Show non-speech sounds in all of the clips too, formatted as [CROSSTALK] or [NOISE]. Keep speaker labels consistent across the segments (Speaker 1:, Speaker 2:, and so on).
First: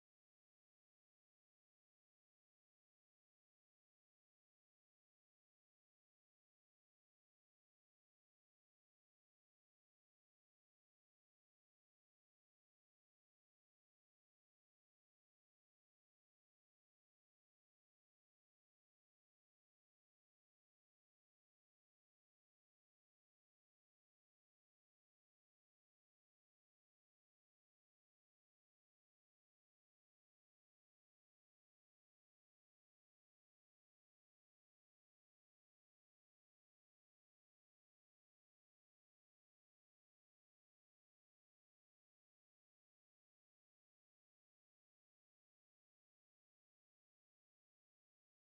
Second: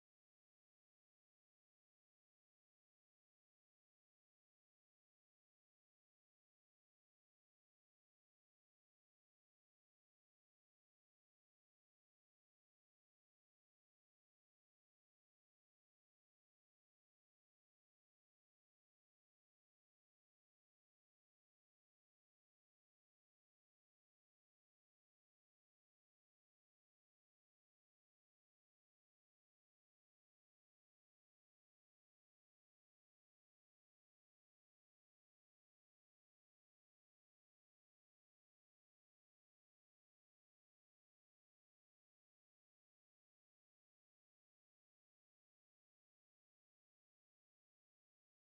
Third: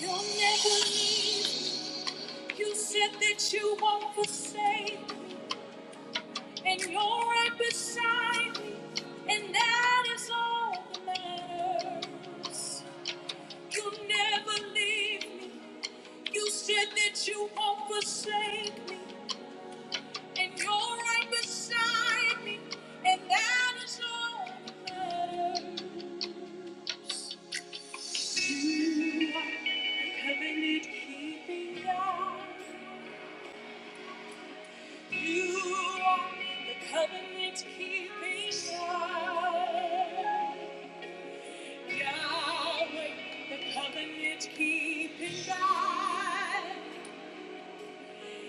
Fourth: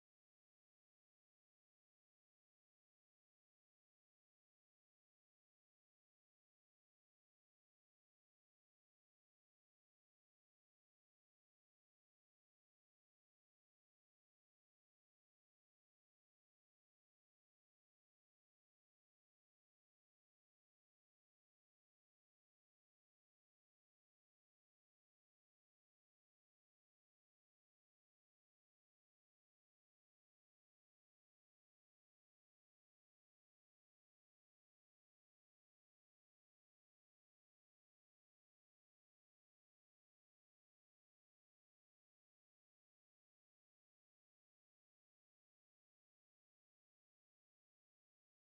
Speaker 1: You'll never leave. You said that you won't forsake, and you're right beside me, and that is all that matters. You'll never leave me. You said that you won't forsake me, and you're right beside me, and that is all that matters. You are the covenant keeping God. You are the covenant keeping God. Yahweh, the covenant keeping God.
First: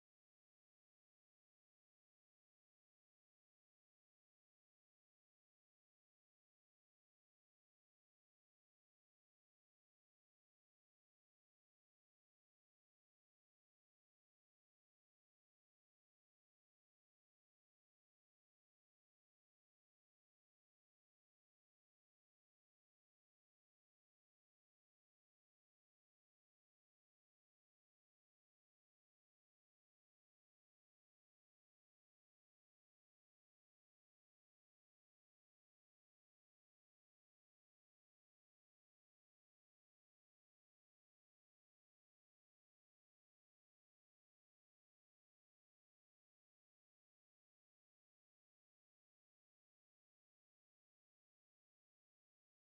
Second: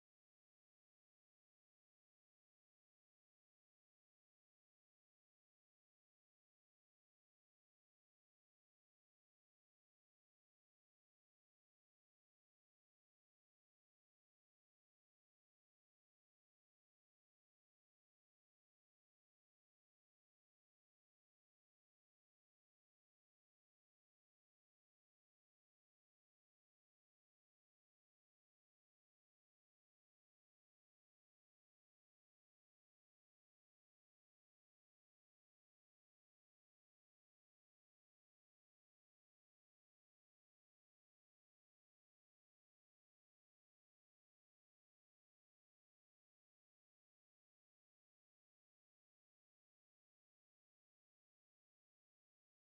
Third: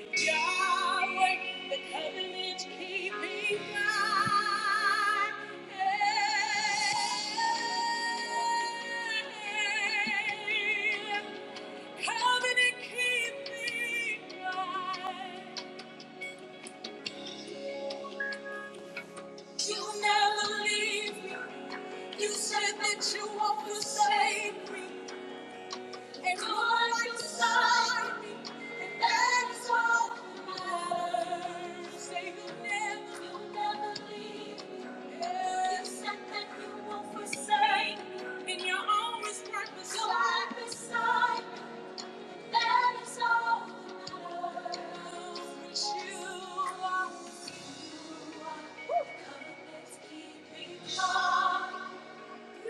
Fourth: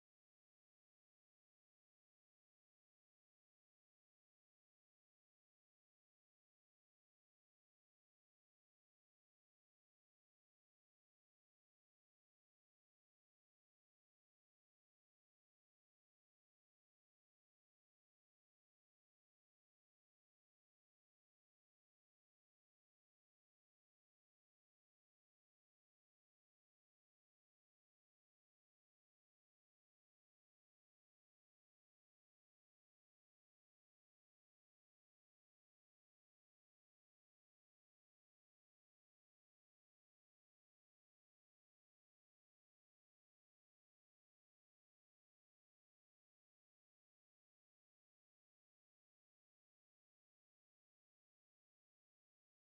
Speaker 1: Yahweh, the covenant keeping God. Hey, Covenant keeping God. You'll never leave me. You said that you want to save me and call me beside me, and that's all that matters. Say you'll never, you'll never leave me. You said that you won't forsake me, and you're always right beside, right beside me. That is all that matters. You are, you are covenant keeping God. We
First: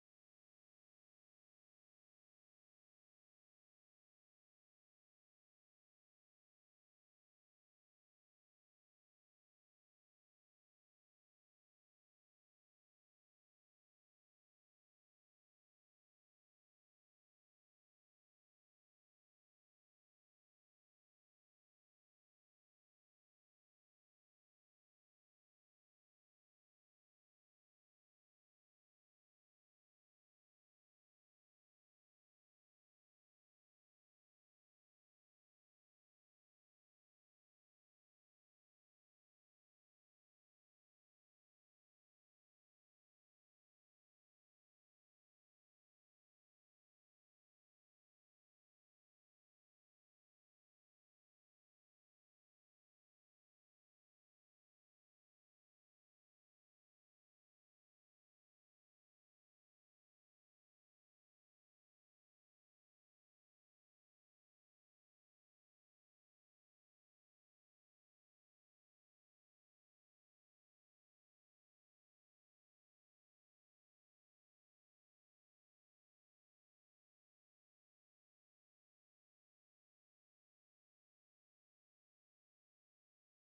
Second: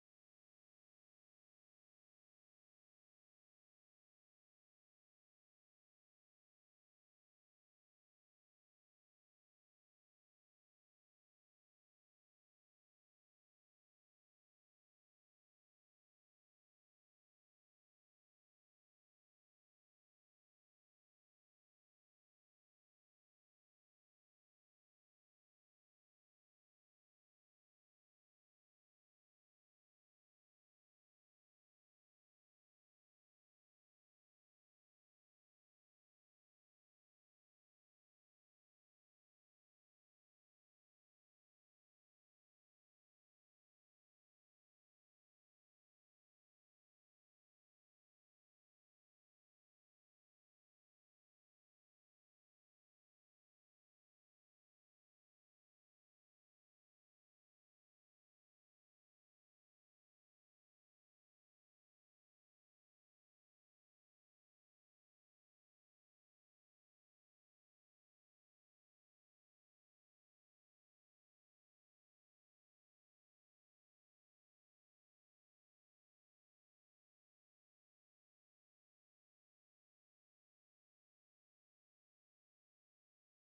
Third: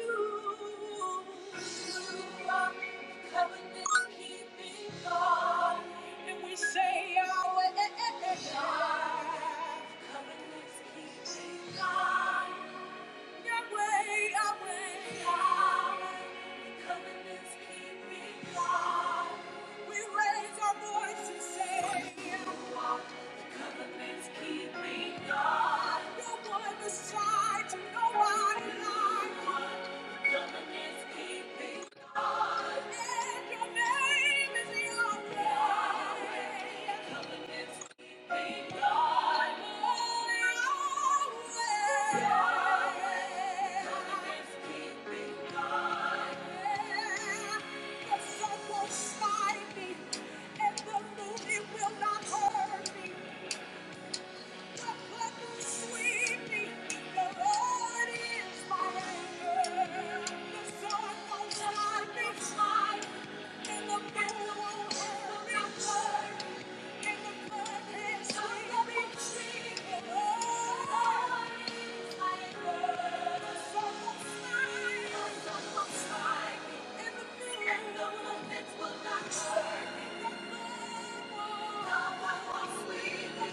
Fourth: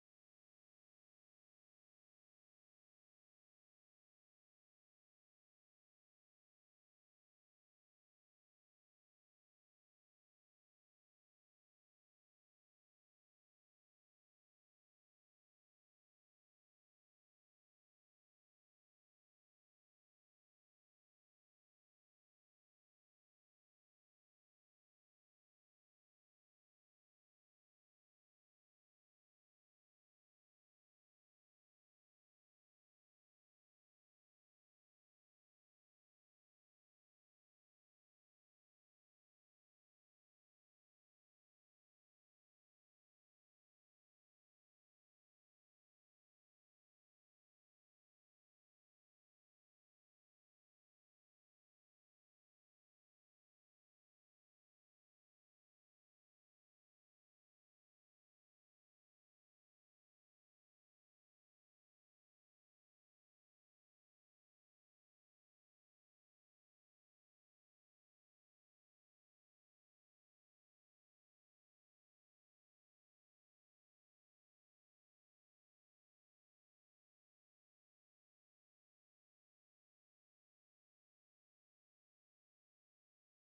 Speaker 1: raise our voice and say, Covenant's keeping God. No one beside you, nobody like you. The me and the movie Will not hurt me. Thank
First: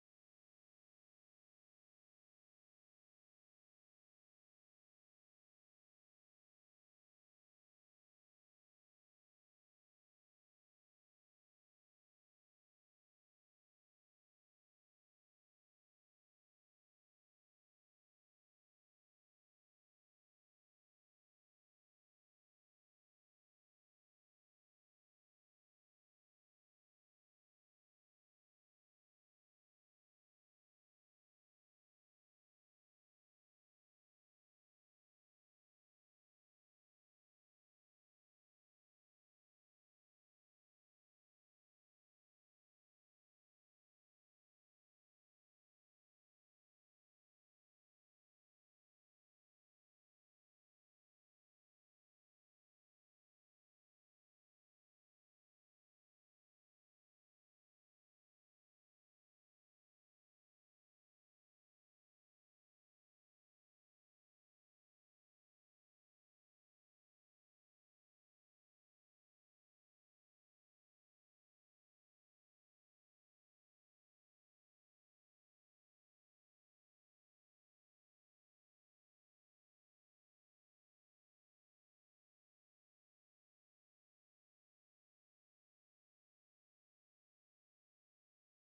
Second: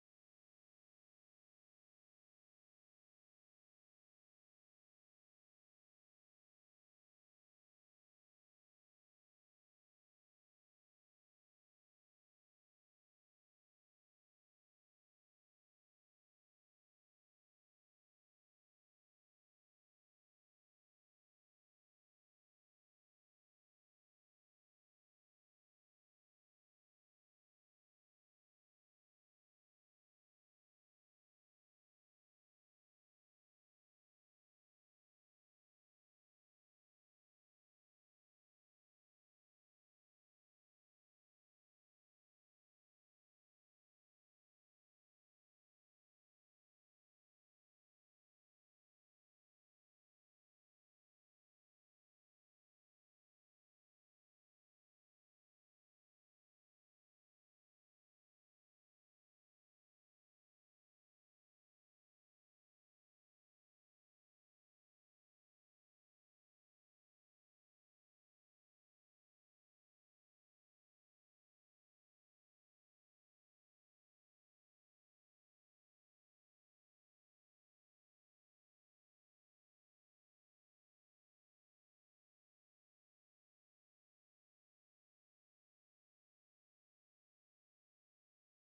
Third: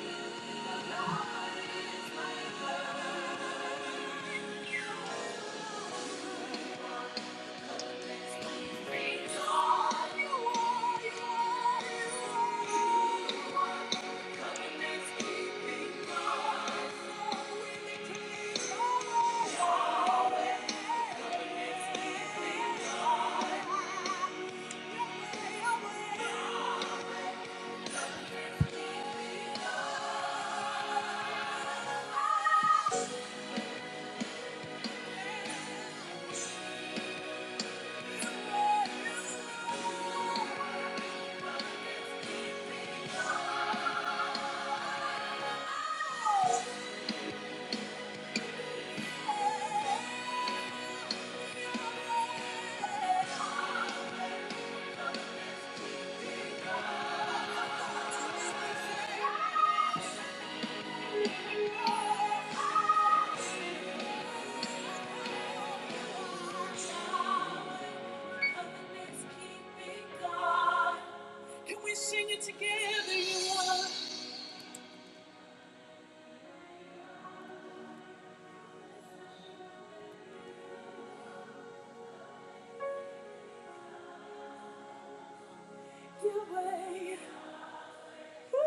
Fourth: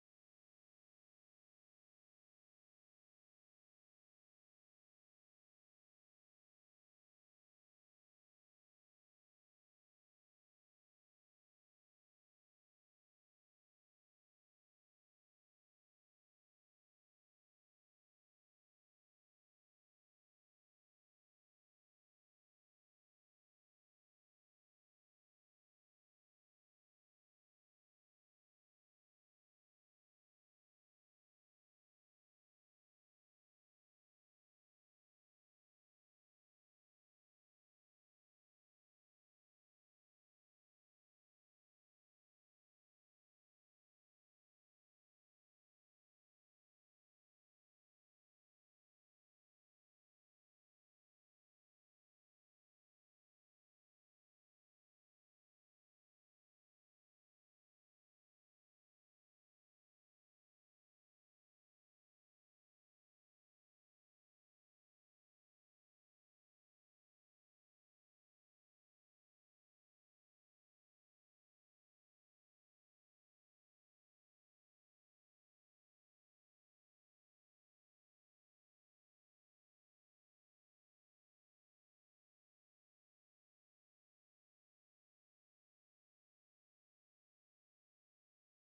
Speaker 1: you. Thank you. Can we sing it together? You are your way. Ooh,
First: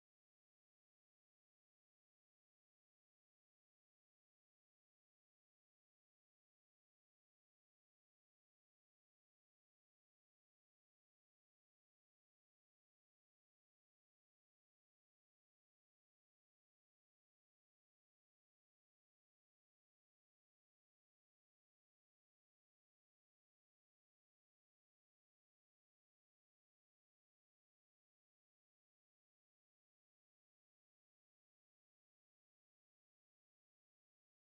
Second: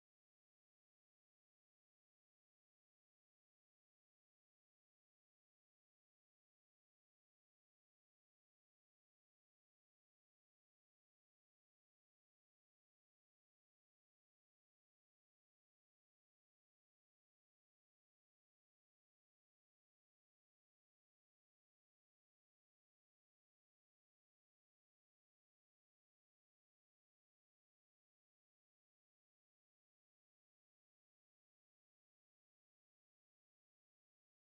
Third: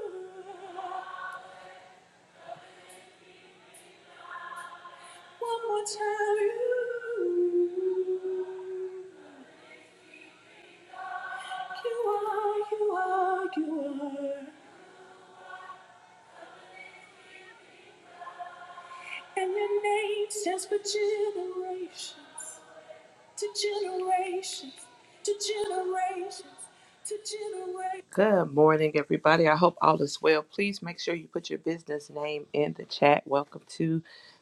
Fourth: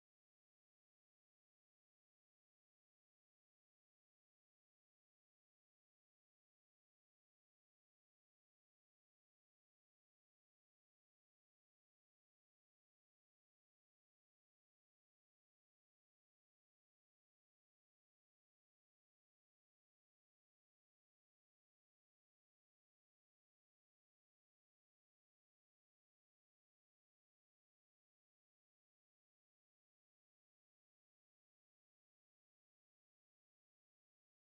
Speaker 1: ooh. One more time. You, you are, you are, you are. And your name stands for generations. to generations, to generations, to generations. Good morning, everybody. I hope all is well. Please make sure you put your business name in the chat. Welcome to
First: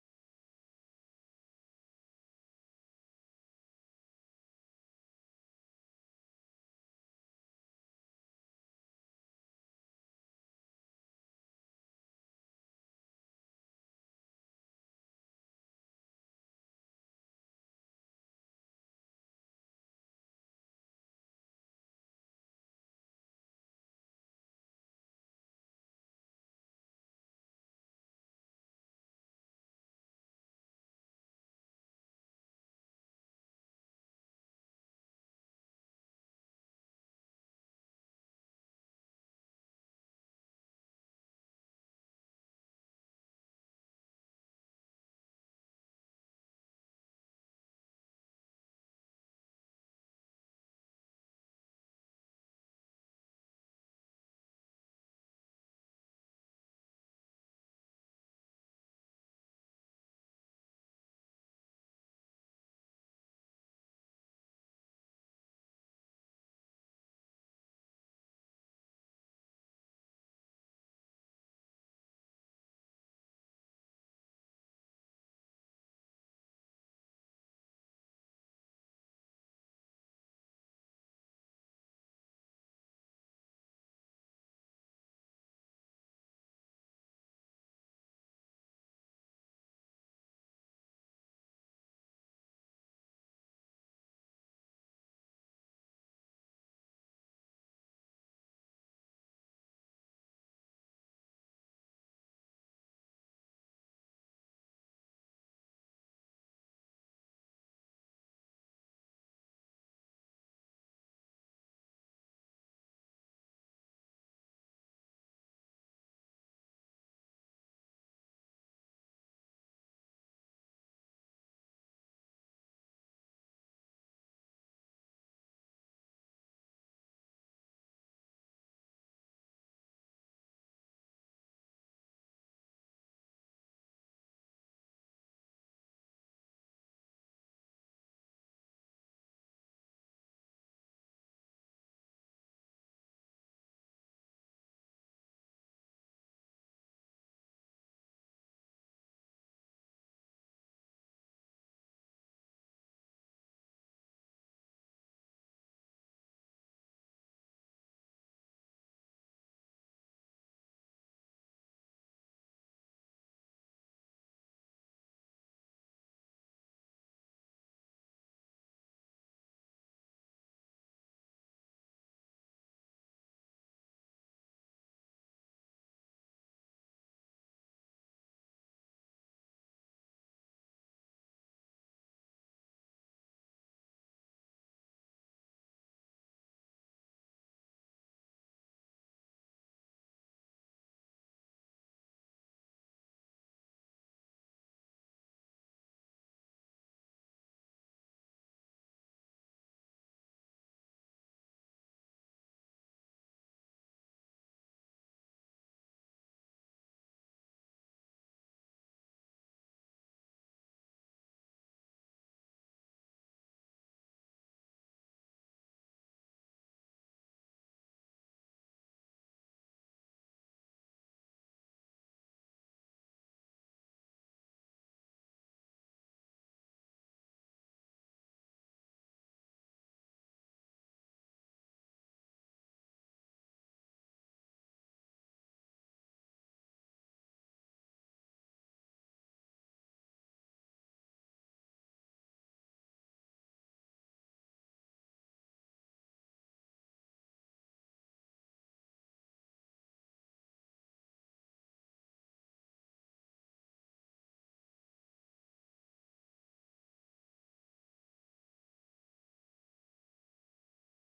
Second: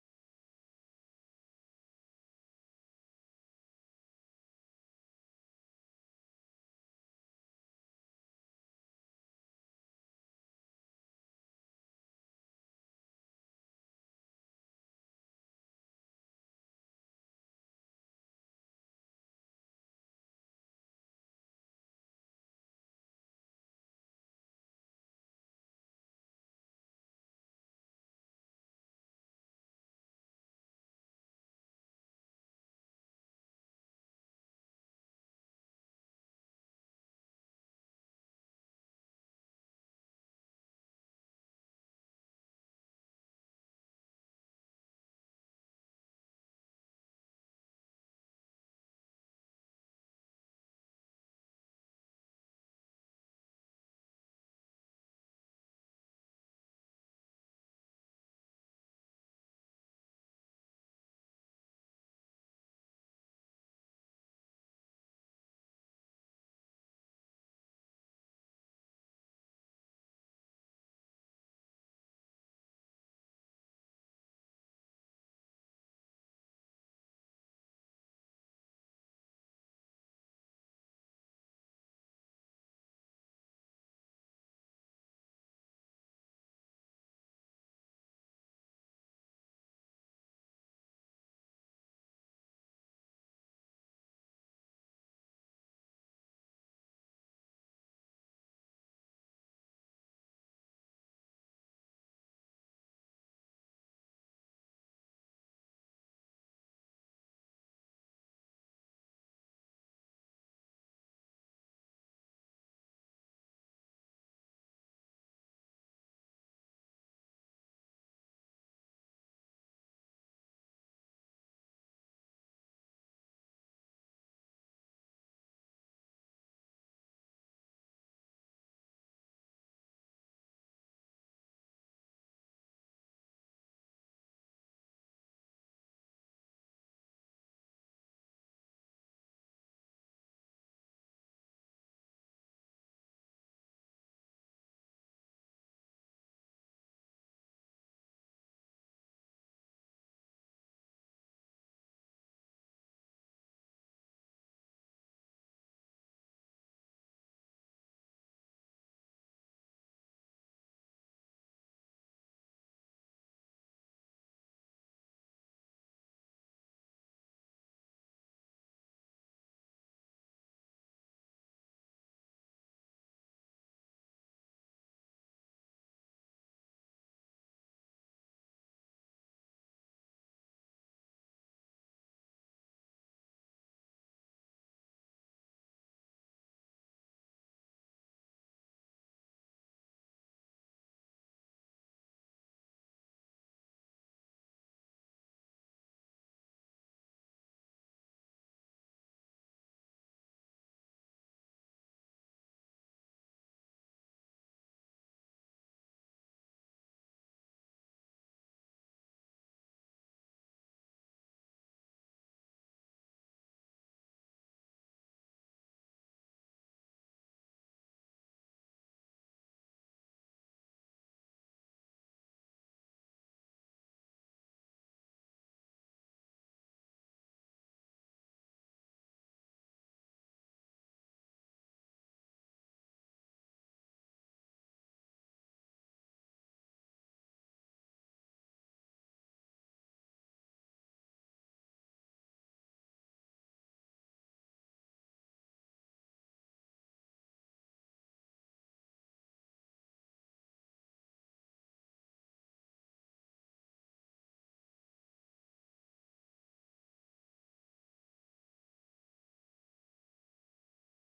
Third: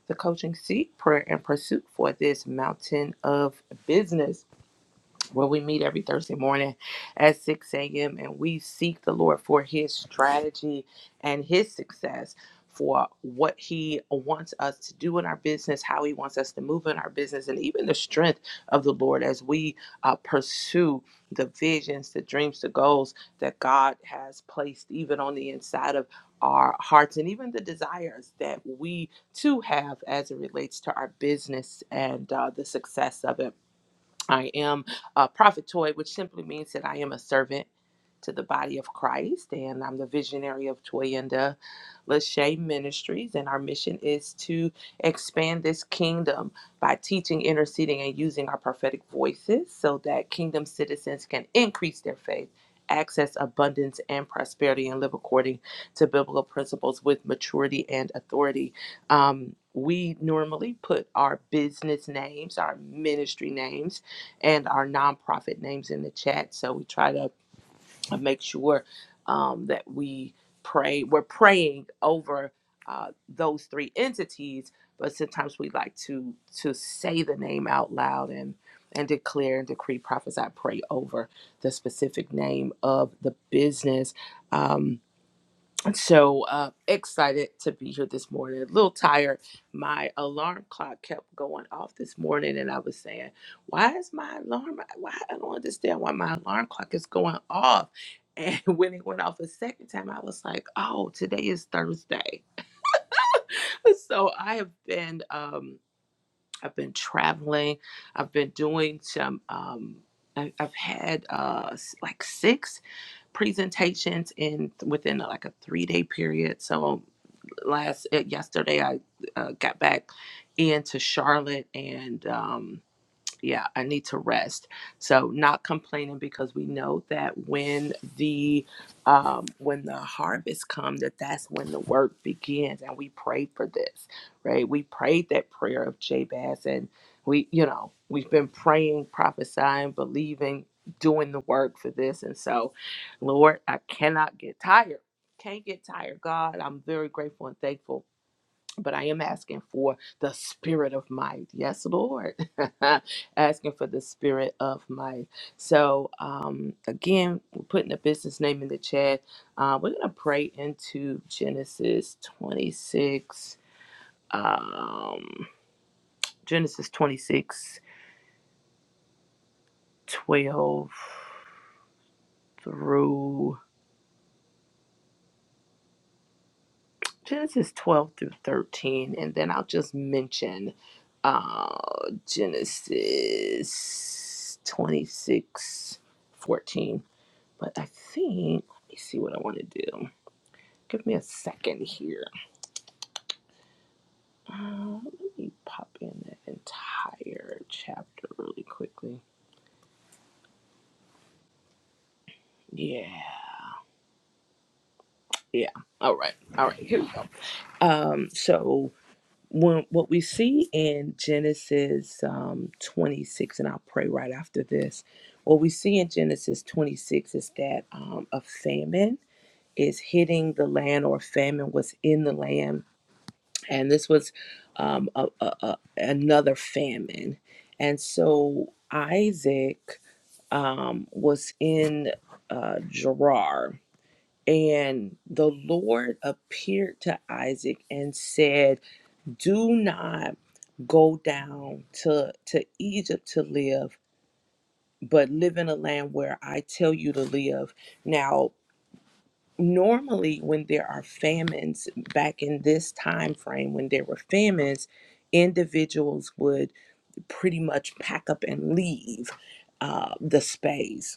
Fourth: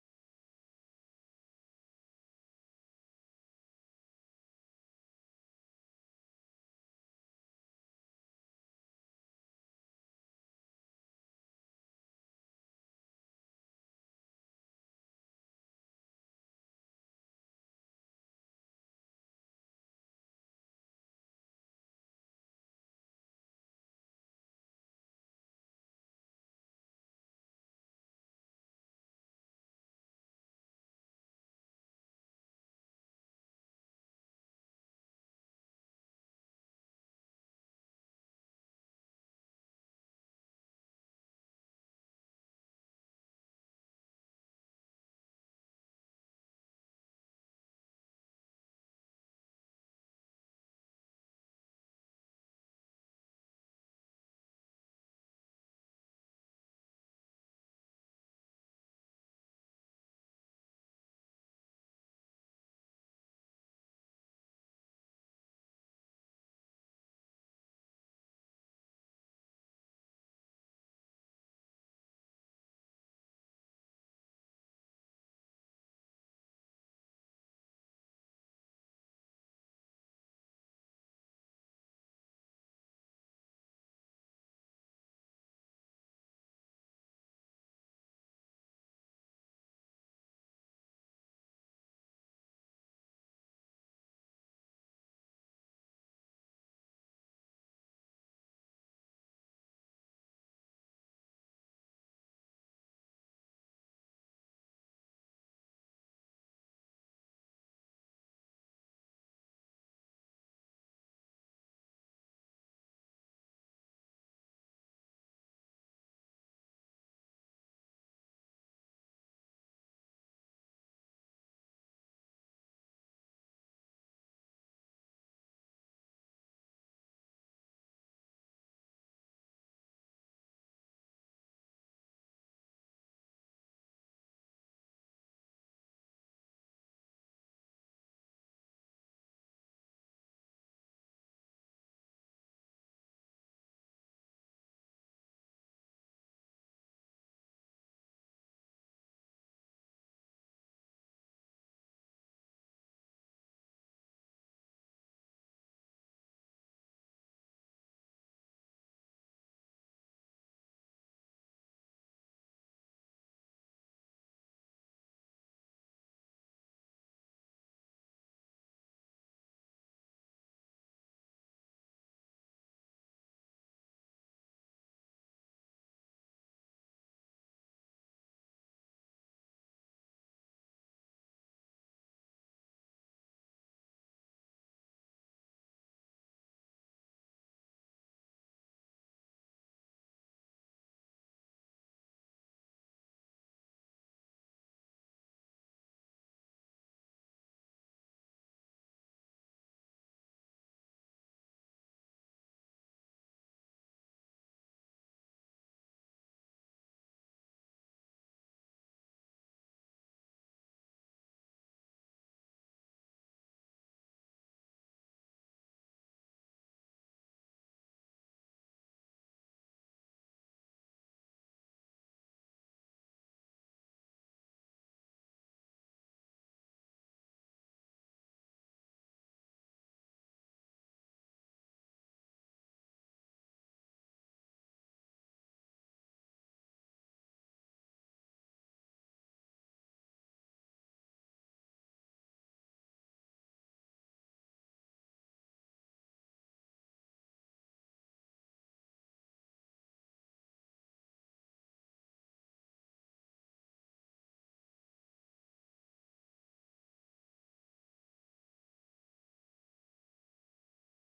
Speaker 1: the coaching seat, prayer and pursuit for this mountain of business where we meet every Thursday morning at 6 a.m. and we seek the Lord for his strategy and his success for what he wants us to do in our business, how he wants us to move in our business, and even the strength of the Lord as we uh, pursue the visions, the dreams, the goals that God has placed even on the inside of our hearts and even the desires that we too have as it relates to our business and uh, the success of it. I am a prophet toy, which simply means that I am a servant to the body of Christ, and I'm the visionary of Toyenda Lachey Ministries, and our mission is to expand this kingdom by teaching, interceding, and using our prophetic voices so that kingdom citizens can increase their faith, access abundance and prosperity, and live according to biblical principles with maturity and authority. Um, we normally put our business names, our ministry names, and our nonprofit names in the chat. So we try to and make sure um, that we pray. We're praying over uh, those three entities, but sometimes we like to to say the name out loud and and declare and decree, prophesy, pray over the specific name of the business. Um, so uh, excited to be here this morning. A little tired. My alarm clock kept going off this morning, and I was saying, "Why is my alarm? Why I don't understand why my alarm clock is going off." And [LAUGHS] when it went off a second time, I was like, "Oh, today is Thursday." [LAUGHS] So I have been, um, I've been traveling. I've been doing some. Um, I- I've had uh, s- like six presentations in within like a three day period. So last uh, yesterday. I uh, got back into Charlotte and. Um, yeah, I need to rest. So not complaining because we know that when the um, when the harvest comes, that that's when the work begins, and we prayed for this, right? We prayed that prayer of Jabez, and we, you know, we've been praying, prophesying, believing, doing the work for this, and so, Lord, I cannot get tired. Can't get tired, God. I'm very grateful and thankful but I am asking for the spirit of might. Yes, Lord. [LAUGHS] asking for the spirit of might. So, um, again, we're putting the business name in the chat. Uh, we're going to pray into Genesis 26, um, Genesis 26, 12 through. Genesis 12 through 13, and then I'll just mention uh, Genesis 26 14. But I think, let me see what I want to do. Give me a second here. Uh, let me pop in that entire chapter really quickly. Yeah. Yeah. All right. All right. Here we go. Um, so when what we see in Genesis um, 26, and I'll pray right after this. What we see in Genesis 26 is that um, a famine is hitting the land, or famine was in the land, and this was um, a, a, a, another famine. And so Isaac um, was in uh, Gerar, and the Lord appeared to Isaac and said, do not go down to to Egypt to live, but live in a land where I tell you to live. Now, normally when there are famines back in this time frame when there were famines, individuals would pretty much pack up and leave uh, the space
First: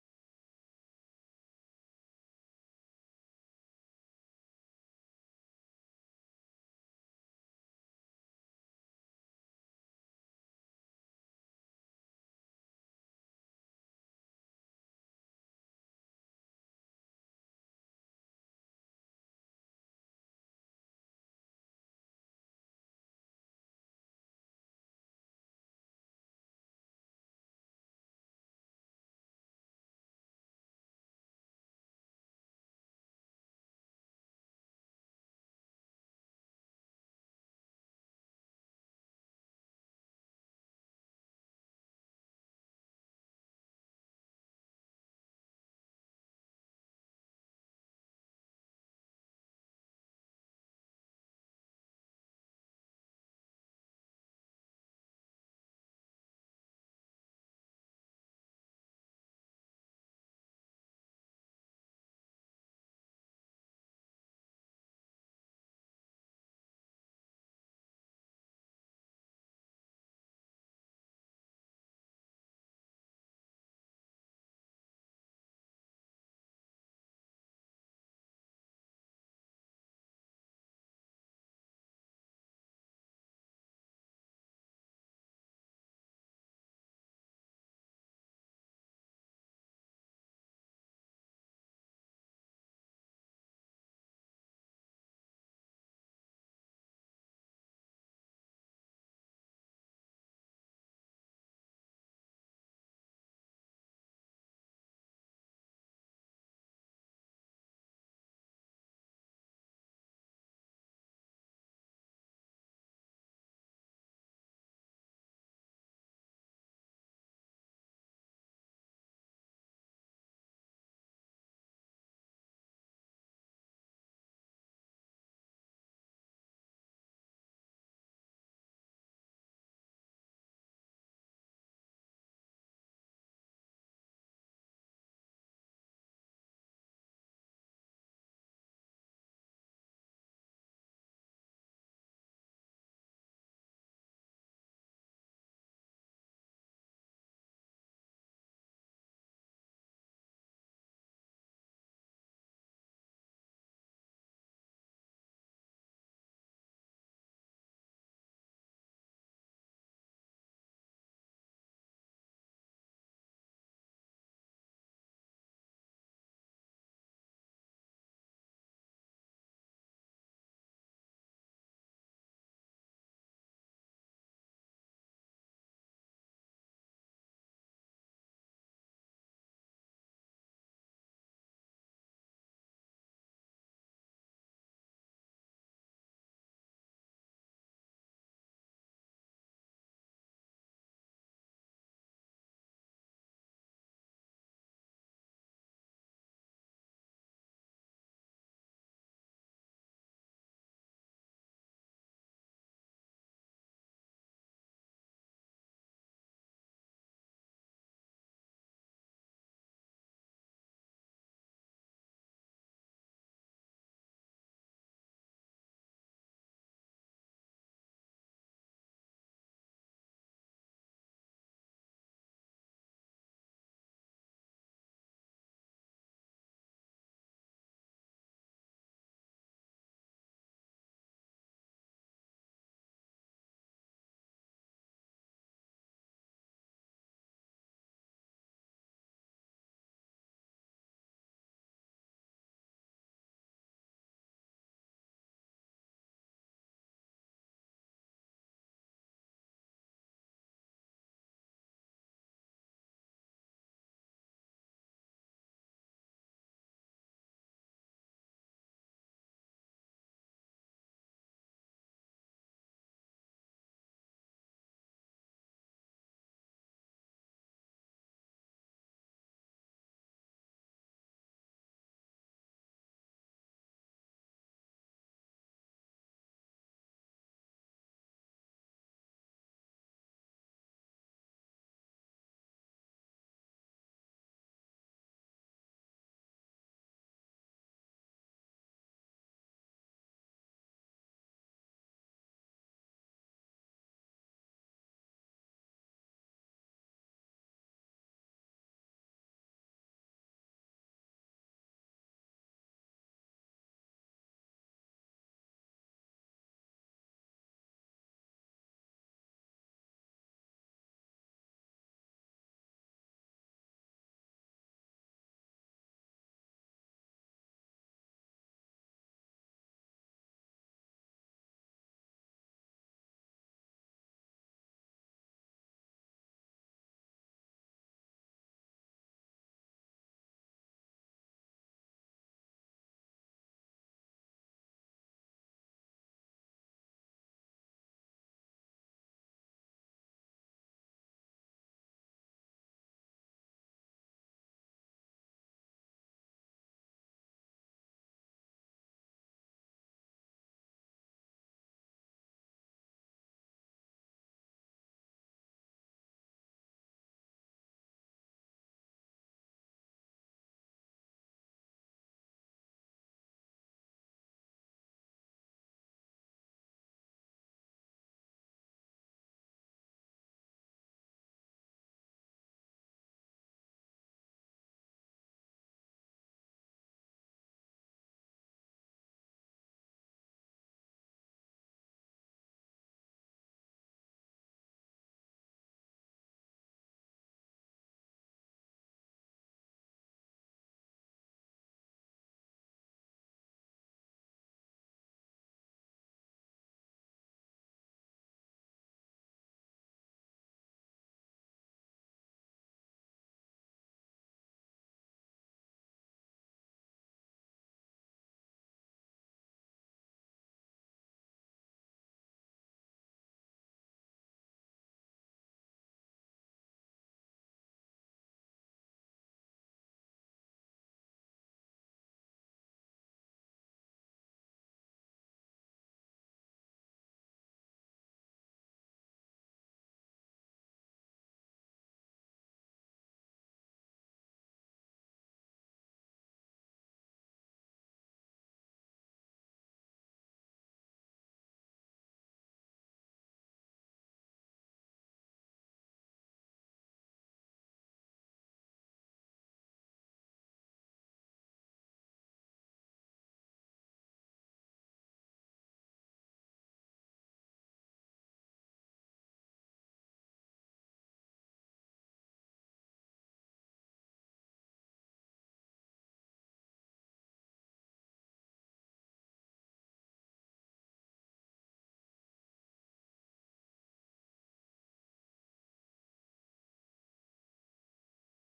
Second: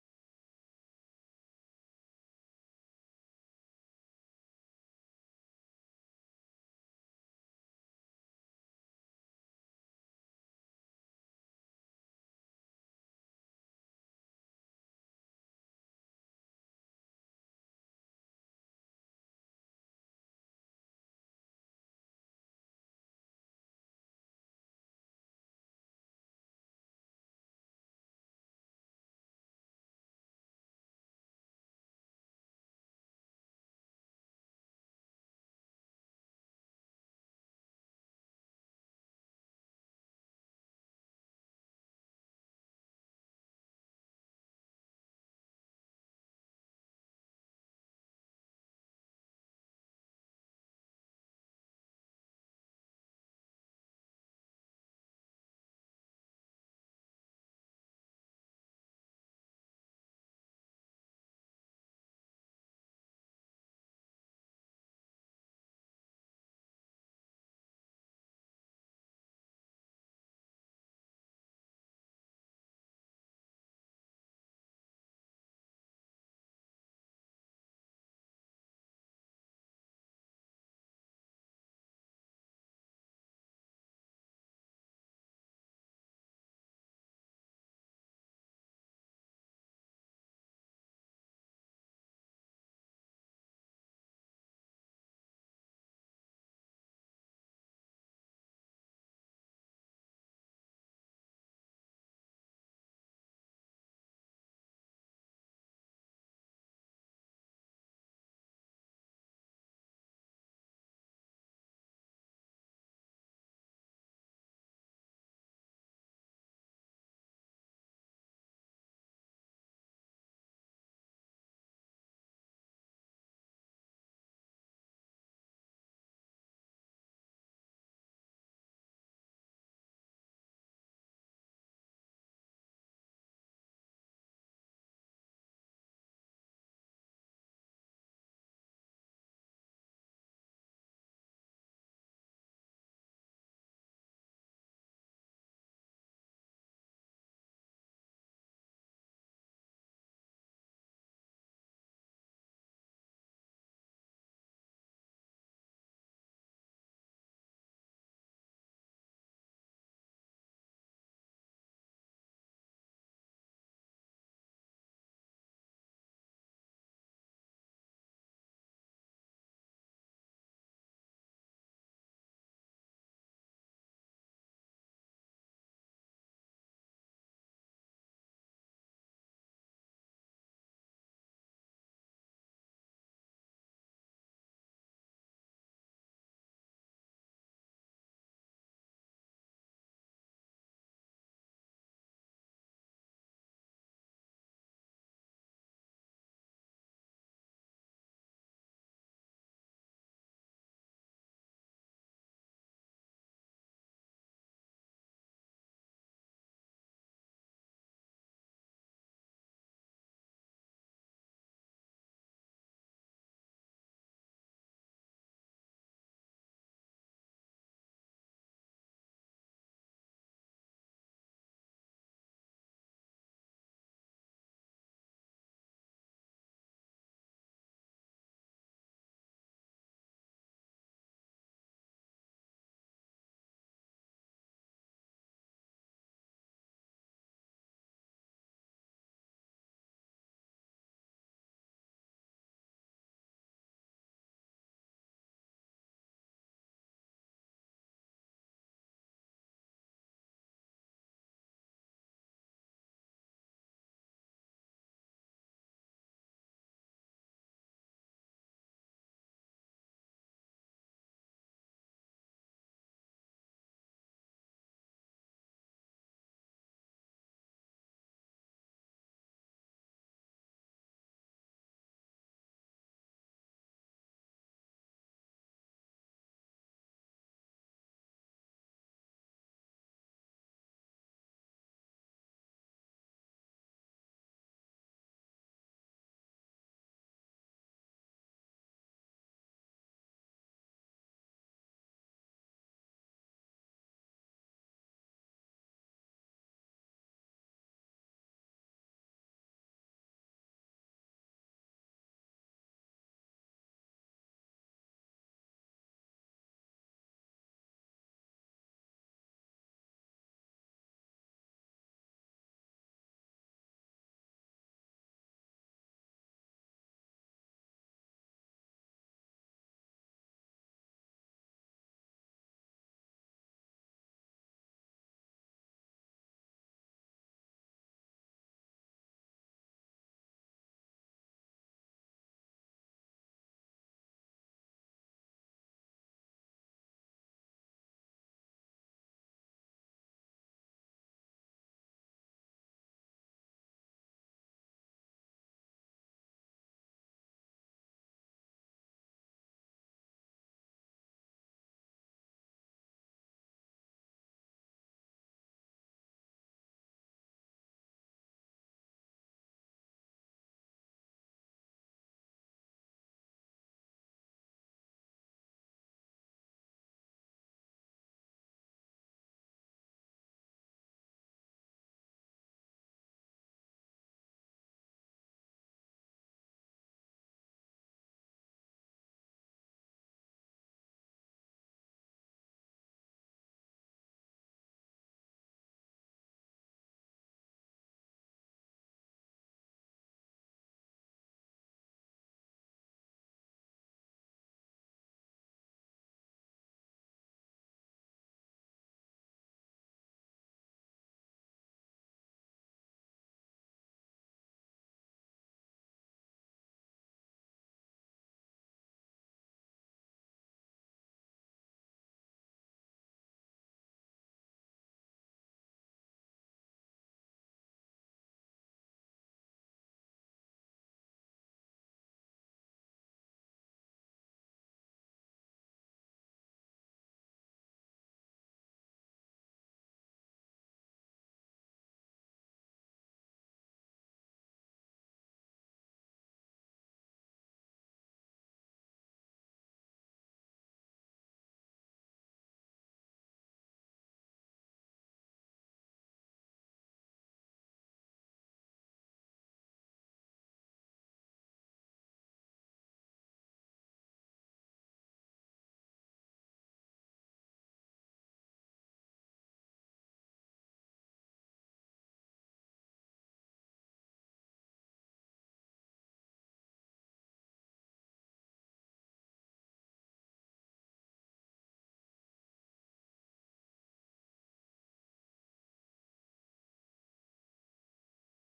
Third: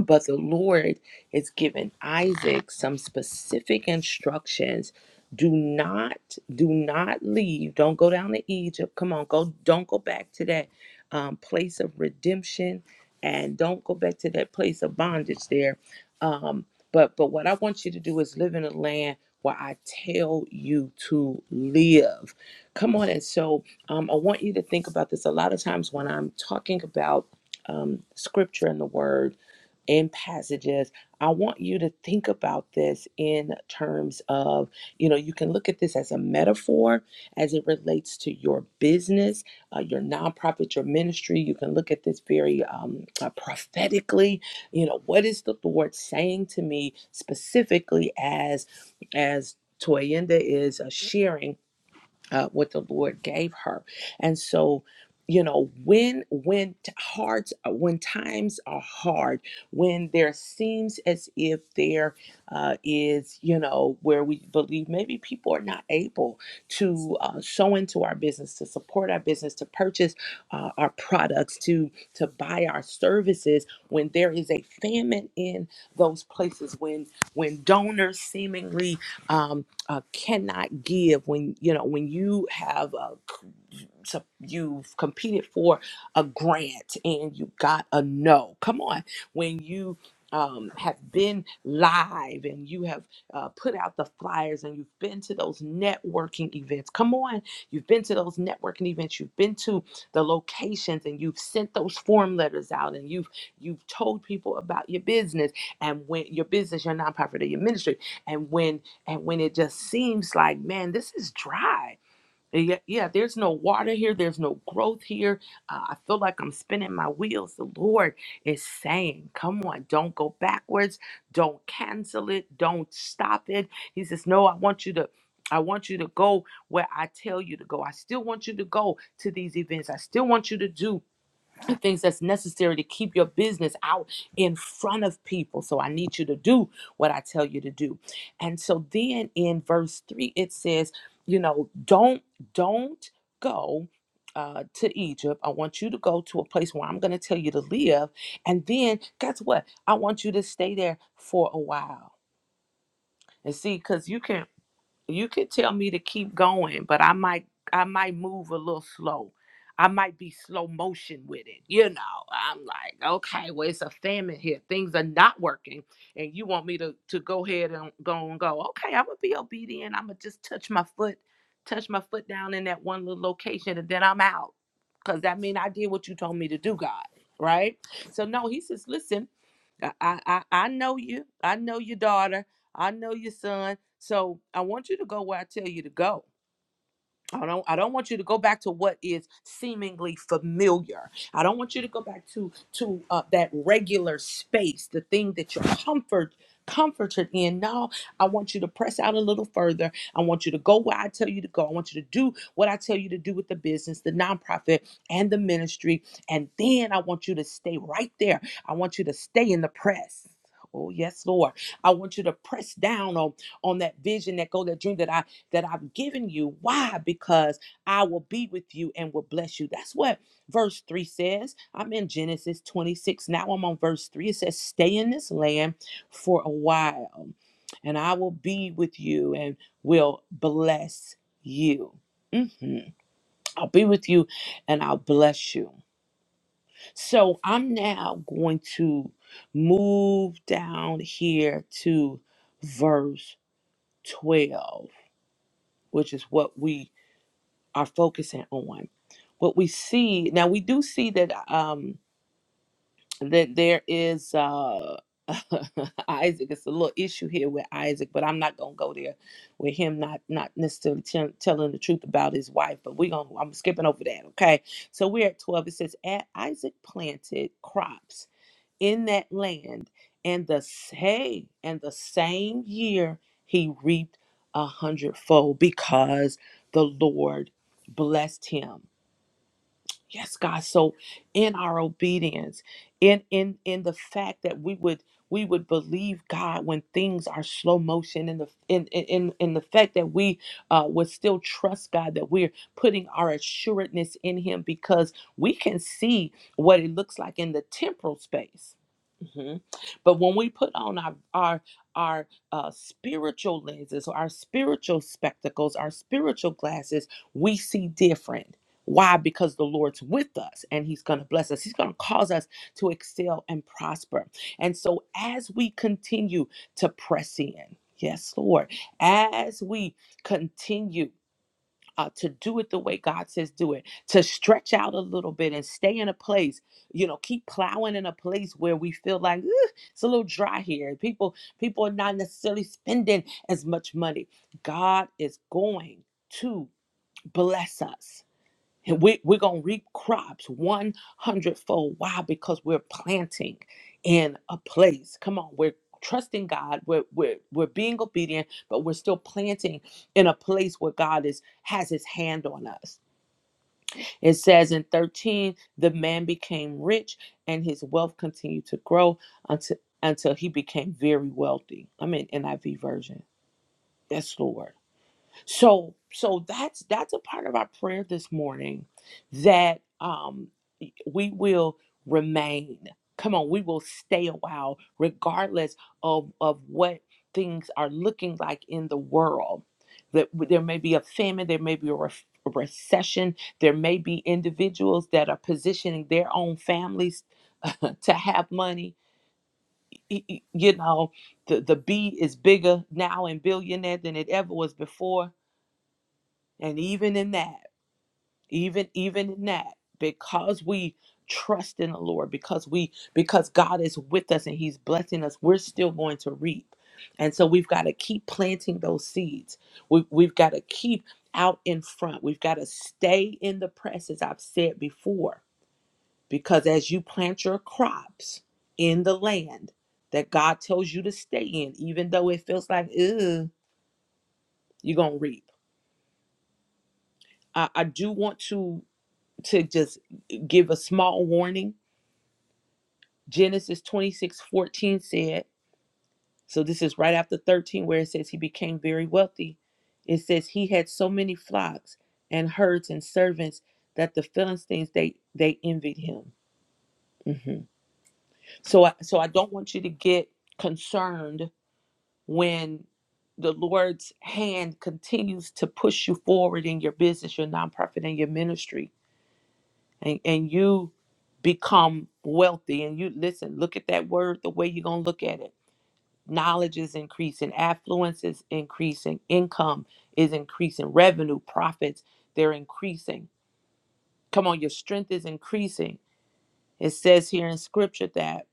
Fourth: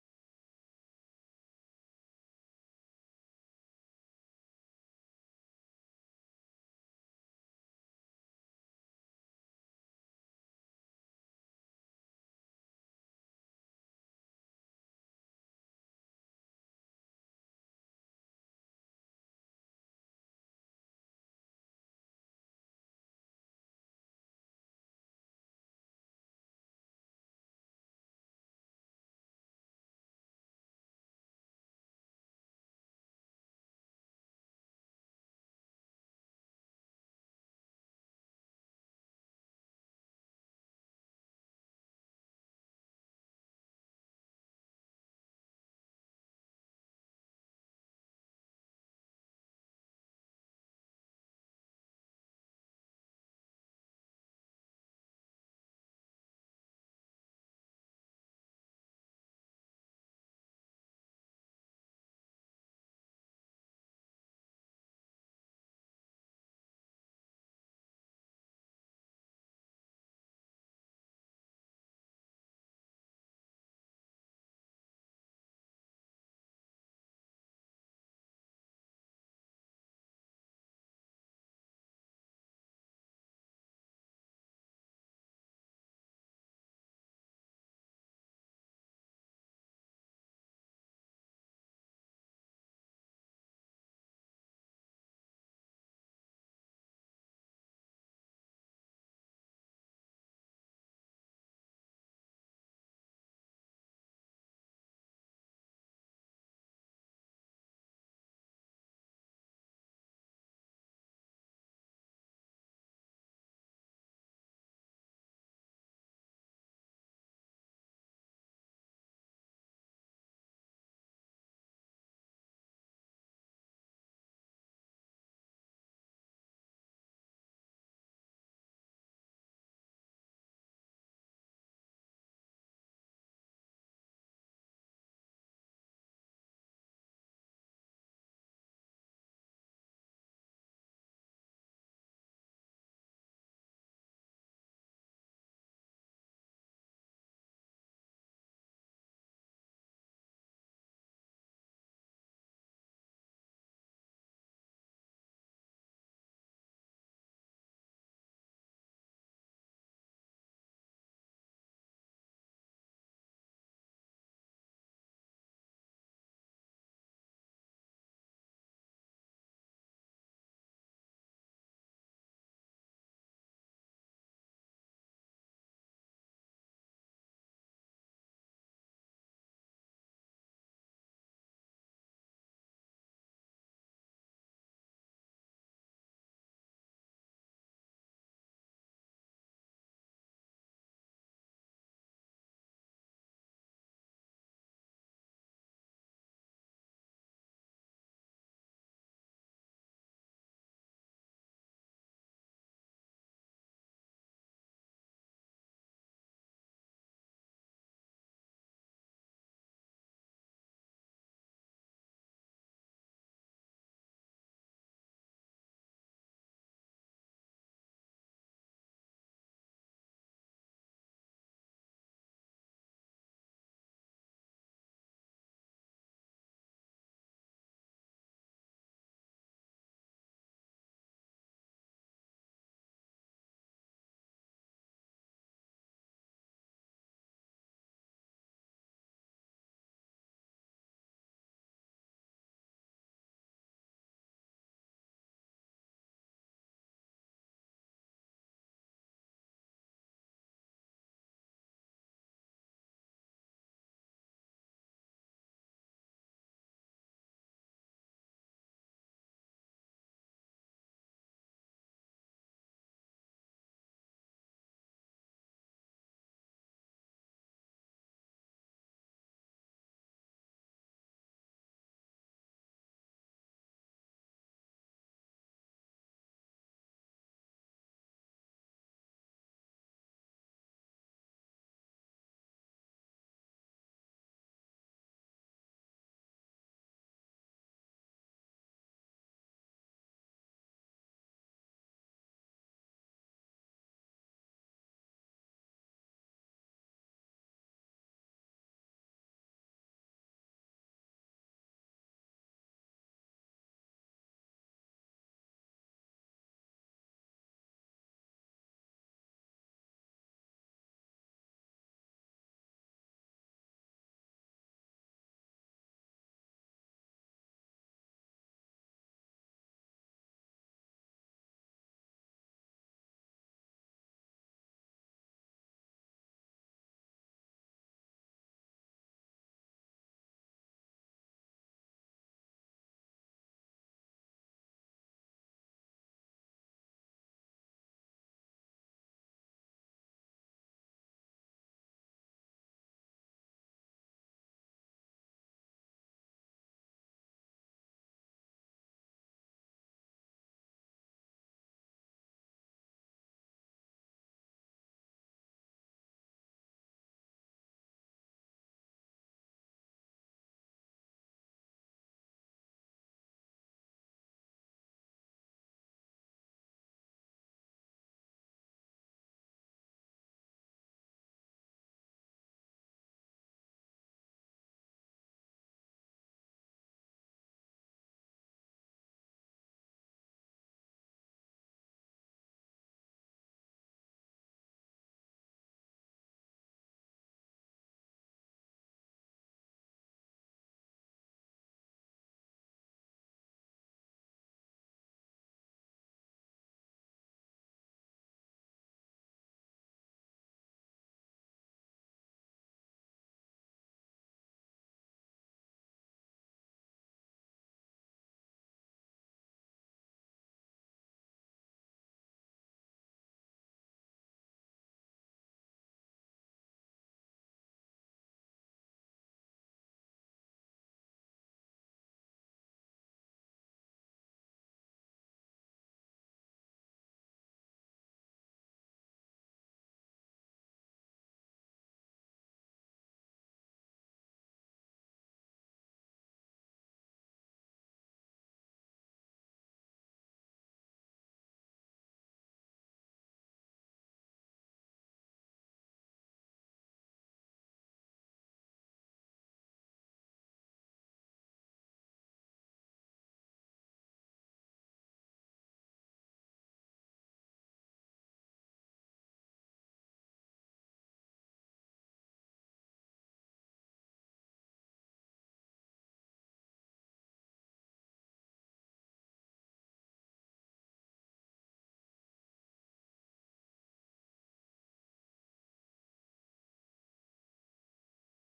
Speaker 1: [LAUGHS] But the Lord is giving Isaac some specific instructions. Do not, do not leave. Don't go down to Egypt. Come on, go. Don't go back to that um, place of redemption, and don't go back to that place of bondage there. Um, but, but what I want you to do is live in a land where I tell you to live. Come on, and so um, I want you to think about this. A lot of times when I'm talking about um, scripture and the word in passages. I want you to think about this in terms of, you know, you can look at this as a metaphor as it relates to your business, uh, your nonprofit, your ministry. You can look at this very um, uh, prophetically. You know, what is the Lord saying to me specifically as as Toyenda is uh, sharing? uh, what the Lord gave her. And so, you know, when when t- hard, when times are hard, when there seems as if there uh, is, you know, where we believe maybe people are not able to uh, sow into our business, to support our business, to purchase uh, our products, to to buy our services, when there is a famine in those places, when when donors seemingly um, uh, cannot give when you know when you have a sup- you've competed for a grant and you got a no. Come on, when you um, have been live and you have uh, put out the flyers and you've been to those networking events. Come on, you've been to those networking events. You've been to the locations and you've sent those form letters out and you've you've told people about your business and when your business, your nonprofit, or your ministry. And when and when it just seems like, man, this is dry yeah, yeah, there's no water here. There's no growth here. Uh, I feel like I'm spinning my wheels. The Lord is saying, Come on, don't go backwards. Don't cancel it. Don't stop it. He says, No, I want you to. I want you to go where I tell you to go. I still want you to go to these events. I still want you to do things that's necessary to keep your business out in front of people. So I need you to do what I tell you to do. And so then in verse 3 it says, you know, don't don't go uh, to Egypt. I want you to go to a place where I'm going to tell you to live. And then guess what? I want you to stay there for a while. And see, because you can you could tell me to keep going, but I might I might move a little slow. I might be slow motion with it. You know, I'm like, okay, well, it's a famine here. Things are not working. And you want me to, to go ahead and go and go. Okay, I'm gonna be obedient. I'm gonna just touch my foot, touch my foot down in that one little location, and then I'm out. Cause that means I did what you told me to do, God. Right? So no, he says, listen, I I I I know you. I know your daughter. I know your son. So I want you to go where I tell you to go. I don't I don't want you to go back to what is seemingly familiar. I don't want you to go back to to uh, that regular space, the thing that you're comfort comforted in. No, I want you to press out a little further. I want you to go where I tell you to go. I want you to do what I tell you to do with the business, the nonprofit and the ministry. And then I want you to stay right there. I want you to stay in the press. Oh yes, Lord. I want you to press down on on that vision, that goal, that dream that I that I've given you. Why? Because I will be with you and will bless you. That's what verse 3 says. I'm in Genesis 26. Now I'm on verse 3. It says, Stay in this land for a while, and I will be with you and will bless you. Mhm. I'll be with you and I'll bless you. So I'm now going to move down here to verse 12, which is what we are focusing on. What we see now, we do see that um, that there is uh, [LAUGHS] Isaac. It's a little issue here with Isaac, but I'm not gonna go there with him not not necessarily tell telling the truth about his wife. But we gonna I'm skipping over that. Okay, so we're at twelve. It says, "A- Isaac planted crops." in that land, and the hey, and the same year he reaped a hundredfold because the Lord blessed him. Yes, God. So in our obedience, in in in the fact that we would we would believe God when things are slow motion, in the in in in in the fact that we uh, would still trust God that we're putting our assuredness in Him because we can see what it looks like in the temporal space. Mhm. But when we put on our our our uh, spiritual lenses, our spiritual spectacles, our spiritual glasses, we see different why? Because the Lord's with us and He's going to bless us. He's going to cause us to excel and prosper. And so, as we continue to press in, yes, Lord, as we continue uh, to do it the way God says do it, to stretch out a little bit and stay in a place, you know, keep plowing in a place where we feel like "Ugh, it's a little dry here. People, people are not necessarily spending as much money. God is going to bless us. And we, we're going to reap crops 100 fold. Why? Because we're planting in a place. Come on, we're trusting God. We're, we're, we're being obedient, but we're still planting in a place where God is has his hand on us. It says in 13, the man became rich and his wealth continued to grow until, until he became very wealthy. I'm in NIV version. Yes, Lord. So so that's that's a part of our prayer this morning that um we will remain. Come on, we will stay a while, regardless of, of what things are looking like in the world. That there may be a famine, there may be a, ref- a recession, there may be individuals that are positioning their own families [LAUGHS] to have money. Y- y- You know, the, the B is bigger now in billionaire than it ever was before. And even in that even even in that because we trust in the lord because we because god is with us and he's blessing us we're still going to reap and so we've got to keep planting those seeds we, have we've got to keep out in front we've got to stay in the press as i've said before because as you plant your crops in the land that god tells you to stay in even though it feels like Ugh, you're gonna reap I, I do want to to just give a small warning Genesis 26 14 said, so this is right after 13, where it says he became very wealthy. It says he had so many flocks and herds and servants that the Philistines they they envied him. Mhm. So I, so I don't want you to get concerned when the Lord's hand continues to push you forward in your business, your nonprofit, and your ministry, and and you become wealthy. And you listen, look at that word the way you're gonna look at it knowledge is increasing, affluence is increasing, income is increasing, revenue, profits, they're increasing. Come on, your strength is increasing. It says here in scripture that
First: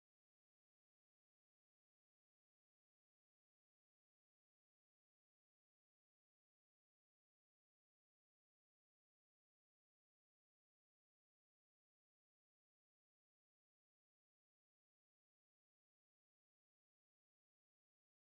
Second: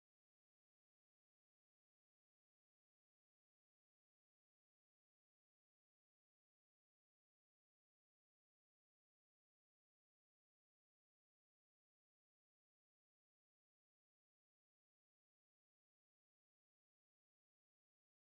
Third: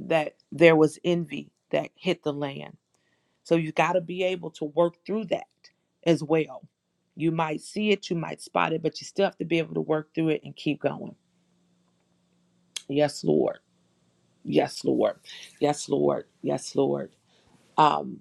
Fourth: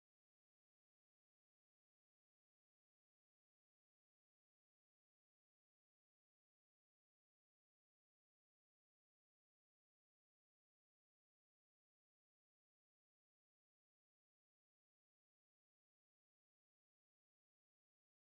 Speaker 1: that there was envy that hit the land. So you got to be able to work through that as well. You might see it, you might spot it, but you still have to be able to work through it and keep going. Yes, Lord. Yes, Lord. Yes, Lord. Yes, Lord. Um,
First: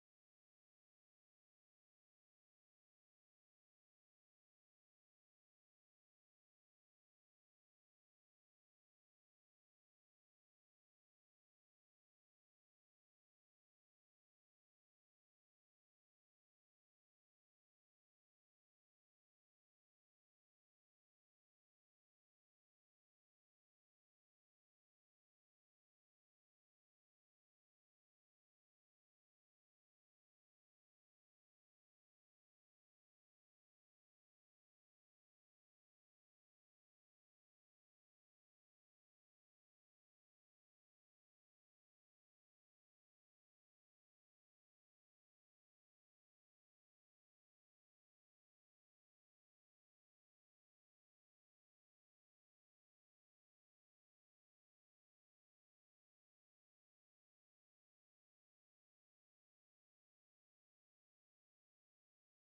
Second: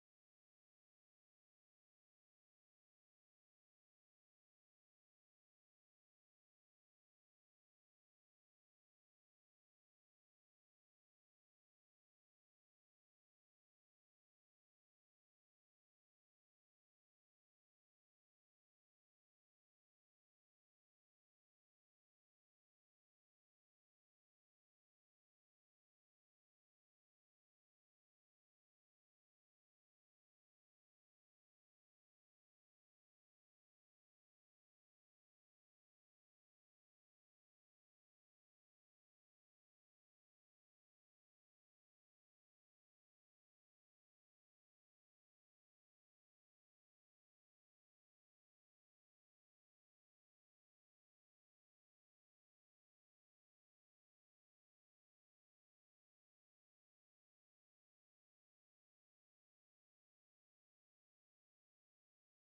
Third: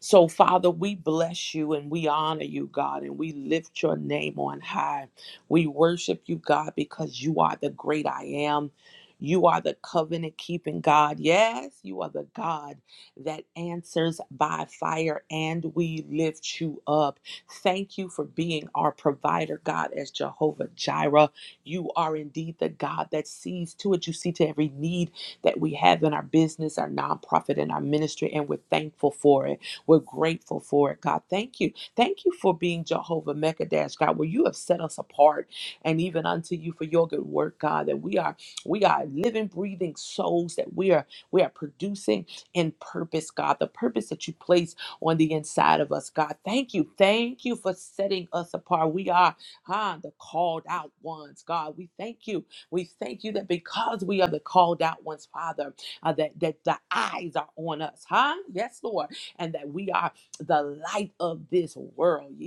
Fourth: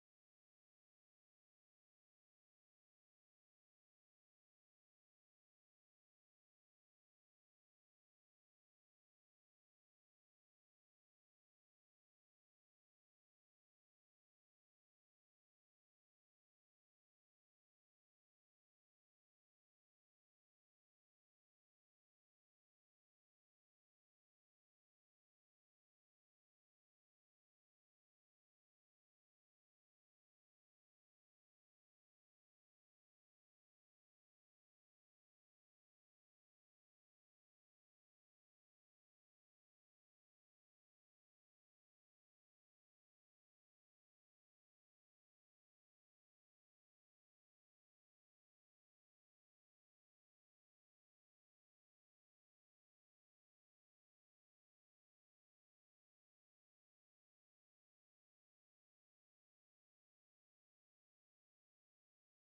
Speaker 1: So, Father, we bless you and we honor you, God, and we lift your name on high. We worship you, God, because you are the great I am. You are the covenant keeping God. Yes, you are the God that answers by fire, and we lift you up. Thank you for being our provider, God, as Jehovah Jireh. You are indeed the God that sees to it. You see to every need that we have in our business, our nonprofit, and our ministry, and we're thankful for it. We're grateful for it, God. Thank you. Thank you for being Jehovah Mekadesh, God, where you have set us apart and even unto you for your good work, God, that we are we are living, breathing souls, that we are we are producing in purpose, God, the purpose that you place on the inside of us, God. Thank you. Thank you for setting us apart. We are ah, the called out ones, God. We thank you. We thank you that because we are the called out ones, Father, uh, that, that the eyes are on us, huh? Yes, Lord and that we are the light of this world.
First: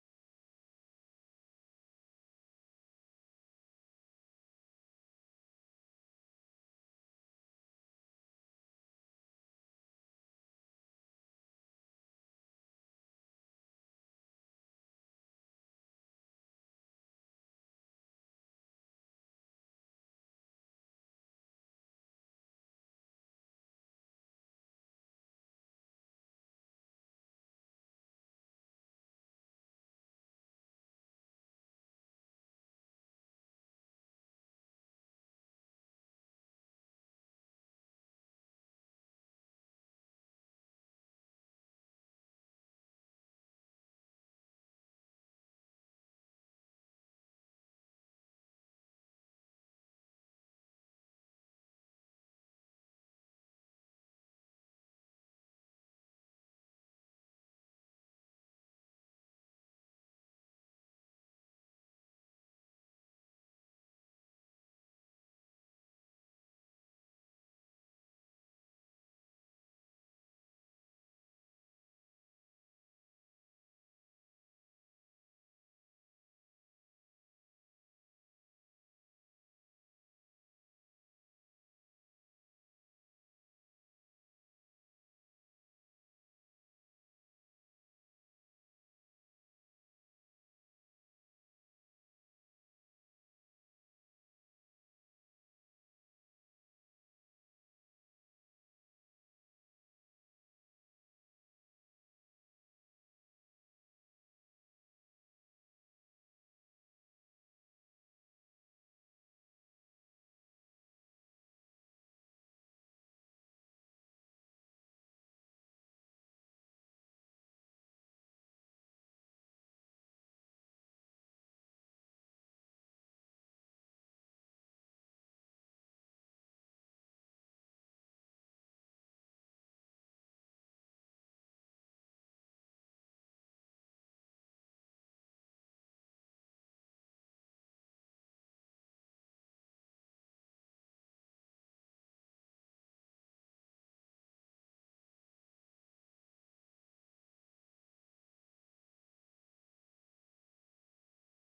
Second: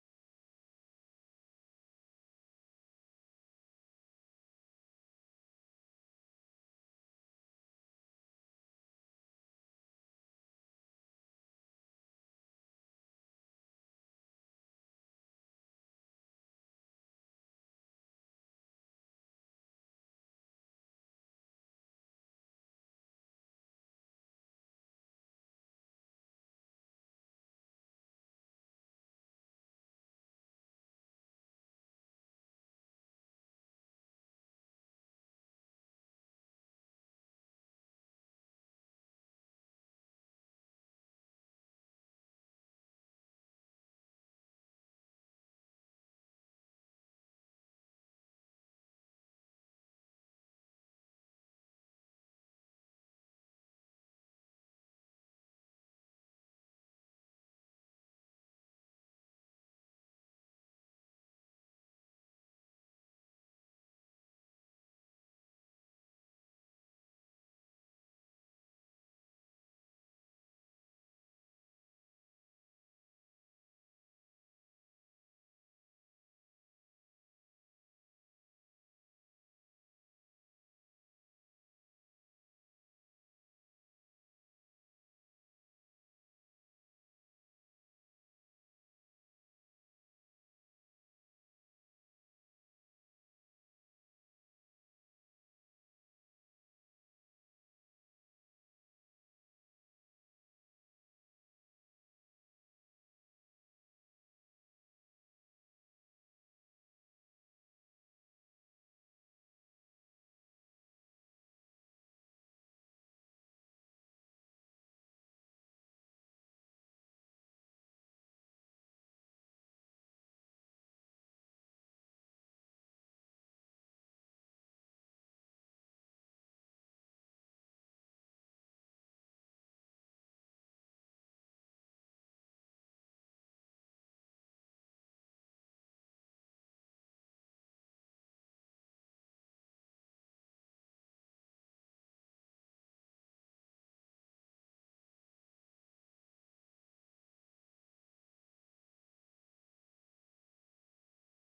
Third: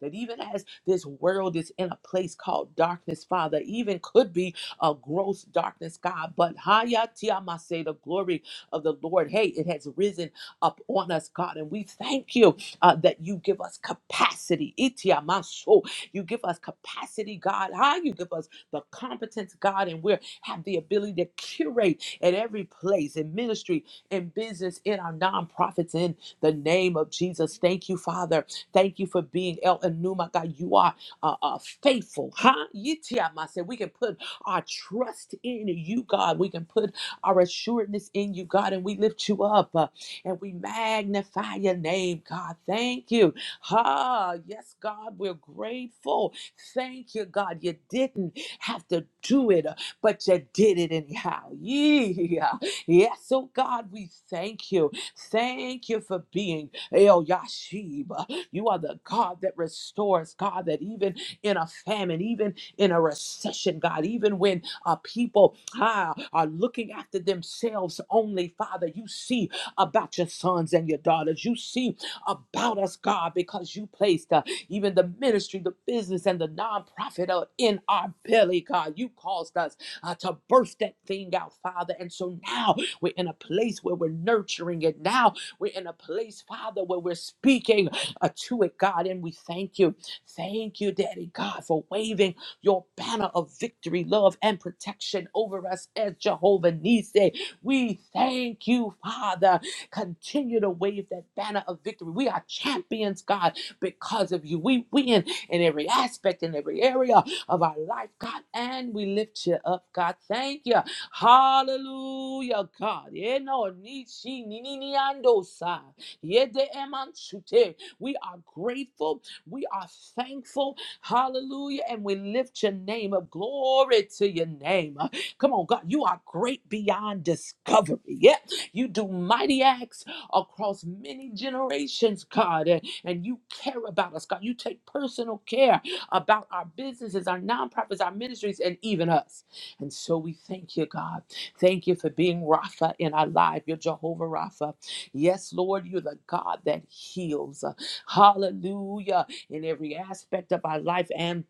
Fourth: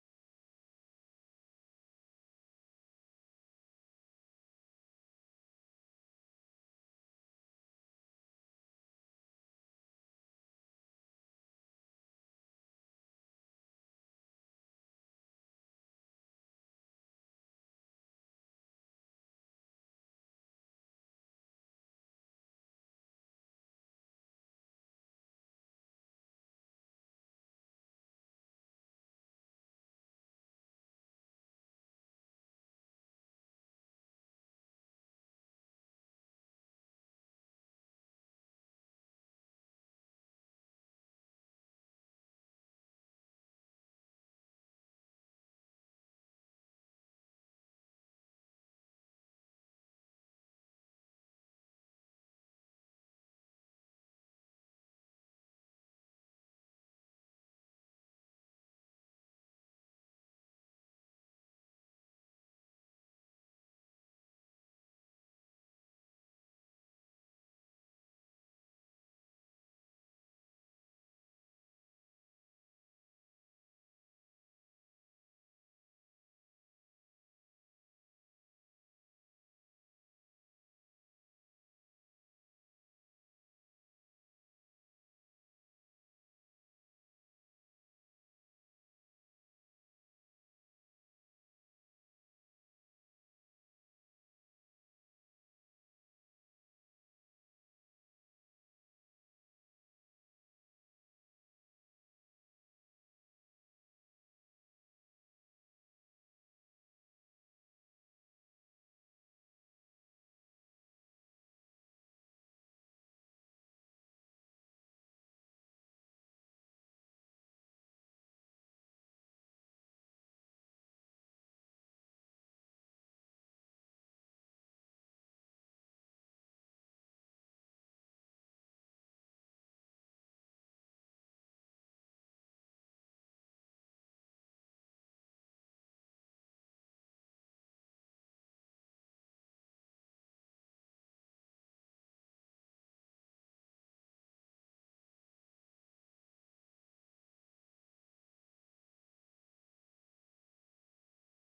Speaker 1: That even as this world is in a place called darkness, Father, even could be a gross darkness, God, but hayatiamase, the glory of the Lord, hey, it has risen up on us, God, and we thank you uh, that you give us capacity. Itiamaso, You give us capacity, God. How you give us the competence, God, and we have the ability to curate at every place, in ministry, in business, in our nonprofits, in the name of Jesus. Thank you, Father. Thank you for being El Enuma. God, you are uh, uh, faithful, huh? Yitiama said We can put our trust in you, God. We can put our assuredness in you, God, and we lift you up uh, and we magnify your name, God. Thank you. Ah, yes, God, we're grateful. Thank you, God. You didn't have to do it. uh, but you did it anyhow. Yeah. Yes, oh God, we thank you. Thank you for being El Yashib. You are the God that restores, God, that even in a famine, even in a recession, God, even when uh, people ah, are looking after themselves only, Father, you see about your sons and your daughters. You see about us, God, because you placed uh, even the ministry, the business, and the nonprofit uh, in our belly, God. You caused us uh, to birth that thing out, Father. And so now we're in a place where we're nurturing it. Now we're in a place, Father, where we're speaking uh, to it, God. And we thank you. Thank you, Daddy God, for waving your banner of victory, love, and protection over us as Jehovah Nisei. We thank you, Father. Continue to wave that banner of victory. We are champions, God, because of you. We win in every aspect, in every area of our life, God, and we lift you up, God. Thank you. Hallelujah, God. Yeah, no, ni- she- ni- ni- ni- ando sa. Yeah, de- em- shute. We are grateful. We are thankful. Hallelujah. And we lift your name up. Glory to your name. Uh, Come on, God. You are great beyond discovery. Yeah. You do mighty acts across many generations, God. And, and you care about us, God. You take personal care about our businesses, our nonprofits, our ministries, and even us. And so we thank you, God. Thank you for being Rapha in our life. You're Jehovah Rapha. Yes, Lord, you're the God that heals. Hallelujah. In every aspect of our life and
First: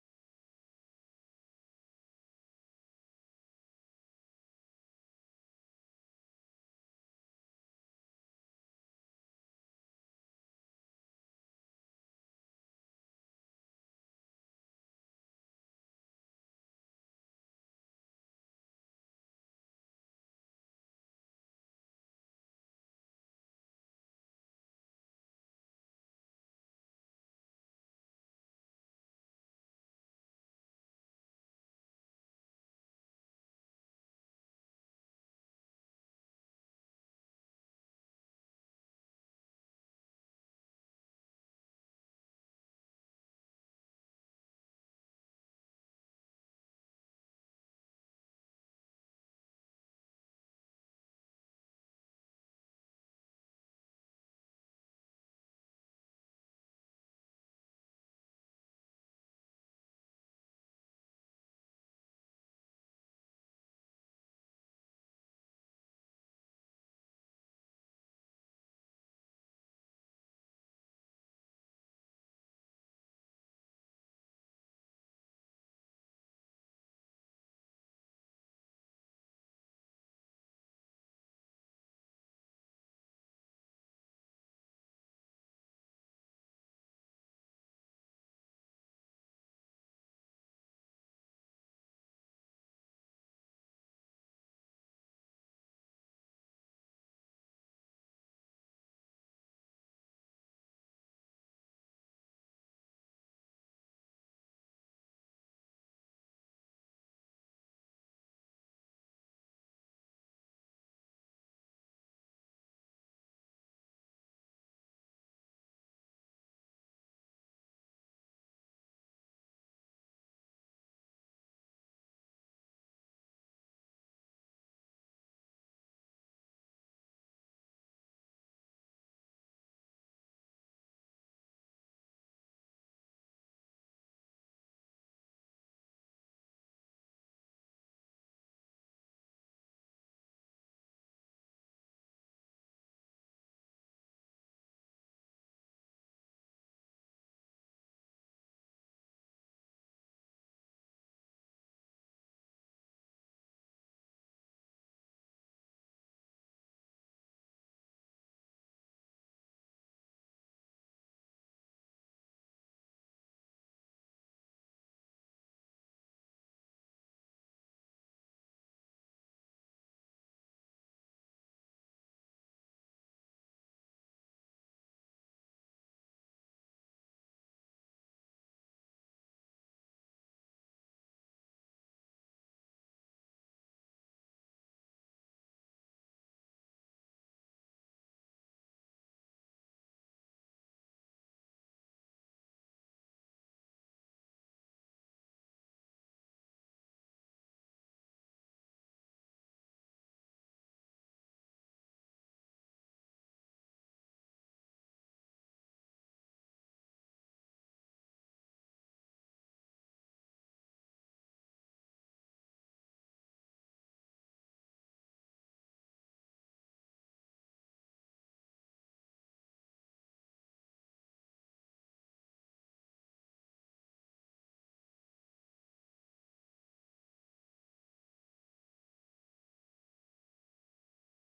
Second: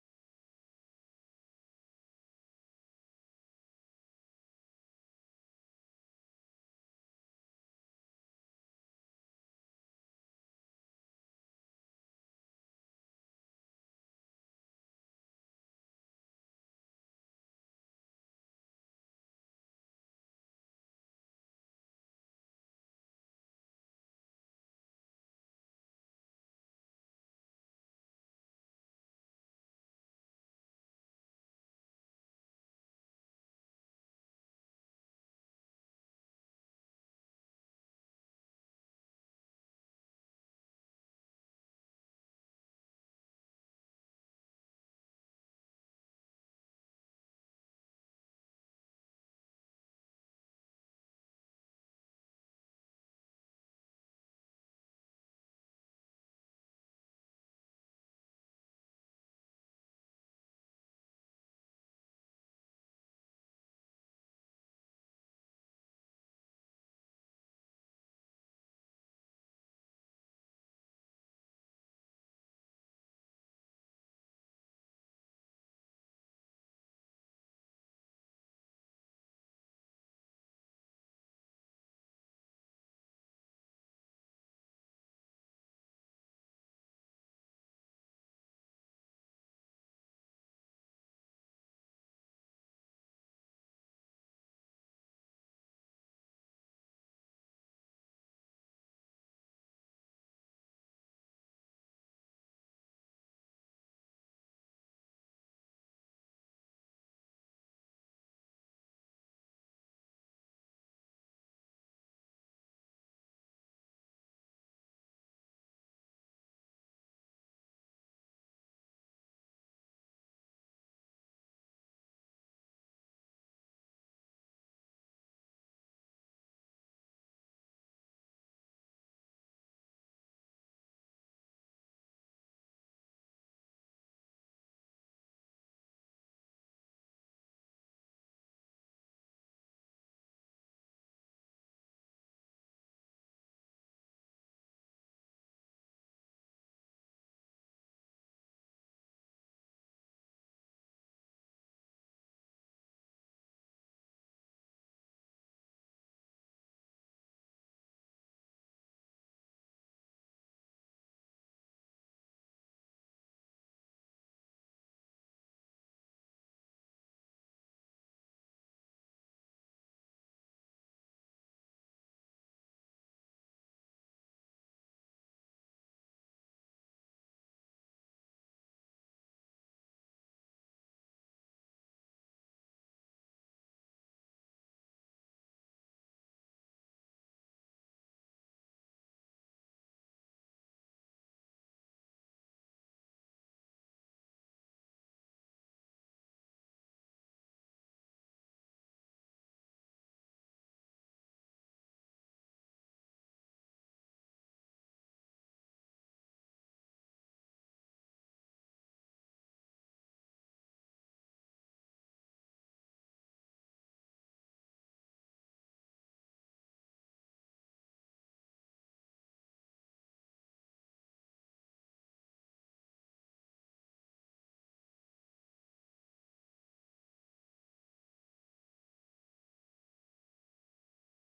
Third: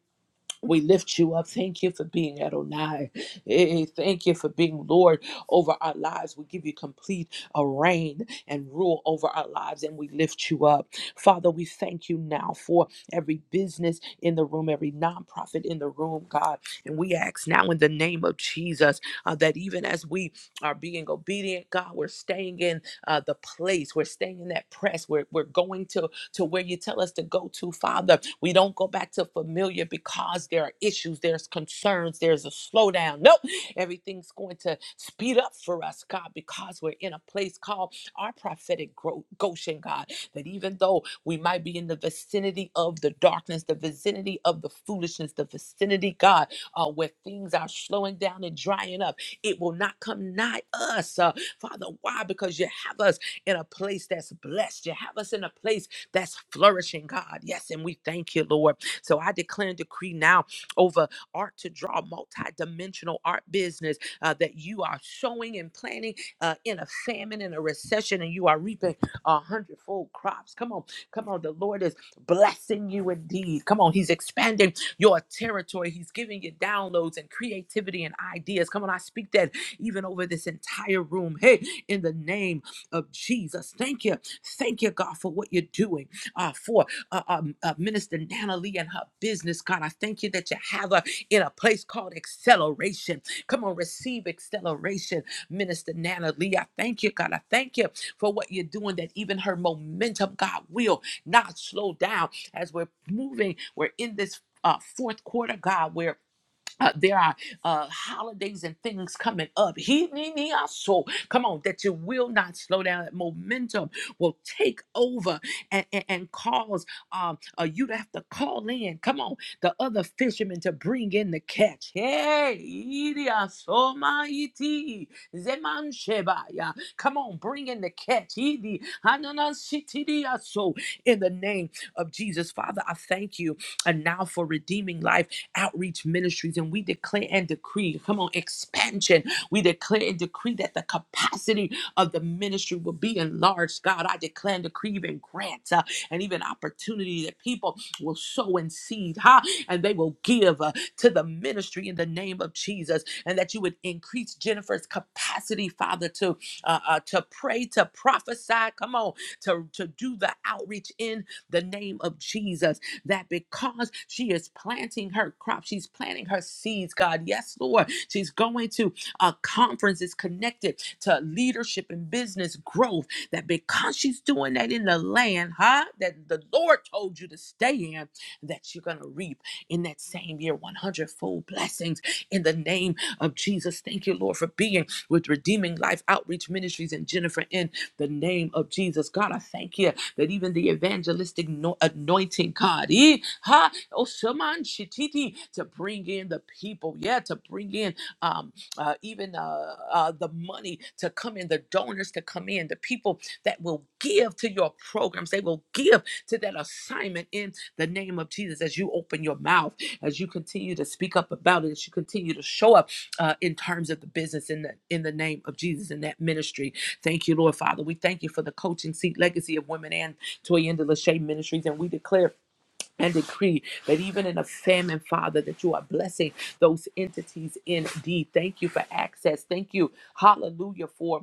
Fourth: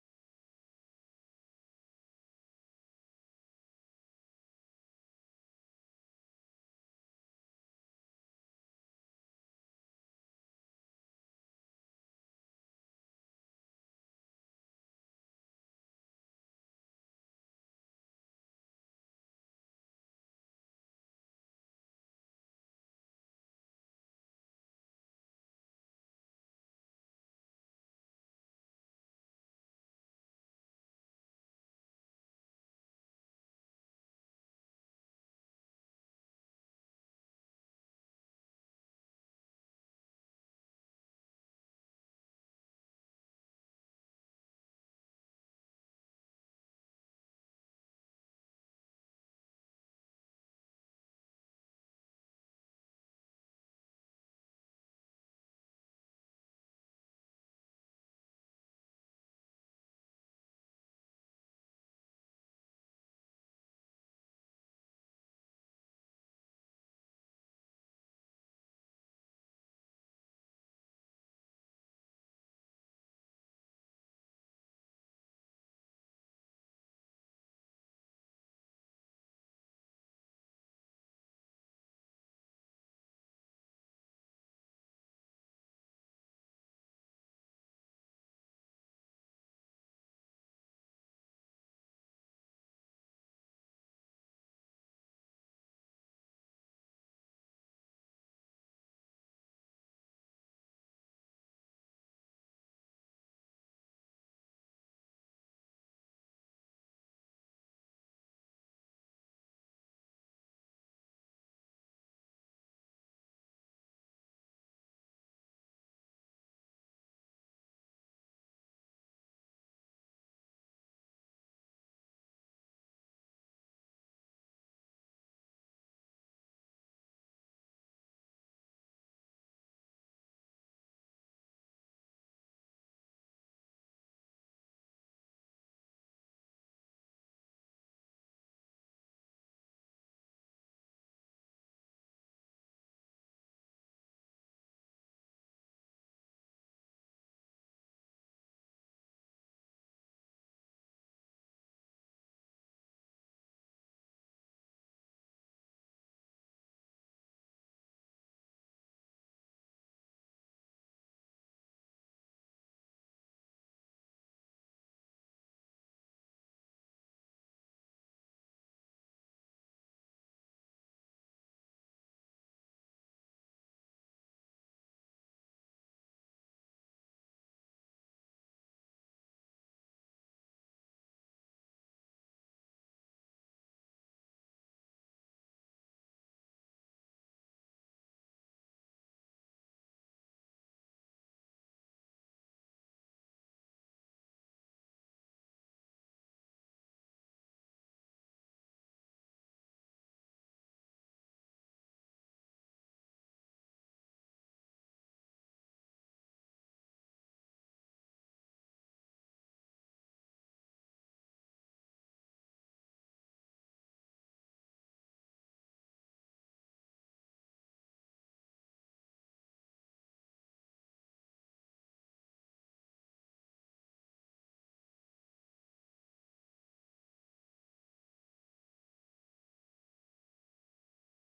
Speaker 1: we lift you up. Thank you for being Adonai. Eh, Thank you for being Lord over our lives. We give you complete uh, reign and rule over our lives, and we lift you up. Father, we thank you now for every business in the room, every nonprofit in the room, God. And we ask now in the name of Jesus uh, that even as we are being obedient, God, we're staying in uh, the place, we're staying in that press, we're, we're going to to where you tell us to go to, Father. We don't go back to familiar because there are issues, there's concerns, there's a slowdown. Nope. Everything's going to speed up for us, God, because we're in a place called our prophetic gro- Goshen, God. That even though we might be in the vicinity of the darkness, the vicinity of the foolishness, the vicinity, God, uh, where things are slowing down and drying up, it will not come nigh us. Uh, Father, why? Because you have us in a place that's blessed. You have us in a place that's flourishing, God. Yes, and we thank you, Lord. So I declare and decree now over art to draw multi-dimensional art business uh, that you are sowing and planting uh, in a famine and a recession and you are reaping a hundredfold crops come on come on the lord is blessing you indeed come on he's expanding your territory he's giving you downloads and creativity and ideas come on i speak that even over this entire room hey in the name of jesus thank you Thank you, God, for what you're doing uh, for uh, um, uh, Minister Nana Lee and her business, God. I thank you that you have her in a place called acceleration. Come on, receive acceleration, Minister Nana Lee. I thank you, God. I thank you for what you're doing, that even her momentum, God, will not slow down as we're moving. We're in this. Uh, fourth quarter, God, where uh, there are uh, holidays and things coming up. He, ni, ni, ah, so come on, that you will not slow down. That momentum will take over and, and, and cause um, uh, you to have to call in. Come on, the other fishermen to bring in the catch. Hey, iri, ah, so, ma, iti, zeman, sheba, ya. come on, bring in the catch. Iri, hanana, sitiri, ah, So, in the name of Jesus, Father, I thank you and now for redeeming life outreach ministries and we declare and decree, come on, expansion. We declare and decree that the capacity of the ministry will be enlarged. God, I declare and decree even grants uh, and even opportunity that people will sow and seed, huh? And they will give uh, to the ministry in the name of Jesus, and that you would increase Jennifer's capacity, Father, to uh, uh, to pray, to prophesy. Come on, to to do the outreach in the name of Jesus that because she is planting her crop, she's planting her seeds, God. Yes, Lord. She's going to a conference that's connected to leadership and business growth. That because she's doing that in the land, huh? That the Lord told you to stay in, that you're gonna reap in that same year 100 fold blessings in the name of Jesus. Thank you, Lord, for being with Redeeming Life Outreach Ministries and Jennifer in the name of Jesus. God, I thank you that even the evangelistic no- anointing, God, eh, ha, oh, shaman shititi, to bring in the people, yeah, to bring in um, uh, even uh, uh, the money to come in, the donors to come in, the people that will give to your programs, they will give to that assignment in the name of Jesus as you open your mouth, as you continue to speak up about it, as you continue to show up uh, in terms of the business in the in the name of Jesus in that ministry. Thank you, Lord Father. We thank you for the coaching seat legacy of women and Toyenda Lachey Ministries. And we declare and decree that even in a famine, Father, that you are blessing those entities indeed. Thank you for access. Thank you, hallelujah, for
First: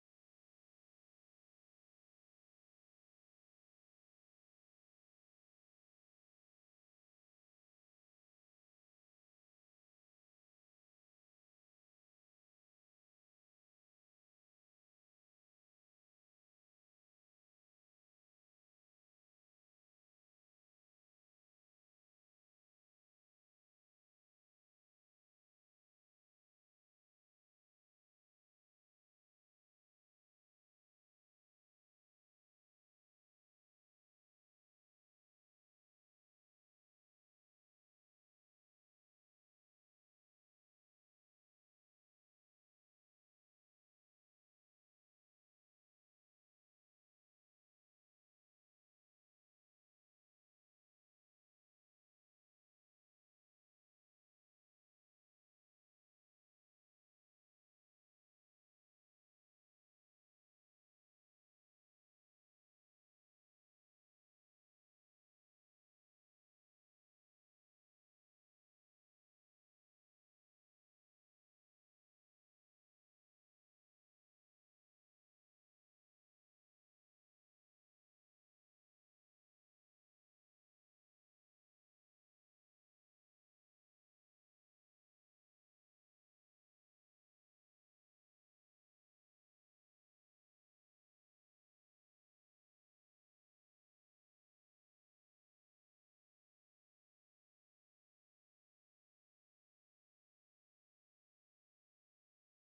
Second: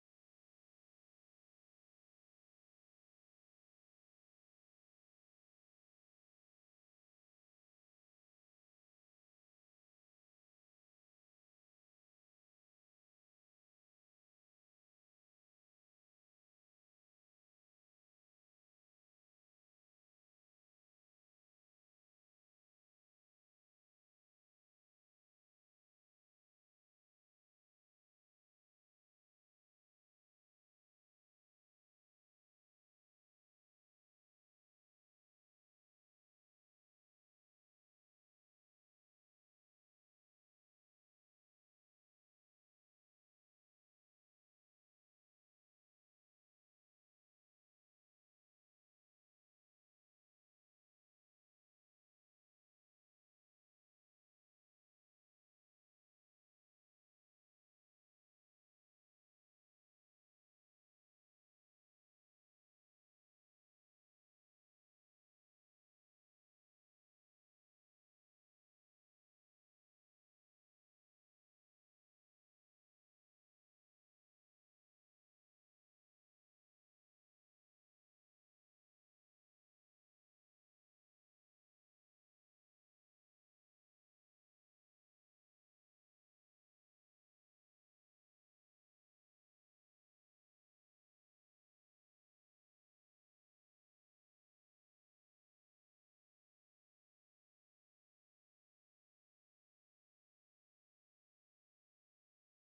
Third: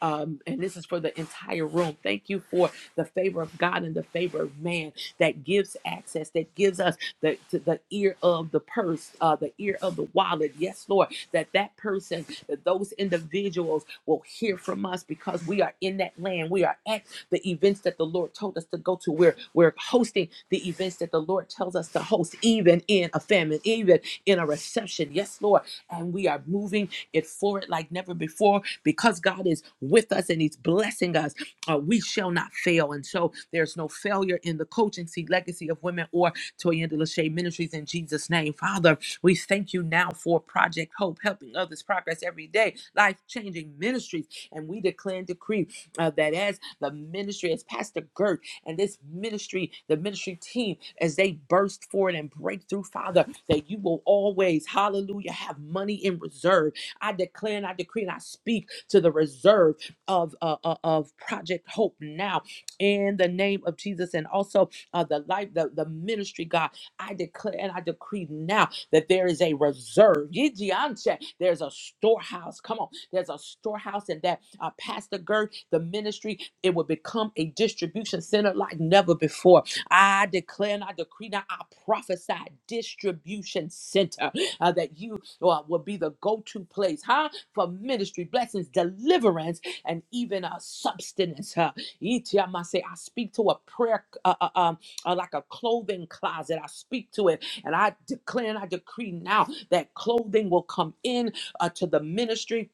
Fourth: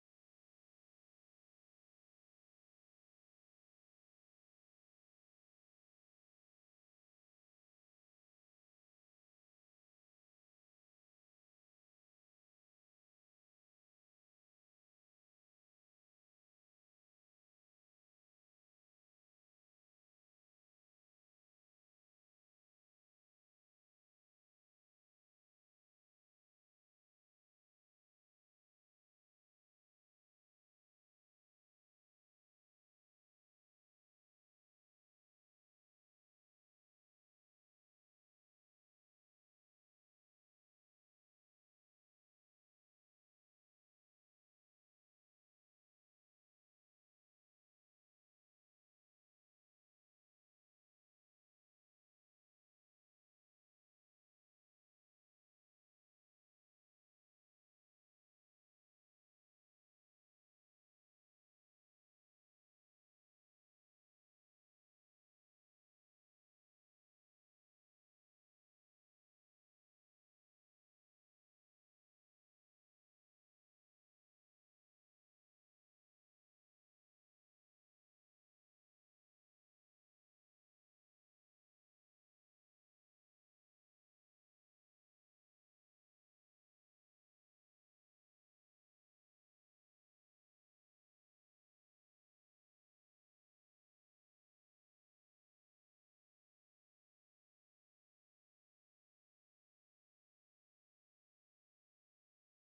Speaker 1: um, and this is for the entire room. Thank you for the favor of God and the favor of man that gives access, that gives us the, to the ear of the purse, uh, the ear of the wallet. Yes, Lord, that that person, that those individuals will hear from us because we are in that land. We are at the events that the Lord told us to go to. We're, we're hosting the events that the Lord tells us to host, even in a famine, even in a reception. Yes, Lord. And we are moving it forward like never before because God is with us and He's blessing us. Uh, we shall not fail. And so there's no failure in the coaching seat legacy of women or Toyanda Lachey Ministries in Jesus' name. Father, we thank you now for Project Hope, helping others progress every day, life changing ministries. And we declare and decree uh, that as the ministry, as Pastor Gert and this ministry, the ministry team, as they burst forward and break through, Father, that you will always, hallelujah, have money in reserve I declare and I decree and I speak to the reserve of uh, uh, of Project Hope now in the name of Jesus, and also uh, the life, the, the ministry, God. I declare and I decree now that there is a reserve. Yijianche, There's a storehouse. Come on, there's a storehouse, and that uh, Pastor Gert, the ministry, it will become a distribution center like never before. I declare and I decree now, I prophesy distribution center uh, that you or will be the go-to place, huh? For ministry, blessings, deliverance, and even a substance. Huh? Iti, I must say, I speak to a prayer, uh, uh, um, uh, like a clothing closet. I speak to it, and I declare and I decree now that clothing will come in uh, to the ministry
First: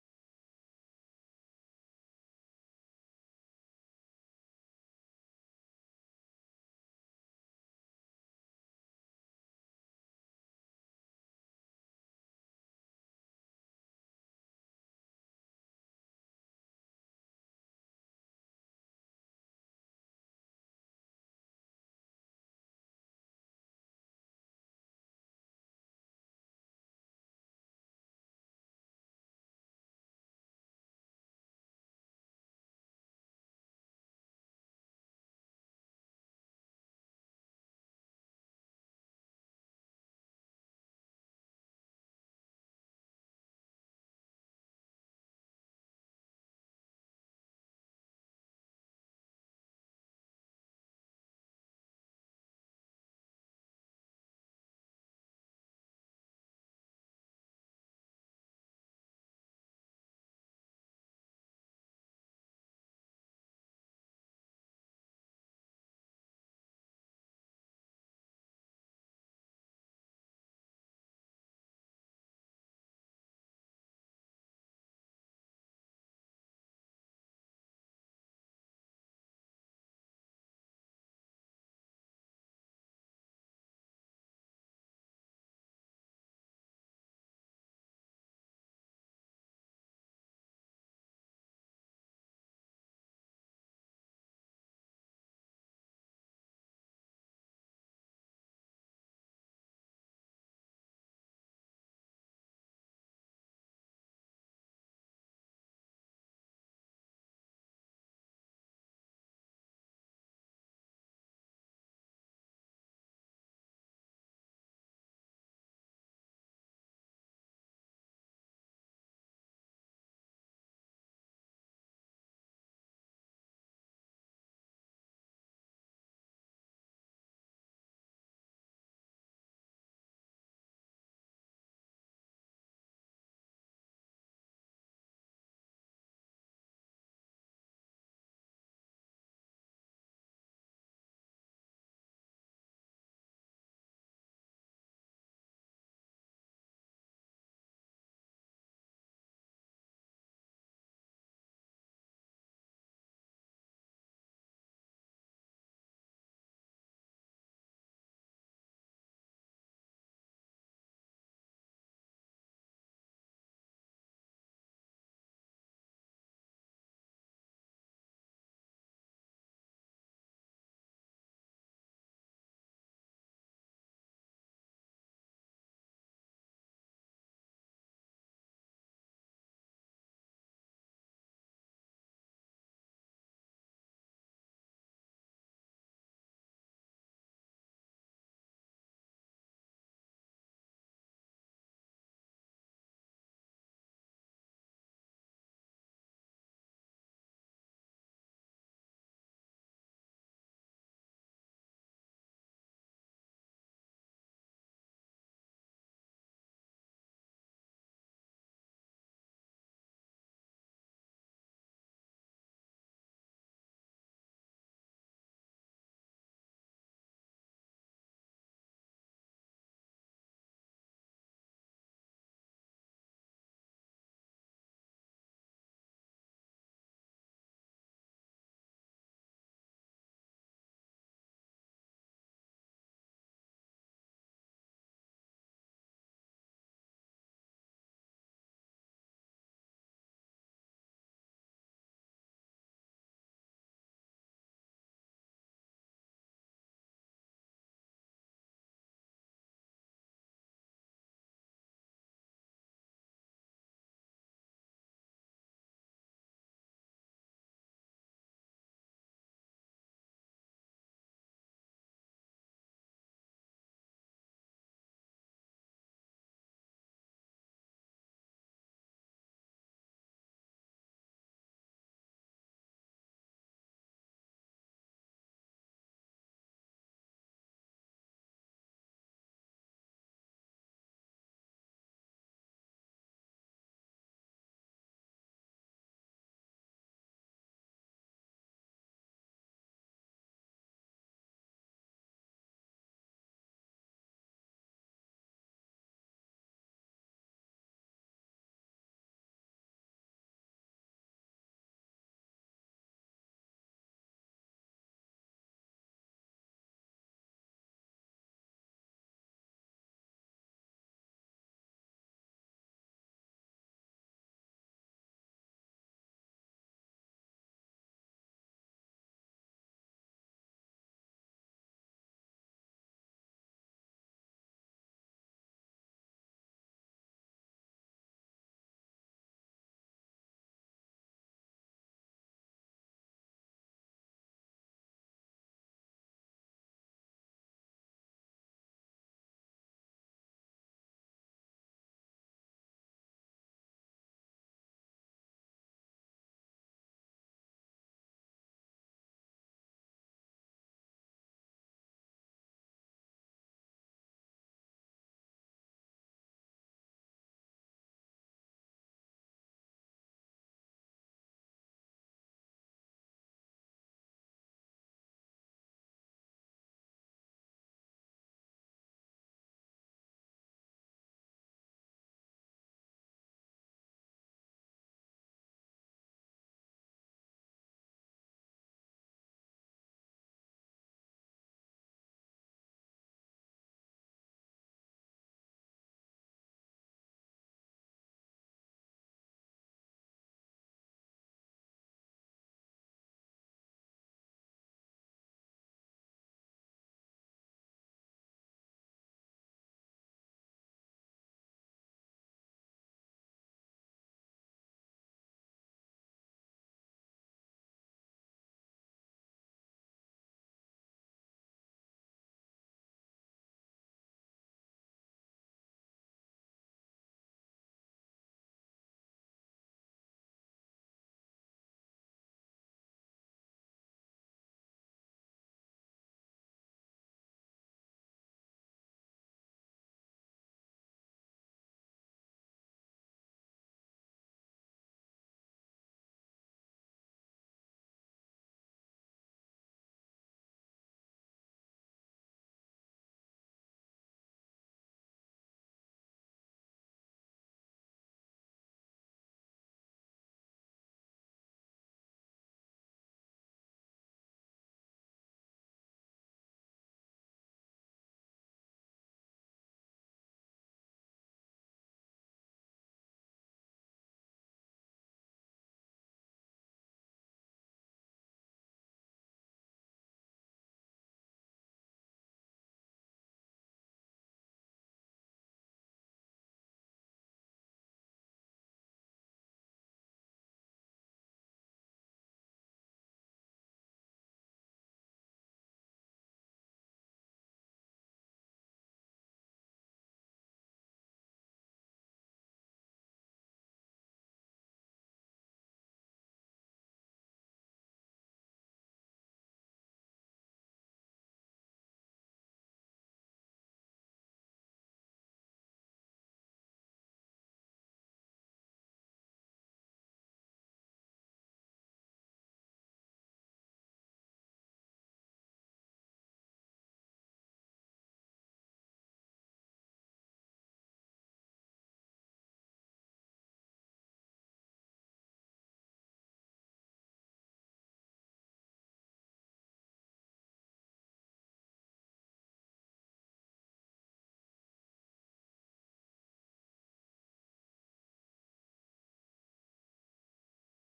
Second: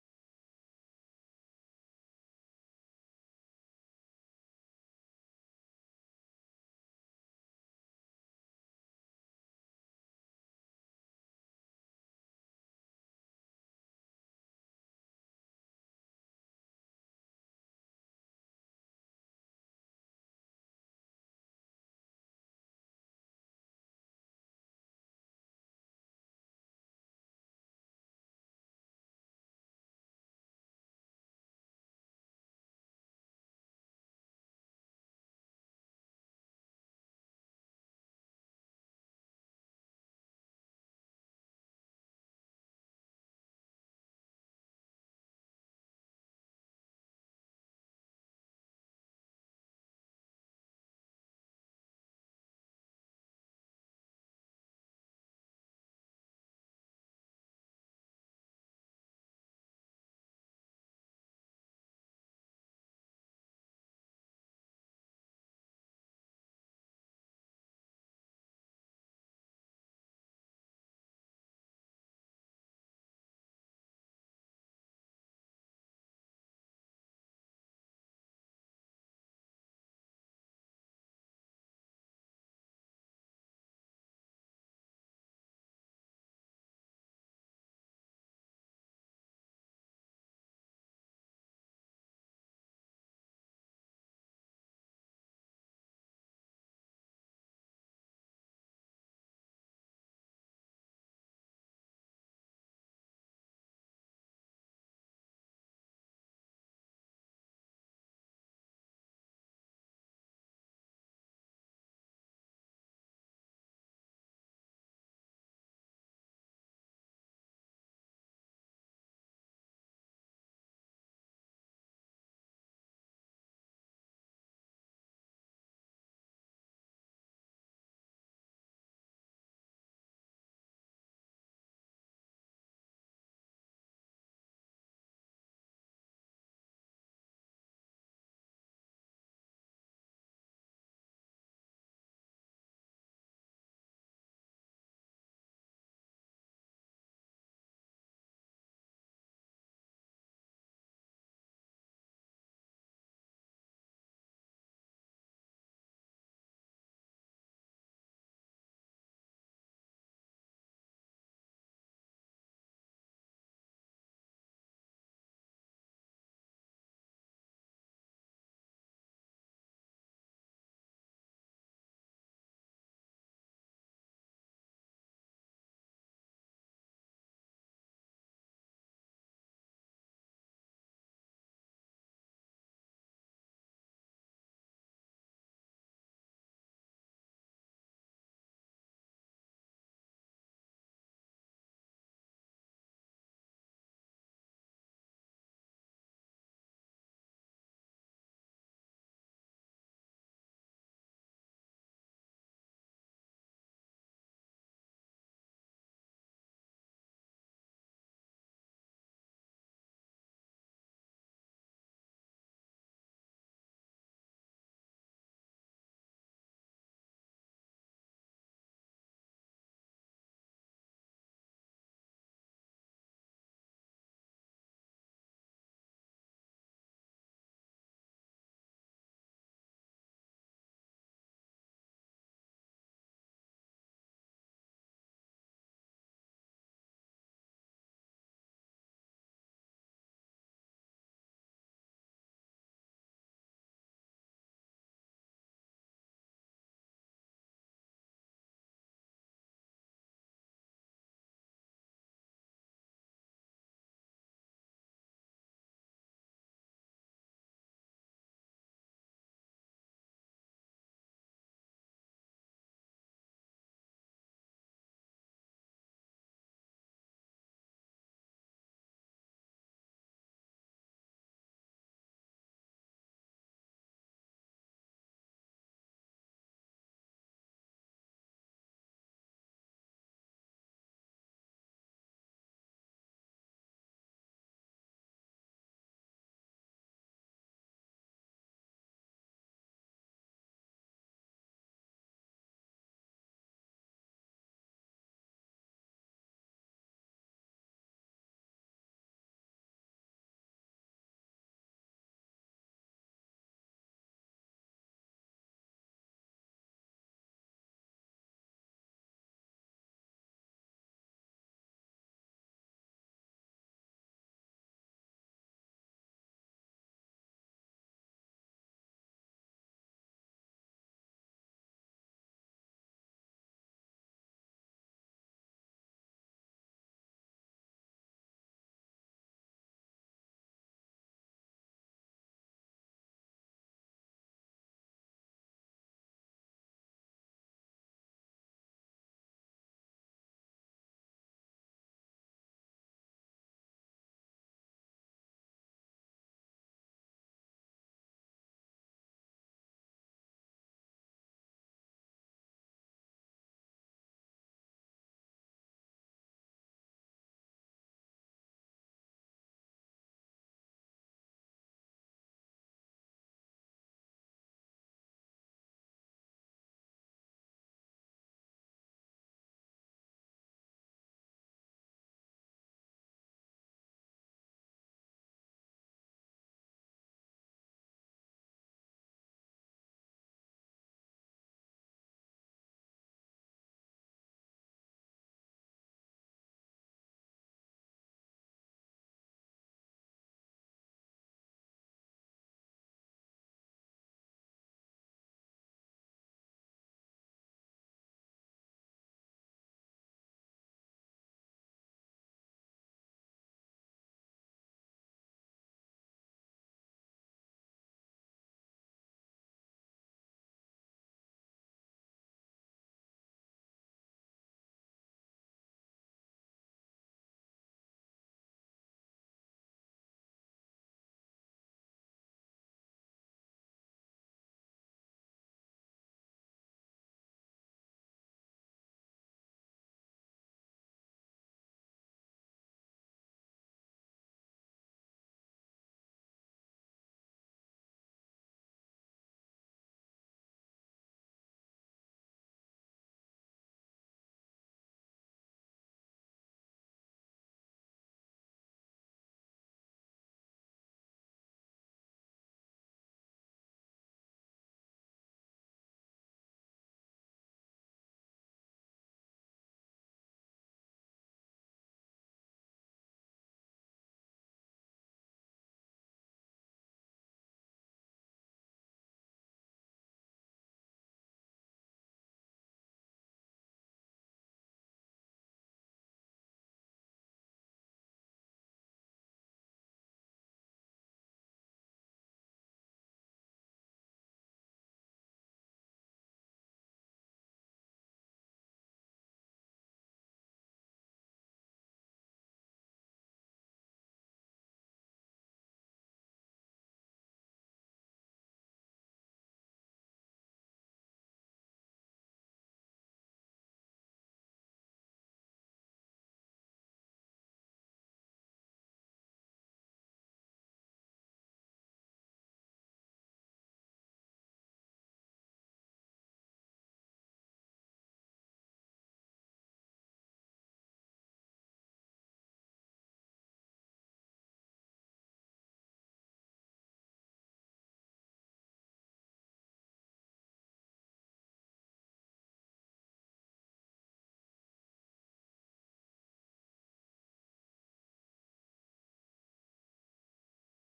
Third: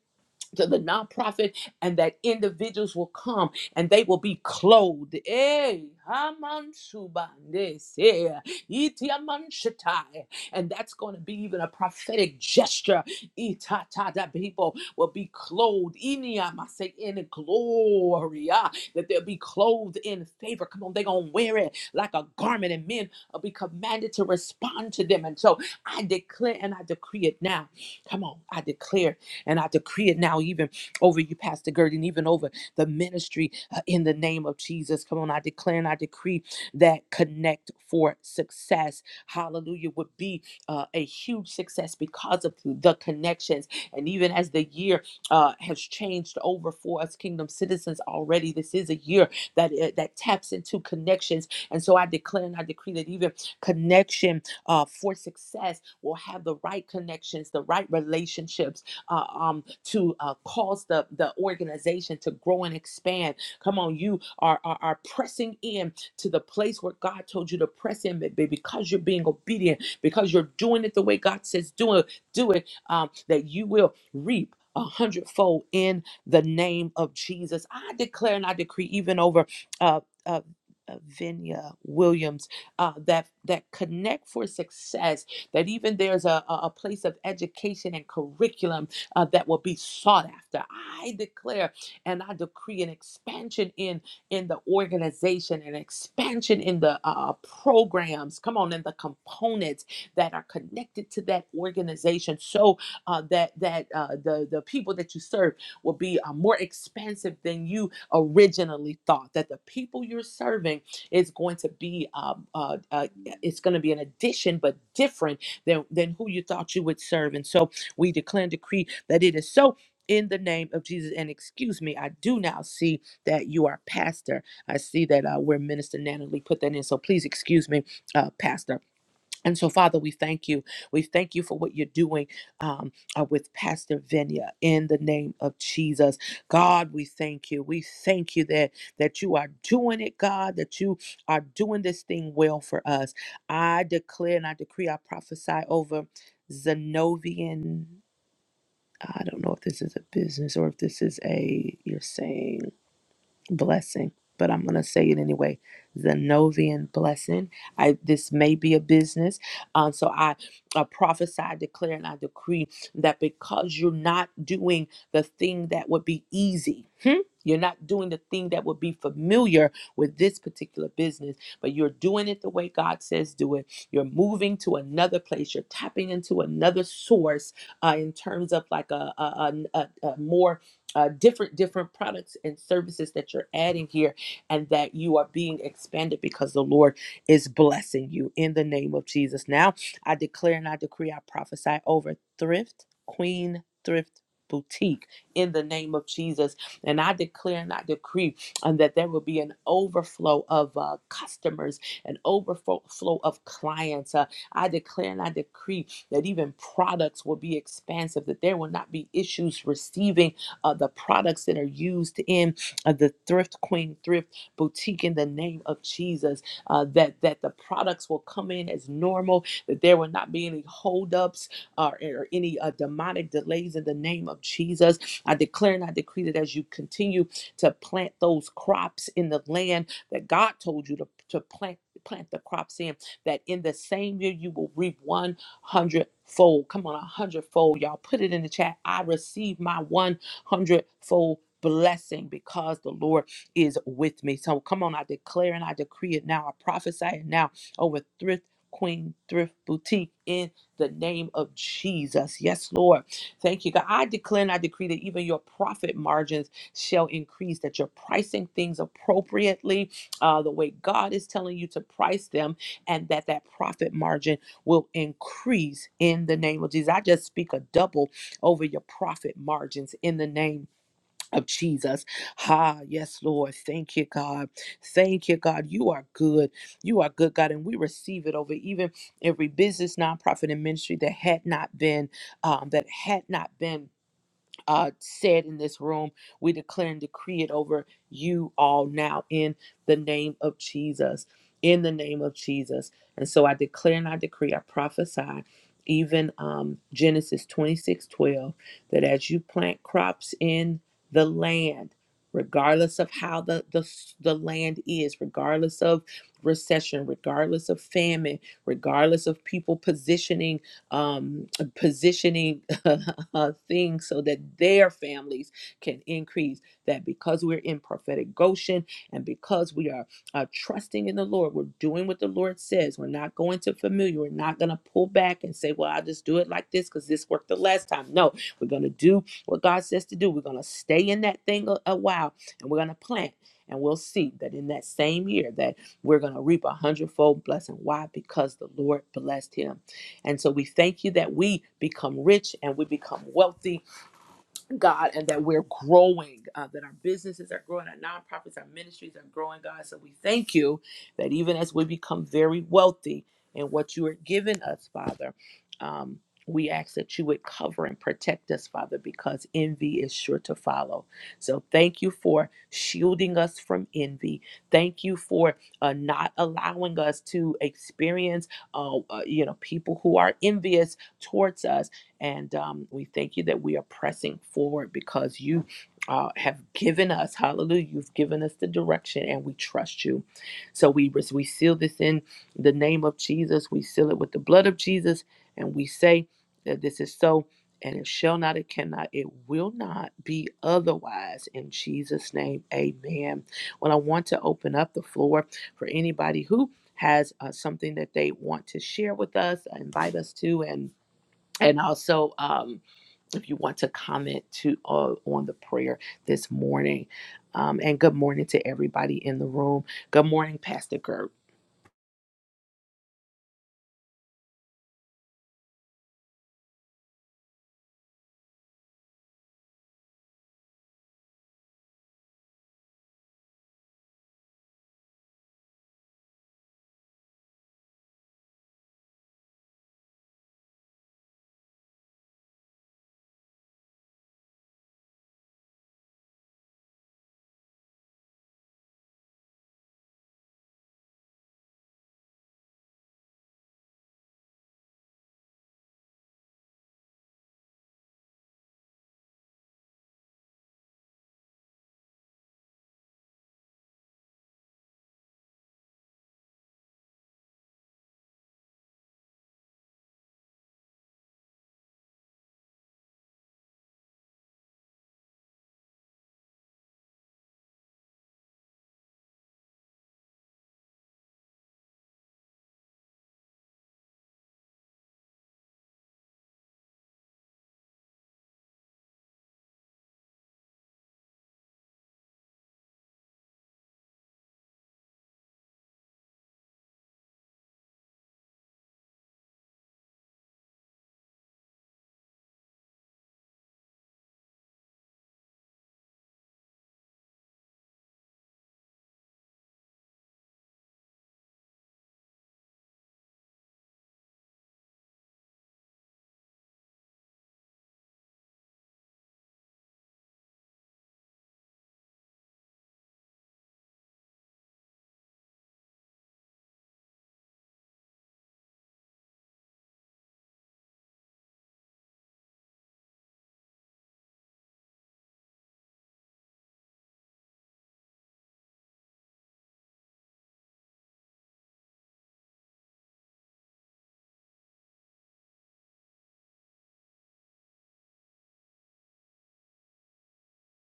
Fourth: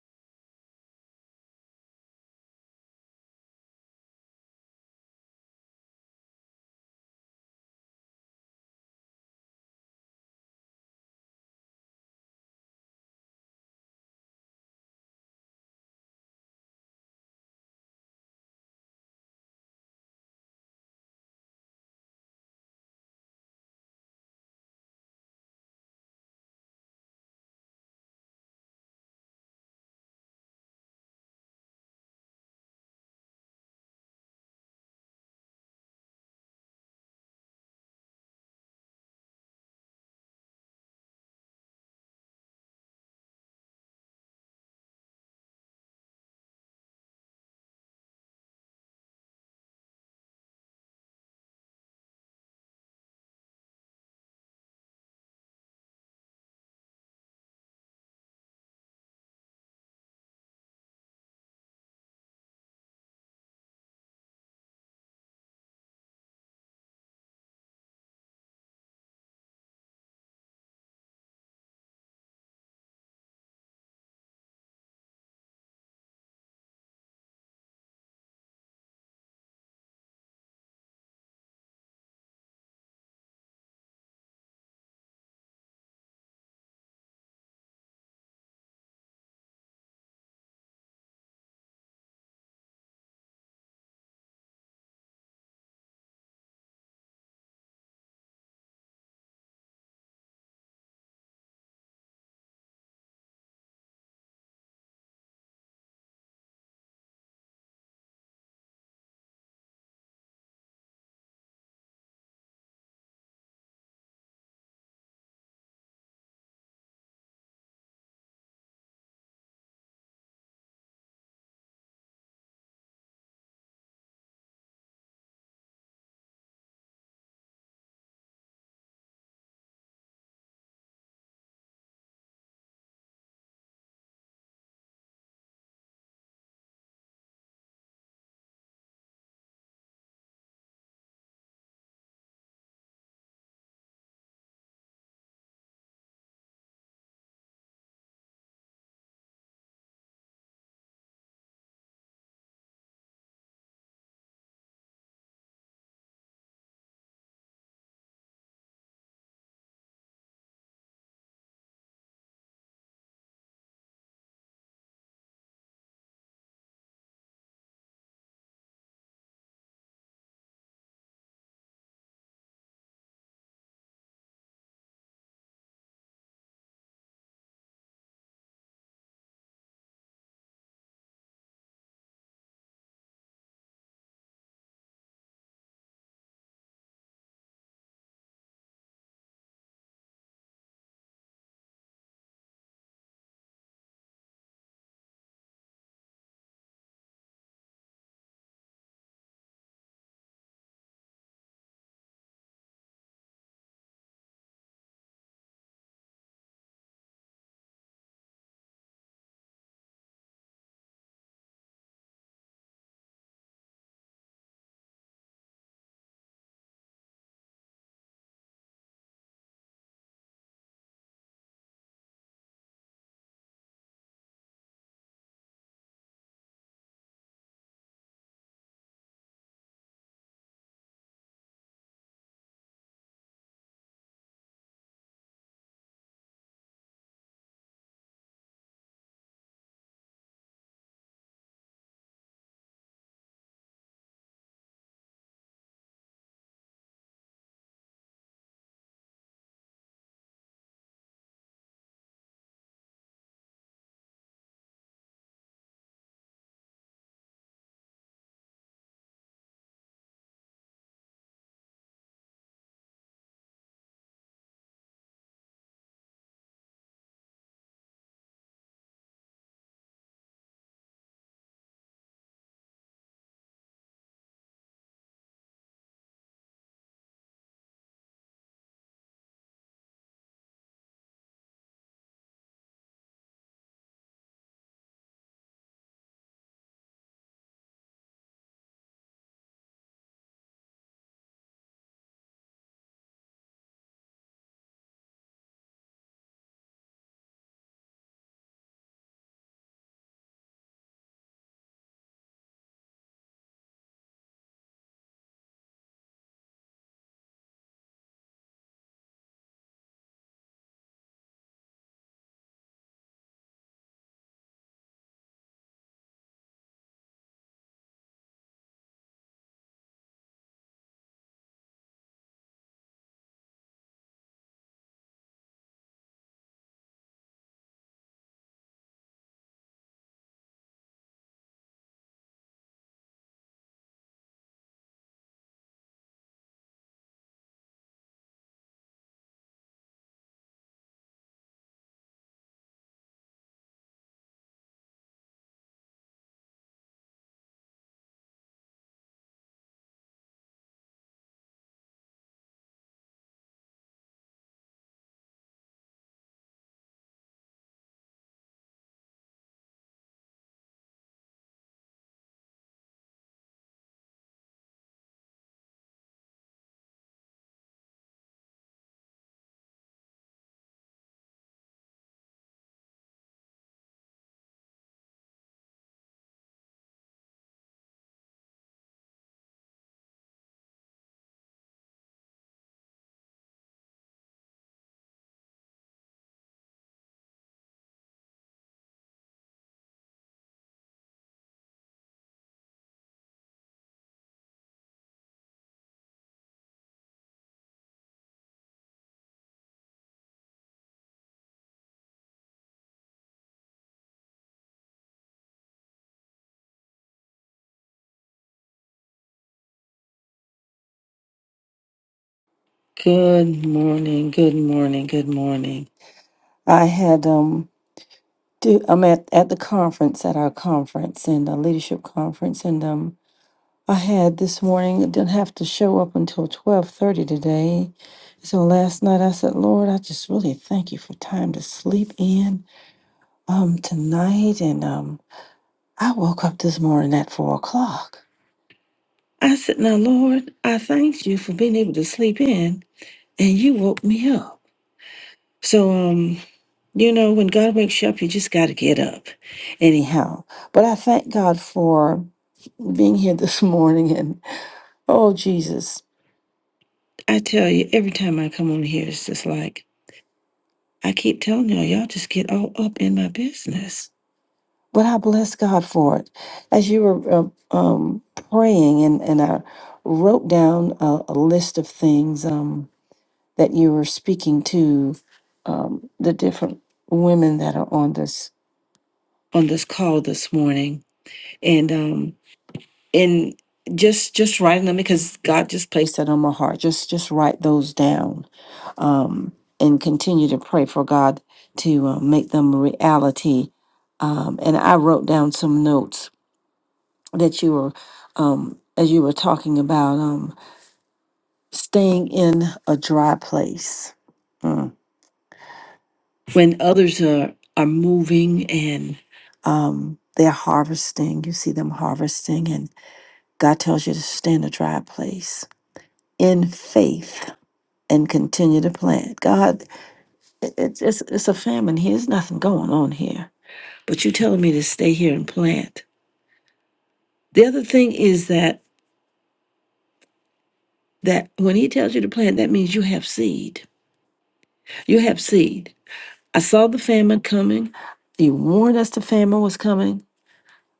Speaker 1: to the nonprofit and that individuals will come and they will be clothed. Eh, hamansubandes, eh, itiamanshatai. And that's going to be even a prophetic gesture. Itata, That people will be clothed iniamase, in glory. ah, That they'll be clothed in favor. Come on, they're going to wear it like a garment, and men will be commanded to respond to them. And so I declare and I decree it now. Come on, I declare and I decree it now, even over you, Pastor Gert, and even over the ministry uh, in the name of Jesus. Come on, I declare and I decree that Connect for Success, hallelujah, would be uh, a huge success because of the connections. And even as the year uh, has changed over for us, kingdom citizens already, this is a year that, uh, that taps into connections. And so I declare and I decree that even connection uh, for success will have the right connections, the right relationships uh, um, to uh, cause the, the organization to grow and expand. Come on, you are, are, are pressing in to the place where God told you to press in baby, because you're being obedient, because you're doing it the way God says do it, do it, um, that you will reap. A hundredfold in the name of Jesus. I declare and I decree, even over uh, uh, uh, Vinya Williams, uh, that that connect for success. That even there's a, a a place of education and curriculum uh, that will be sought after. I declare and I decree an expansion in in the organization, an expansion in the uh, programs. Come on, and the components that are connected to that organization, so uh, that that uh, the the people that you serve will be uh, more expansive than you originally thought. That the people you're serving is going to be uh, uh, uh, it's going to be an addition, but different than than who you thought you would serve. And so we declare and decree that it is so in the name of Jesus. And excuse me, I do now see that you are pastor. I see that uh, where Minister Natalie put that in. So please excuse me, uh, pastor. And so, Father, we thank you. We thank you for what you're doing um, uh, with Pastor Venya in the name of Jesus. God, we thank you. We thank you that that you are doing it, God, that you are doing this thing well for us. I declare and I decree, I prophesy over Zenovian. I don't know if this is a business or if this is a you're saying blessing, but I'm going to say it anyway. Zenovian blessing. I this may be a business, um, so I I prophesy, I declare, and I decree that because you're not doing the thing that would be easy, hmm? you're not doing the thing that would be familiar with this particular business, but you're doing it the way God says do it. You're moving to another place. You're tapping into another source uh, in terms of like a, a, a, a a more uh, different different products and services that you're adding here and that you are being expanded because the lord is blessing you in the name of jesus now i declare and i decree i prophesy over thrift queen thrift boutique in the name of jesus and i declare and i decree um, that there will be an overflow of uh, customers an overflow flow of clients uh, i declare and i decree that even products will be expansive that there will not be issues receiving uh, the products that are used in uh, the Thrift Queen Thrift Boutique in the name of Jesus. Uh, that that the products will come in as normal. That there will not be any holdups uh, or any uh, demonic delays in the name of Jesus. I declare and I decree that as you continue to plant those crops in the land that God told you to to plant plant the crops in that in the same year you will reap 100 fold come on a hundred fold y'all put it in the chat i receive my one hundredfold blessing because the Lord is with me. So come on, I declare and I decree it now. I prophesy it now over Thrift Queen Thrift Boutique in the name of Jesus. Yes, Lord. Thank you, God. I declare and I decree that even your profit margins shall increase, that you're pricing things appropriately, uh, the way God is telling you to price them, and that that profit margin will increase in the name of Jesus. I just speak a double over your profit margins in the name of Jesus. Ha, yes, Lord. Thank you, God. Thank you, God. You are good. You are good, God. And we receive it over even every business, nonprofit, and ministry that had not been, um, that had not been uh, said in this room. We declare and decree it over you all now in the name of Jesus. In the name of Jesus. And so I declare and I decree, I prophesy, even um, Genesis 26 12, that as you plant crops in the land, regardless of how the, the, the land is, regardless of recession, regardless of famine, regardless of people positioning, um, positioning [LAUGHS] uh, things so that their families can increase. That because we're in prophetic Goshen and because we are uh, trusting in the Lord, we're doing what the Lord says. We're not going to familiar. We're not going to pull back and say, well, I'll just do it like this because this worked the last time. No, we're going to do what God says to do. We're going to stay in that thing a, a while and we're going to plant. And we'll see that in that same year that we're going to reap a hundredfold blessing. Why? Because the Lord blessed him. And so we thank you that we become rich and we become wealthy God, and that we're growing, uh, that our businesses are growing, our nonprofits, our ministries are growing, God. So we thank you that even as we become very wealthy in what you are giving us, Father, um, we ask that you would cover and protect us, Father, because envy is sure to follow. So thank you for shielding us from envy. Thank you for uh, not allowing us to experience, uh, uh, you know, people who are envious towards us and um, we thank you that we are pressing forward because you uh, have given us, hallelujah, you've given us the direction and we trust you. So we, we seal this in the name of Jesus. We seal it with the blood of Jesus. And we say that this is so and it shall not, it cannot, it will not be otherwise. In Jesus' name, amen. Well, I want to open up the floor for anybody who has uh, something that they want to share with us, invite us to, and and also, um, if you want to comment to uh, on the prayer this morning, um, and good morning to everybody in the room. Good morning, Pastor Gert.
Speaker 2: Good morning, good morning, good morning. I had um do I'm at, at the conference at our conference and a leadership conference and um I had this morning I didn't have to show up until twelve thirty today. So last night I said, Lord, I just really thank you for time to sleep in um tonight and um I woke up this morning at four o'clock. I said, Now Lord, I thank you for being able to sleep in and you woke me up. So um You know, when God wakes you up, you just got to get up. Anyhow, but I thank God for being here this [LAUGHS] morning. And oh, Jesus, I tell you, every time I come on here, it's just like, I keep telling y'all, y'all just get all up in my business. But I bless God for it. As you were uh, um, praying, and, and I wrote down a, a list of things um, that you were speaking to um, the different women that are on this. on this call this morning and um and just just writing them because god just placed that on my heart just just write those down um and continue to pray for god to uh, make them a reality um and i wrote down some notes that you were um as you were talking about um staying in a dry place Mm. when others are are moving and um they're harvesting you see them harvesting and. God tells you to stand a dry place in faith and continue to plant. God, it- it's, it's, it's a famine here. There's nothing going on here. But you're telling me to stay here and plant. The other thing is that that when he tells you to plant, that means you have seed. You have seed. I saw the famine coming. He warned us the famine was coming,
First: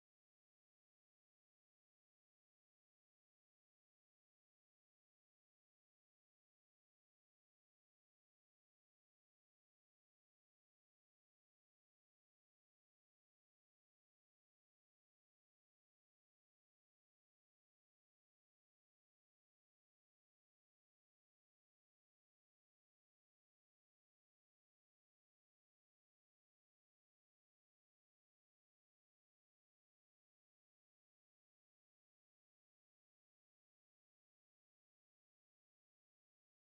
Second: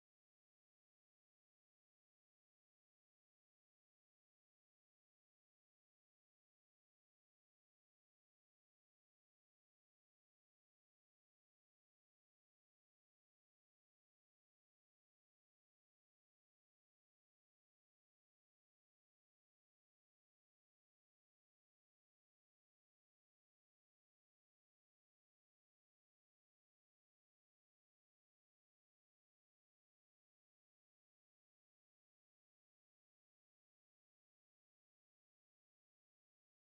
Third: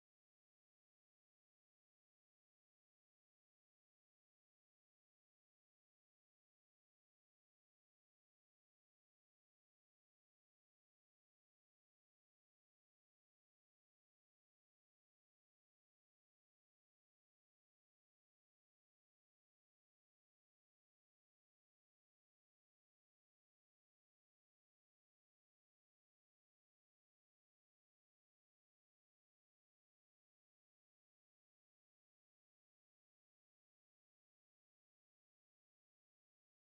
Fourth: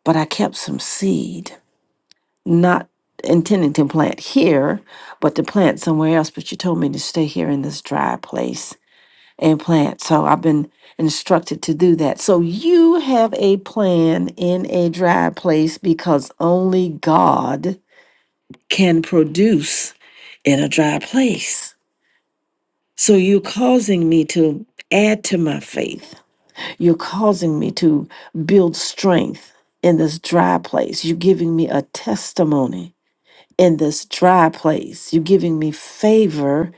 Speaker 2: but I kept some seed, not intending to plant here, but to plant somewhere else. But you told me to stay here in this dry place and plant. So I've been instructed to do that. So you have a plan in a dry place because only God can produce in a dry place. So you're causing me to add to my faith. You're causing me to build strength in this dry place. You're giving me a testimony in this dry place. You're giving me favor,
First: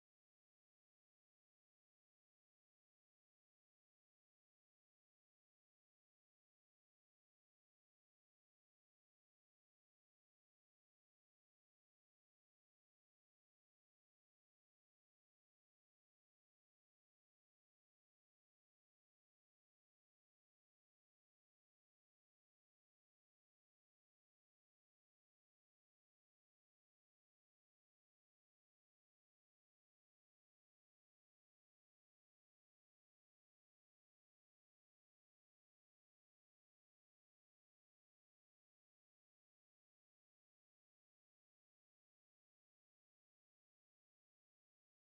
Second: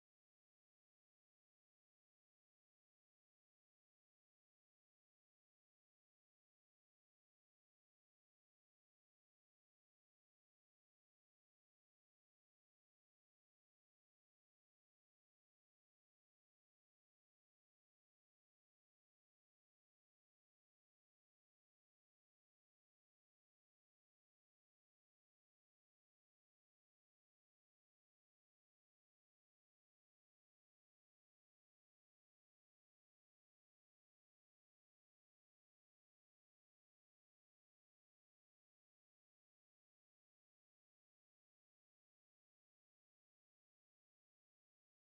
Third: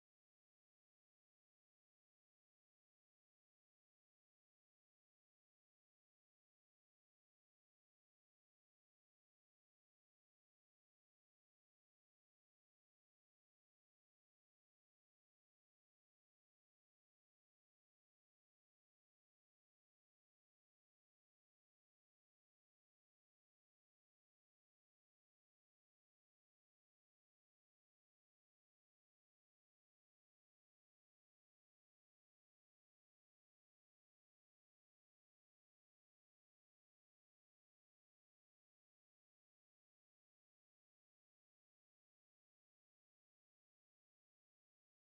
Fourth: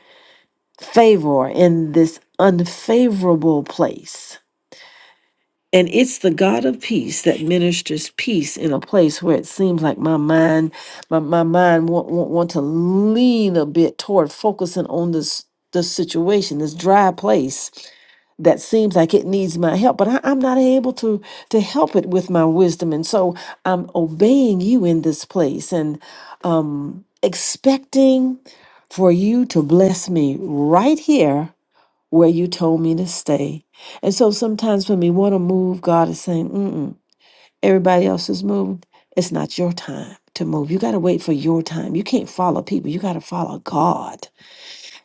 Speaker 2: favor in this unfavorable place And it's the God of peace that ministers peace in a place where it seems like my mind, my, my mind want, want, want to lean a bit toward focusing on this this situation, this dry place that seems like it needs my help, but I, I'm not able to to help it with my wisdom. And so I'm obeying you in this place and um expecting for you to bless me right here where you told me to stay. And so sometimes when we want to move, God is saying, Mm-mm, everybody else is moving; It's not your time to move. You got to wait for your time. You can't follow people, you got to follow God.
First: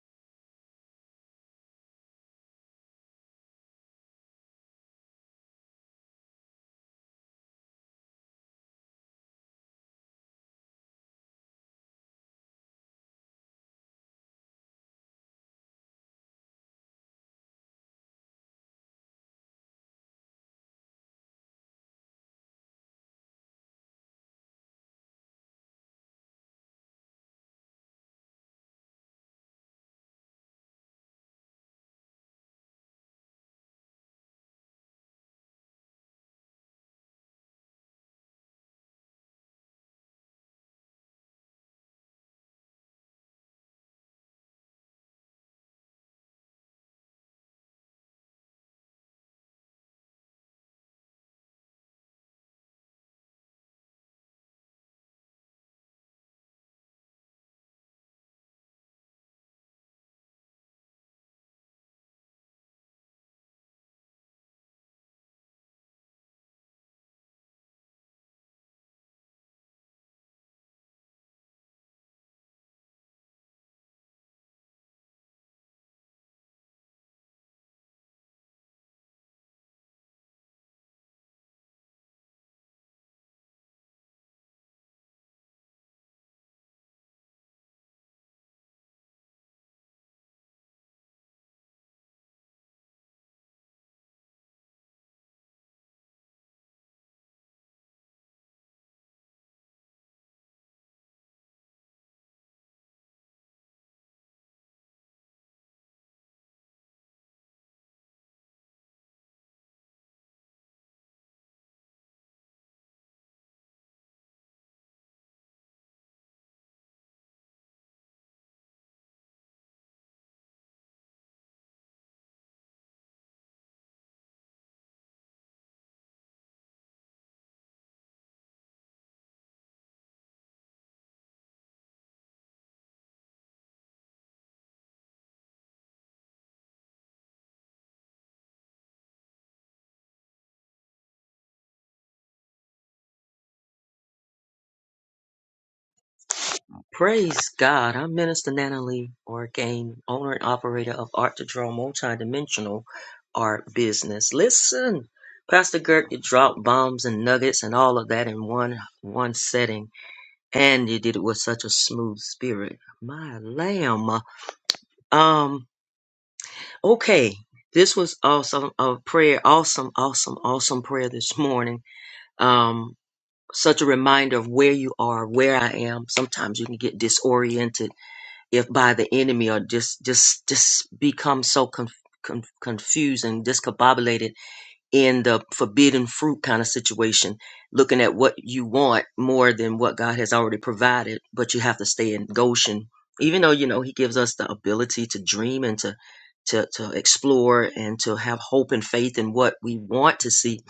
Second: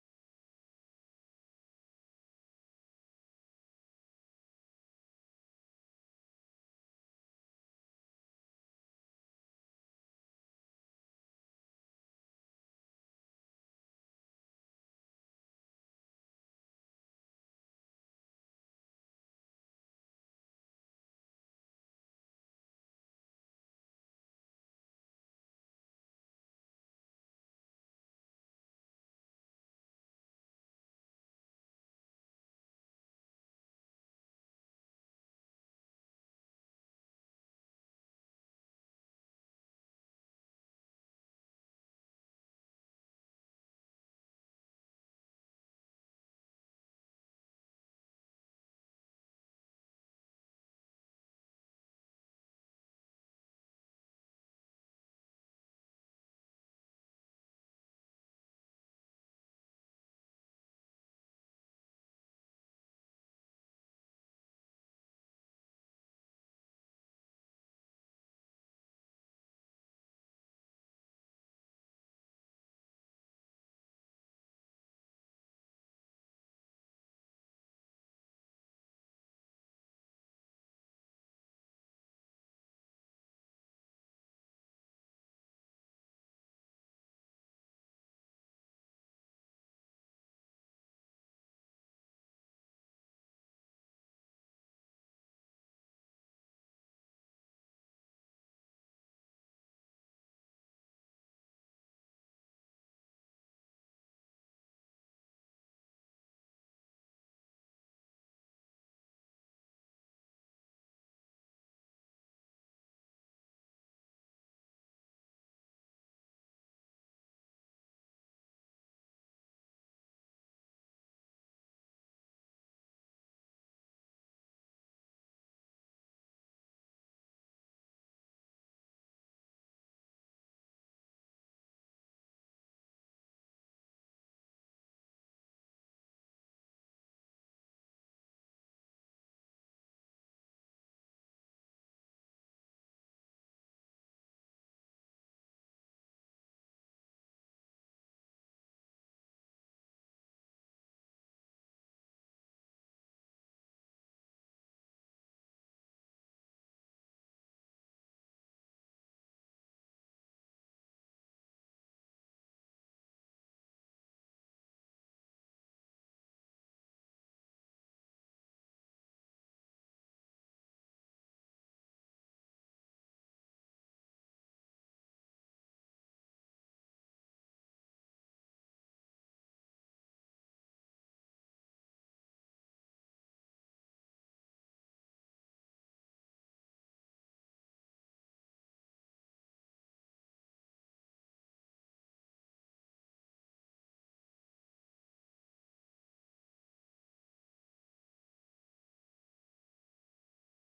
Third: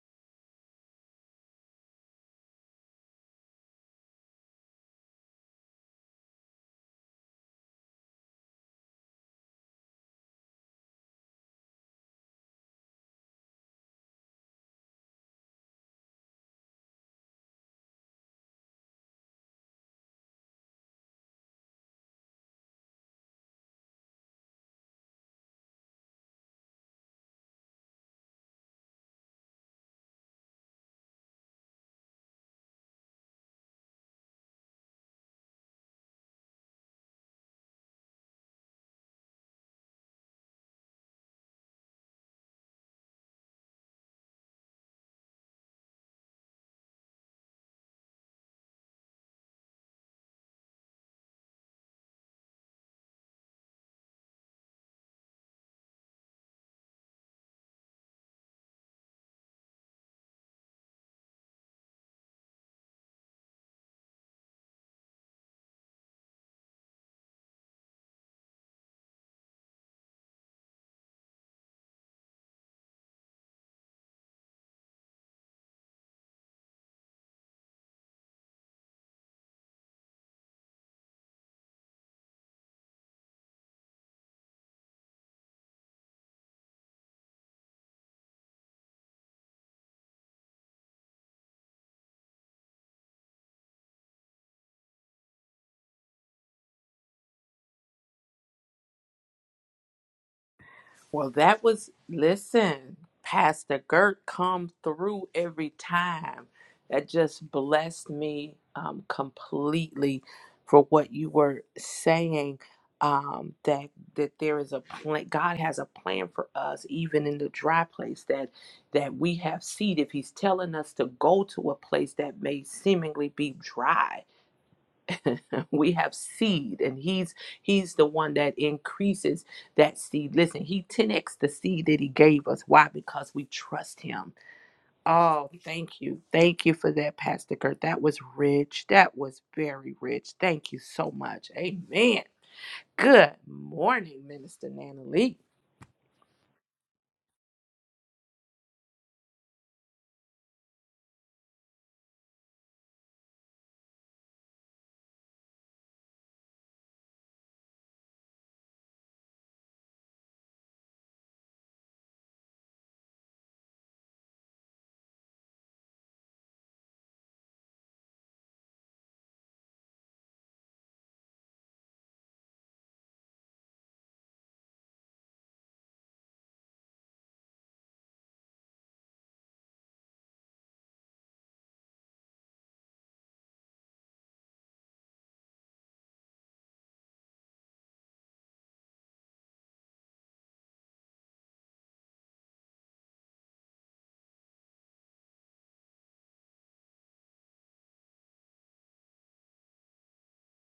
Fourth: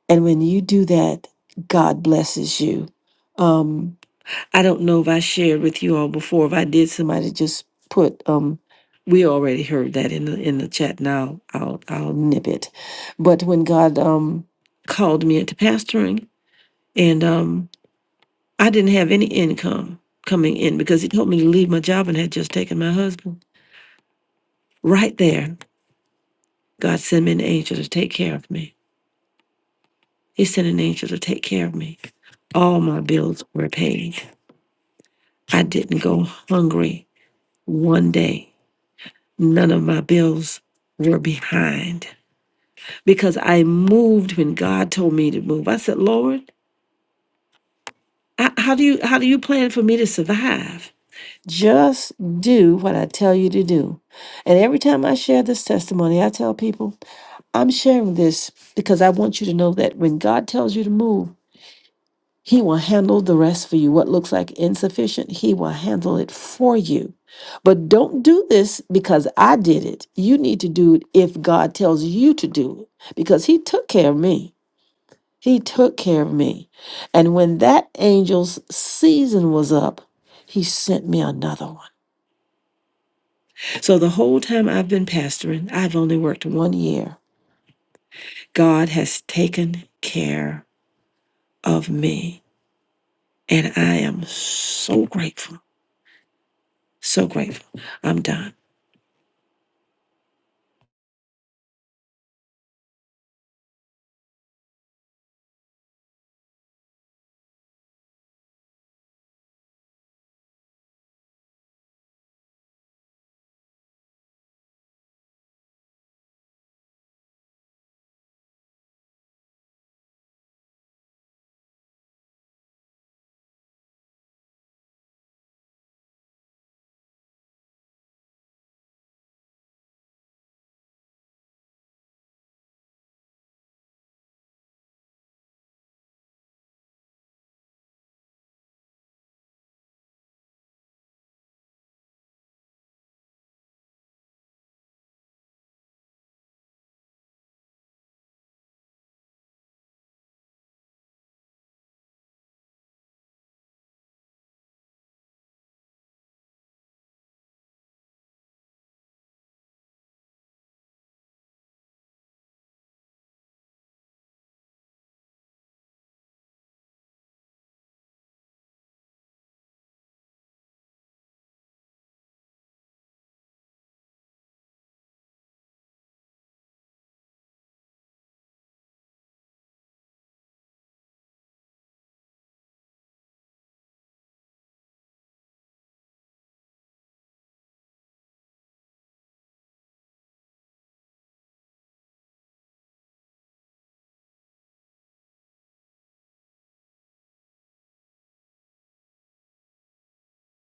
Speaker 2: And when you do that, God blesses you. Um, I don't know if I shared with you all before. If I did, somebody just put, um, we already heard that in the in the chat. Now I'll I'll nip it. But when God um, called me into pastoring, and um, I didn't have any income coming in because he told me to leave my job and had just taken my husband. Right there, God sent me an angel to take care of me. He sent an angel to take care of me. All my bills were paid. I didn't go hungry one day. None of my bills were behind because I moved when God told me to move. I said, Lord, I, how do you how do you plan for me to survive? Just do what I tell you to do. And every time I share this testimony, I tell people, I'm sharing this because I want you to know that when God tells you to move, He will handle the rest for you. What looks like insufficient, He will handle it for you. But don't do this because I did it. You need to do it if God tells you to do it because He took care of me. He took care of me. And when that angel's season was up, He sent me another one. So the whole time I've been pastoring, I've only worked one year. God has taken care of me, and I am so grateful. So grateful. I'm done.
Speaker 1: Well, that was, listen, Pastor Gert come through every time. That just blessed me um, completely for what you were saying. Um, that that there is a plan. God has a plan for us, even in the dry place that that we have seed. If He's telling us to go to a place that may seemingly be dry, [LAUGHS] we have seed and he's he's the one that increases that seed listen he 10x the seed that he gave us why because we trust him oh thank you thank you for that pastor kurt that was rich that was very rich thank you so much amen good morning minister nana Lee.
Speaker 3: Praise God. I'm Minister Nana Lee Orgain, owner and operator of Art to Draw Multidimensional Art Business. Listen, Pastor Gert, you dropped bombs and nuggets and all of that in one one setting. And you did it with such a smooth spirit. My lamb. Um, okay. This was awesome a prayer, awesome, awesome, awesome prayer this morning. Um, such a reminder of where you are, where I am. Sometimes you can get disoriented if by the enemy or just just just become so conf- conf- confused and discombobulated in the forbidden fruit kind of situation, looking at what you want more than what God has already provided, but you have to stay in Goshen. Even though, you know, he gives us the ability to dream and to to, to explore and to have hope and faith in what we want to see.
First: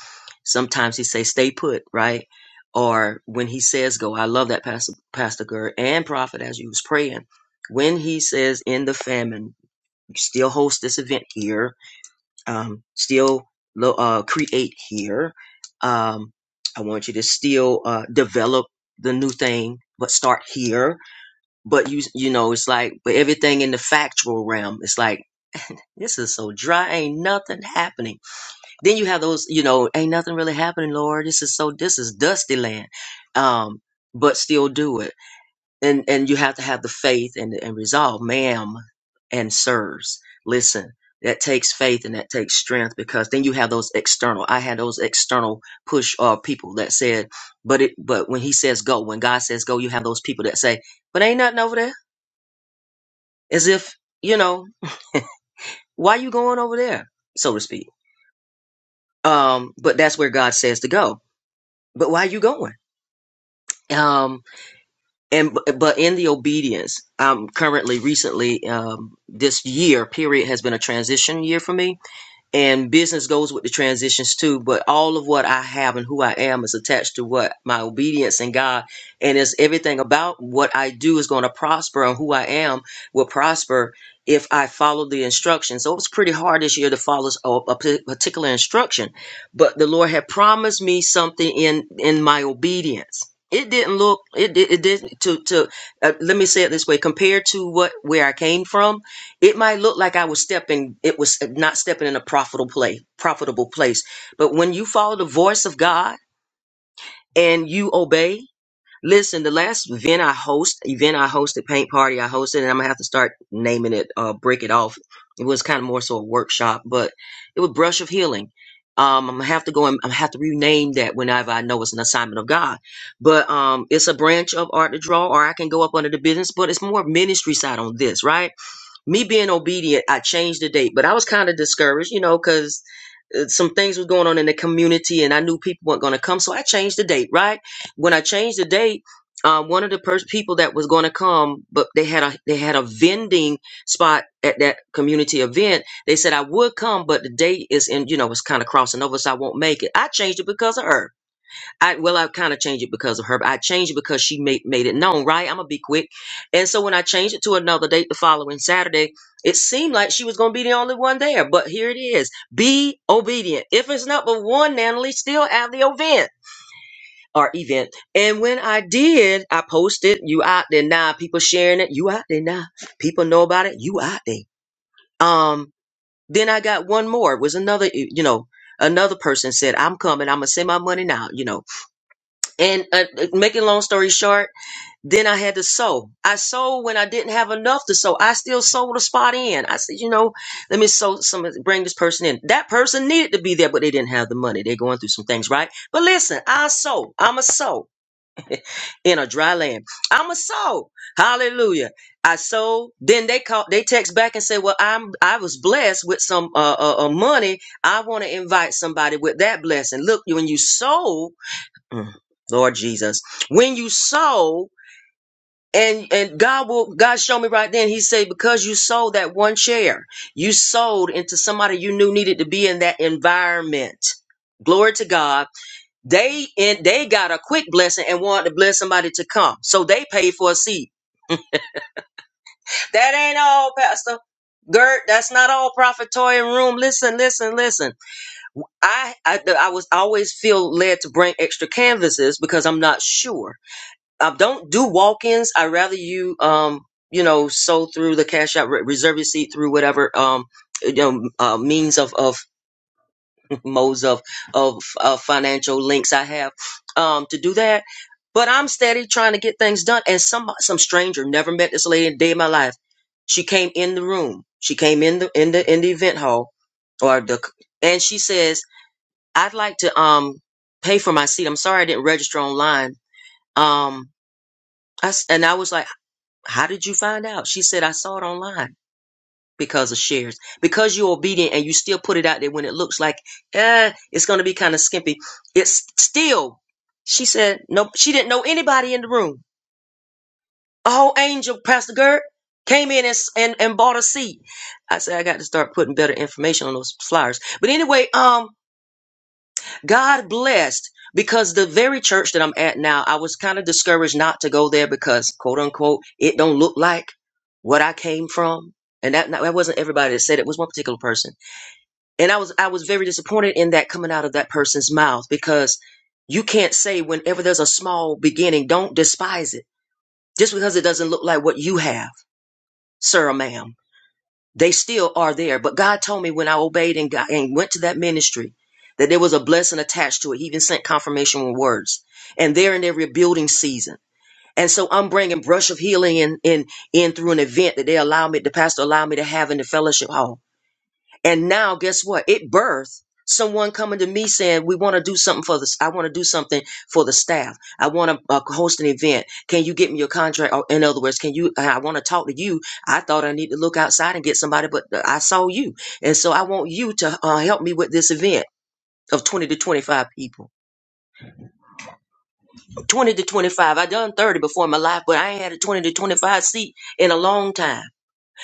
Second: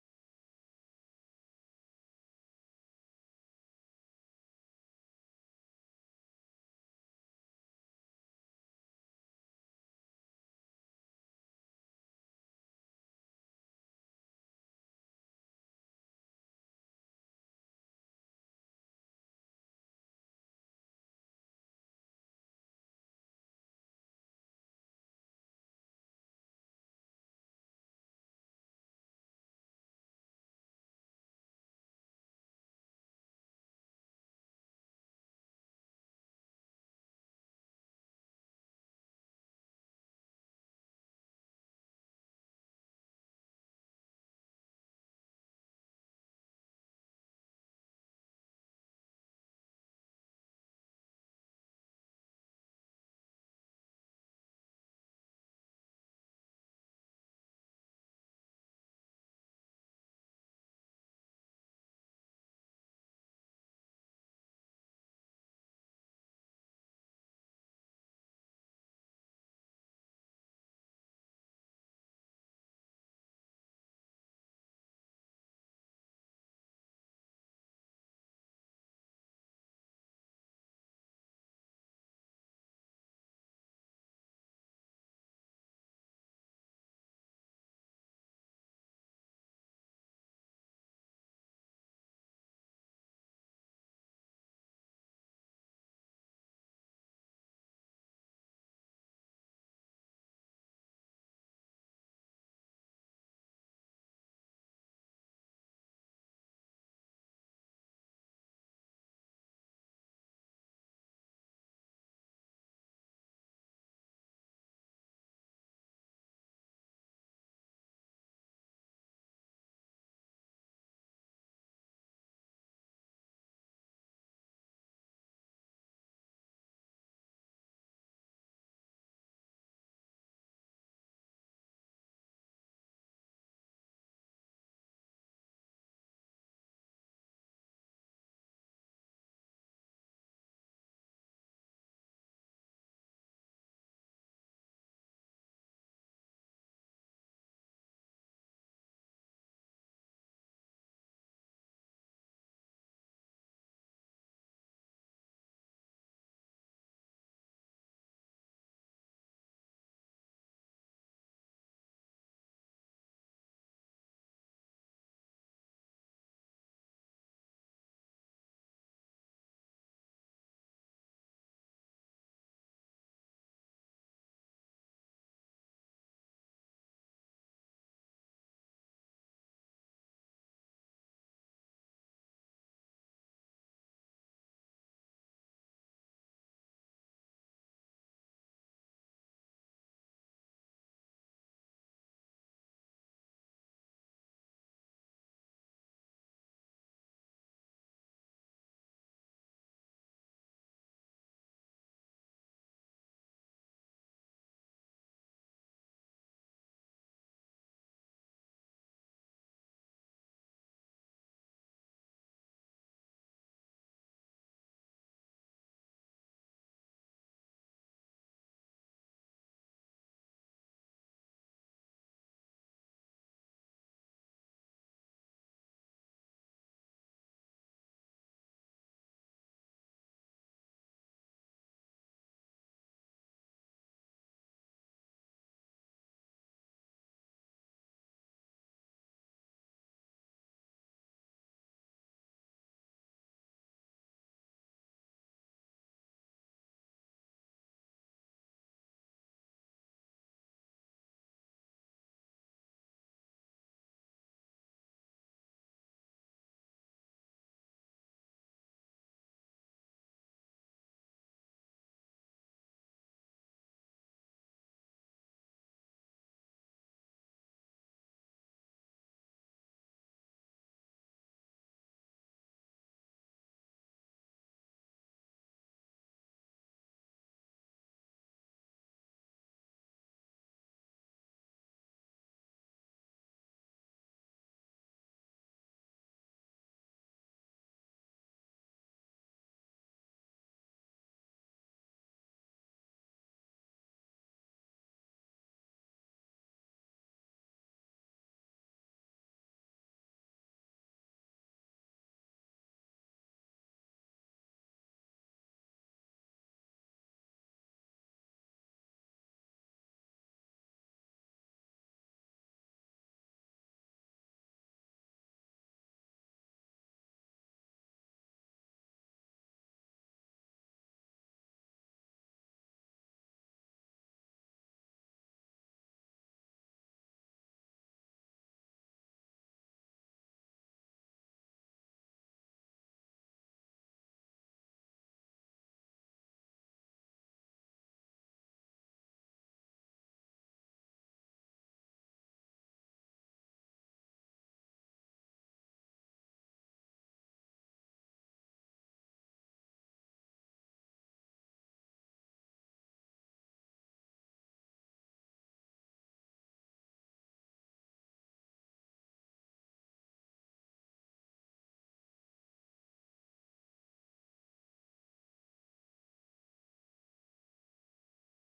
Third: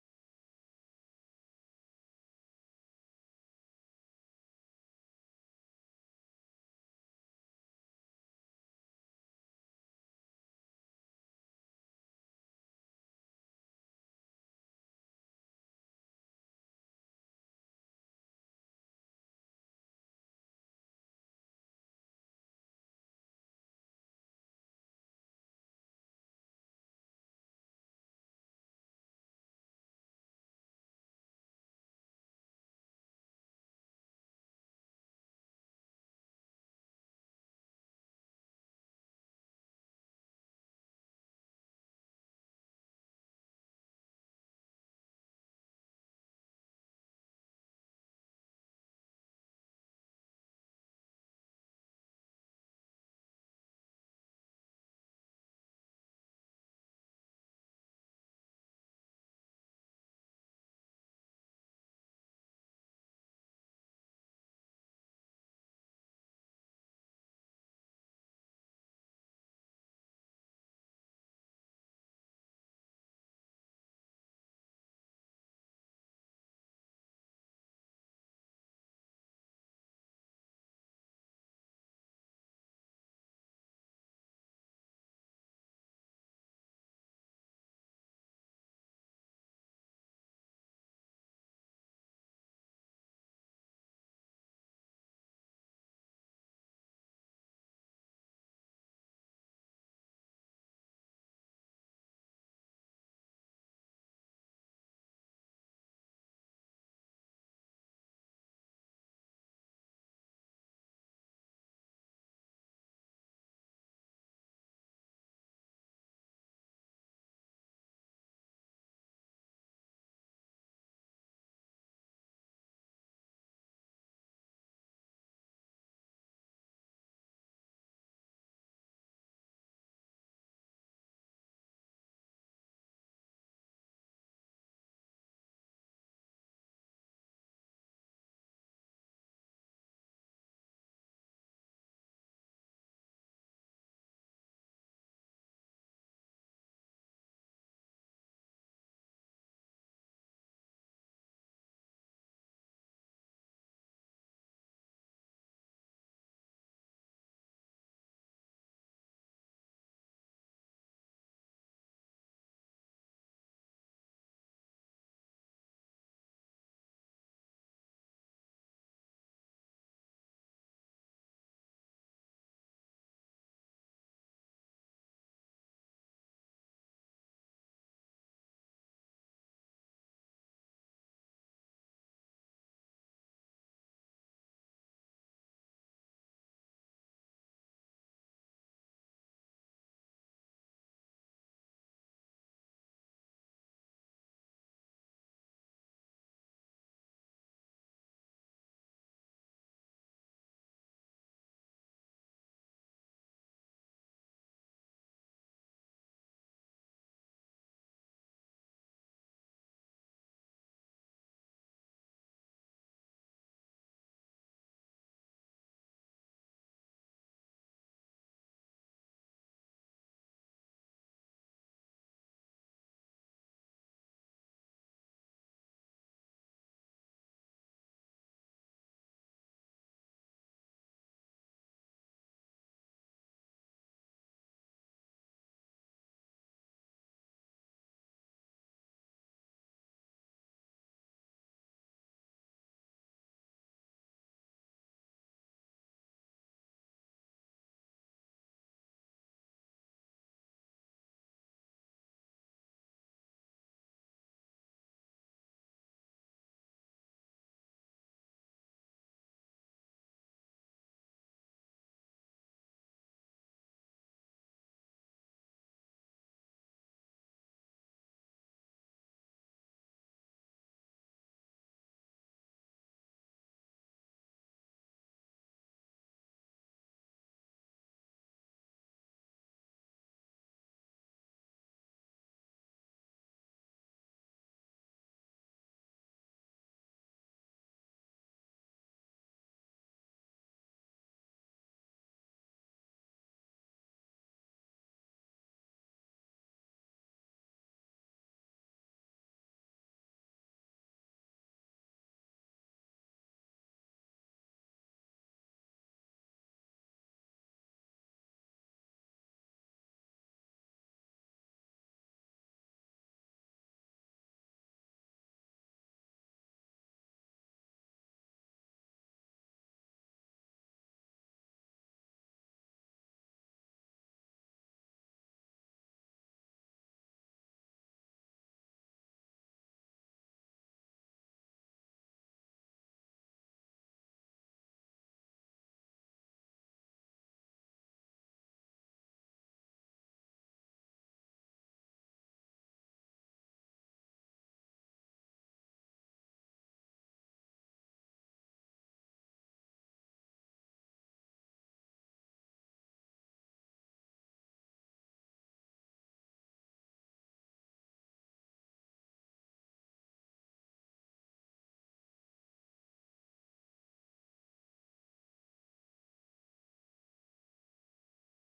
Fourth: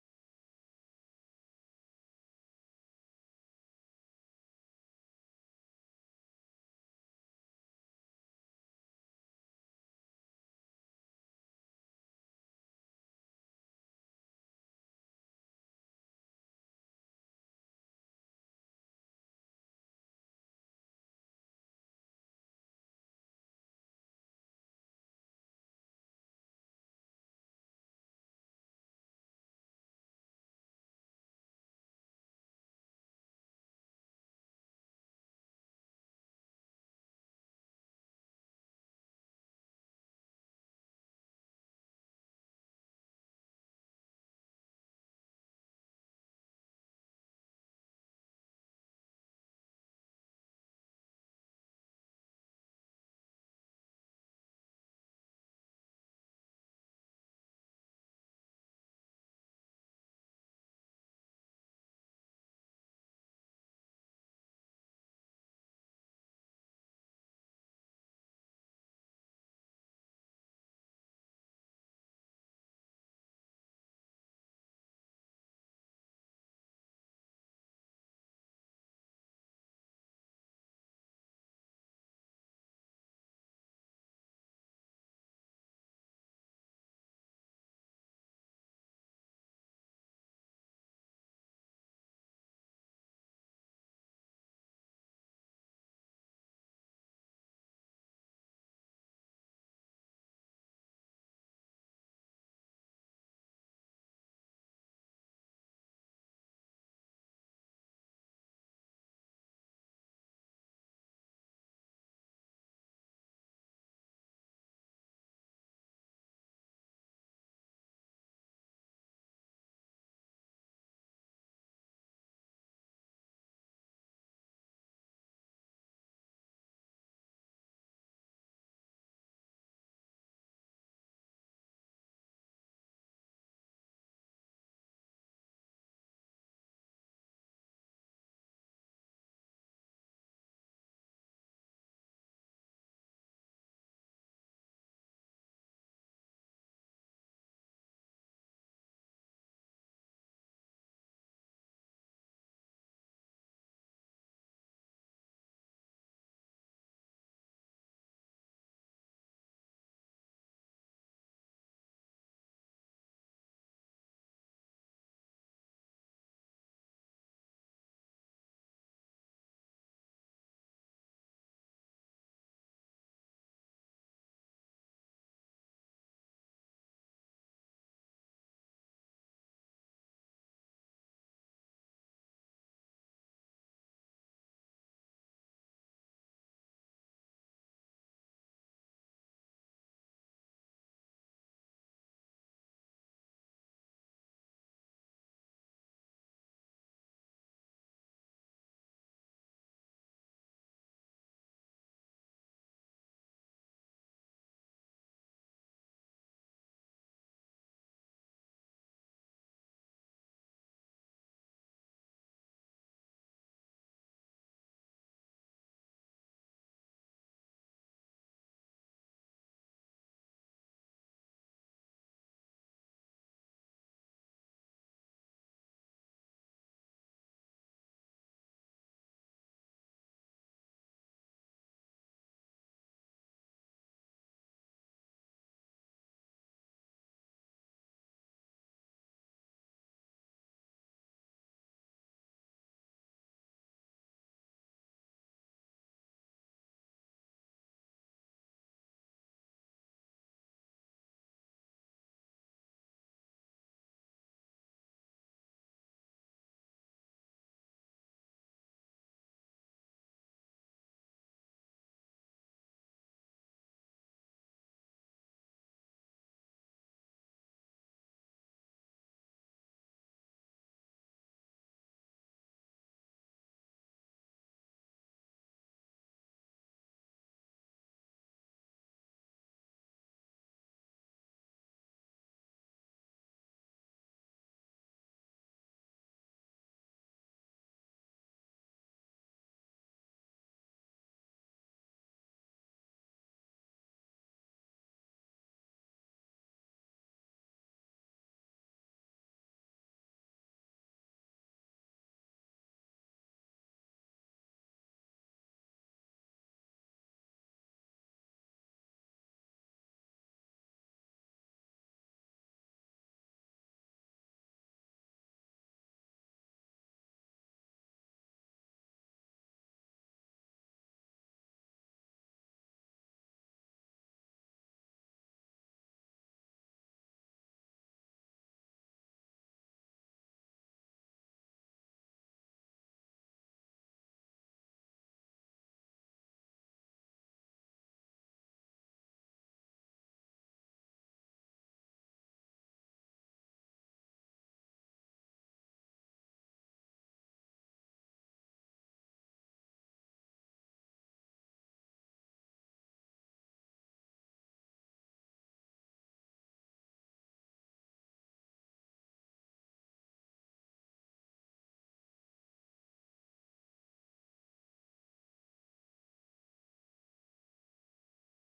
Speaker 3: Sometimes he says, stay put, right? Or when he says go, I love that Pastor Pastor Gerd and Prophet as you was praying. When he says in the famine, you still host this event here um, still uh, create here. Um, I want you to still uh, develop the new thing, but start here. But you, you know, it's like, but everything in the factual realm, it's like this is so dry, ain't nothing happening. Then you have those, you know, ain't nothing really happening, Lord. This is so, this is dusty land. Um, but still do it and and you have to have the faith and and resolve, ma'am and sirs. Listen, that takes faith and that takes strength because then you have those external. I had those external push uh people that said, but it but when he says go, when God says go, you have those people that say, but ain't nothing over there, as if you know why you going over there, so to speak. Um, but that's where God says to go. But why you going? Um, and but in the obedience i'm currently recently um this year period has been a transition year for me and business goes with the transitions too but all of what i have and who i am is attached to what my obedience in god and it's everything about what i do is going to prosper and who i am will prosper if i follow the instructions so it was pretty hard this year to follow a, a p- particular instruction but the lord had promised me something in in my obedience it didn't look it did it did not to to uh, let me say it this way compared to what where i came from it might look like I was stepping, it was not stepping in a profitable place. profitable place. But when you follow the voice of God and you obey, listen, the last event I host, event I hosted, paint party I hosted, and I'm gonna have to start naming it, uh, break it off. It was kind of more so a workshop, but it was brush of healing. Um, I'm gonna have to go and I'm gonna have to rename that whenever I know it's an assignment of God. But um, it's a branch of art to draw, or I can go up under the business, but it's more ministry side on this, right? me being obedient, I changed the date, but I was kind of discouraged, you know, because some things was going on in the community and I knew people weren't going to come. So I changed the date, right? When I changed the date, um, one of the pers- people that was going to come, but they had a they had a vending spot at that community event. They said I would come, but the date is in, you know, it's kind of crossing over, so I won't make it. I changed it because of her. I well, I kind of changed it because of her. But I changed it because she made made it known, right? I'm gonna be quick. And so when I changed it to another date the following Saturday, it seemed like she was gonna be the only one there. But here it is. Be obedient. If it's not but one, Natalie, still have the event or event. And when I did, I posted, you out there now, people sharing it, you out there now. People know about it, you out there. Um, then I got one more. It was another, you know, another person said, I'm coming, I'm gonna send my money now, you know. And uh, uh, making long story short, then I had to sew. I sewed when I didn't have enough to sew. I still sewed a spot in. I said, you know, let me sew some, bring this person in. That person needed to be there, but they didn't have the money. They're going through some things, right? But listen, I sew. I'm a sew [LAUGHS] in a dry land. I'm a soul. Hallelujah. I sold. Then they call. They text back and say, "Well, I'm. I was blessed with some uh, uh, uh money. I want to invite somebody with that blessing. Look, when you sow." Mm. Lord Jesus, when you sow, and and God will God showed me right then. He said because you sold that one share, you sold into somebody you knew needed to be in that environment. Glory to God. They and they got a quick blessing and wanted to bless somebody to come, so they paid for a seat. That ain't all, Pastor. Gert, that's not all prophetoy in room. Listen, listen, listen. I, I I was I always feel led to bring extra canvases because I'm not sure um, don't do walk-ins. I rather you, um, you know, sow through the cash out, re- reserve your seat through whatever, um, you know, uh, means of, of [LAUGHS] modes of, of, of financial links I have, um, to do that. But I'm steady trying to get things done. And some, some stranger never met this lady a day in my life. She came in the room. She came in the, in the, in the event hall or the, and she says, I'd like to, um, pay for my seat. I'm sorry I didn't register online. Um, I s and I was like, how did you find out? She said, I saw it online because of shares. Because you're obedient and you still put it out there when it looks like, eh, it's going to be kind of skimpy. It's still, she said, No, she didn't know anybody in the room. A whole angel, Pastor Gert, came in and, s- and, and bought a seat. I said, I got to start putting better information on those flyers. But anyway, um, God blessed because the very church that I'm at now, I was kind of discouraged not to go there because quote unquote, it don't look like what I came from. And that, that wasn't everybody that said it, it was one particular person. And I was I was very disappointed in that coming out of that person's mouth because you can't say whenever there's a small beginning, don't despise it. Just because it doesn't look like what you have, sir or ma'am. They still are there. But God told me when I obeyed and, got, and went to that ministry that there was a blessing attached to it. He even sent confirmation with words. And they're in their rebuilding season. And so I'm bringing brush of healing in, in, in through an event that they allow me, the pastor allowed me to have in the fellowship hall and now, guess what? It birthed someone coming to me saying, "We want to do something for this. I want to do something for the staff. I want to uh, host an event. Can you get me your contract? Or in other words, can you? I want to talk to you. I thought I need to look outside and get somebody, but uh, I saw you, and so I want you to uh, help me with this event." Of 20 to 25 people. 20 to 25. I done 30 before in my life, but I ain't had a 20 to 25 seat in a long time.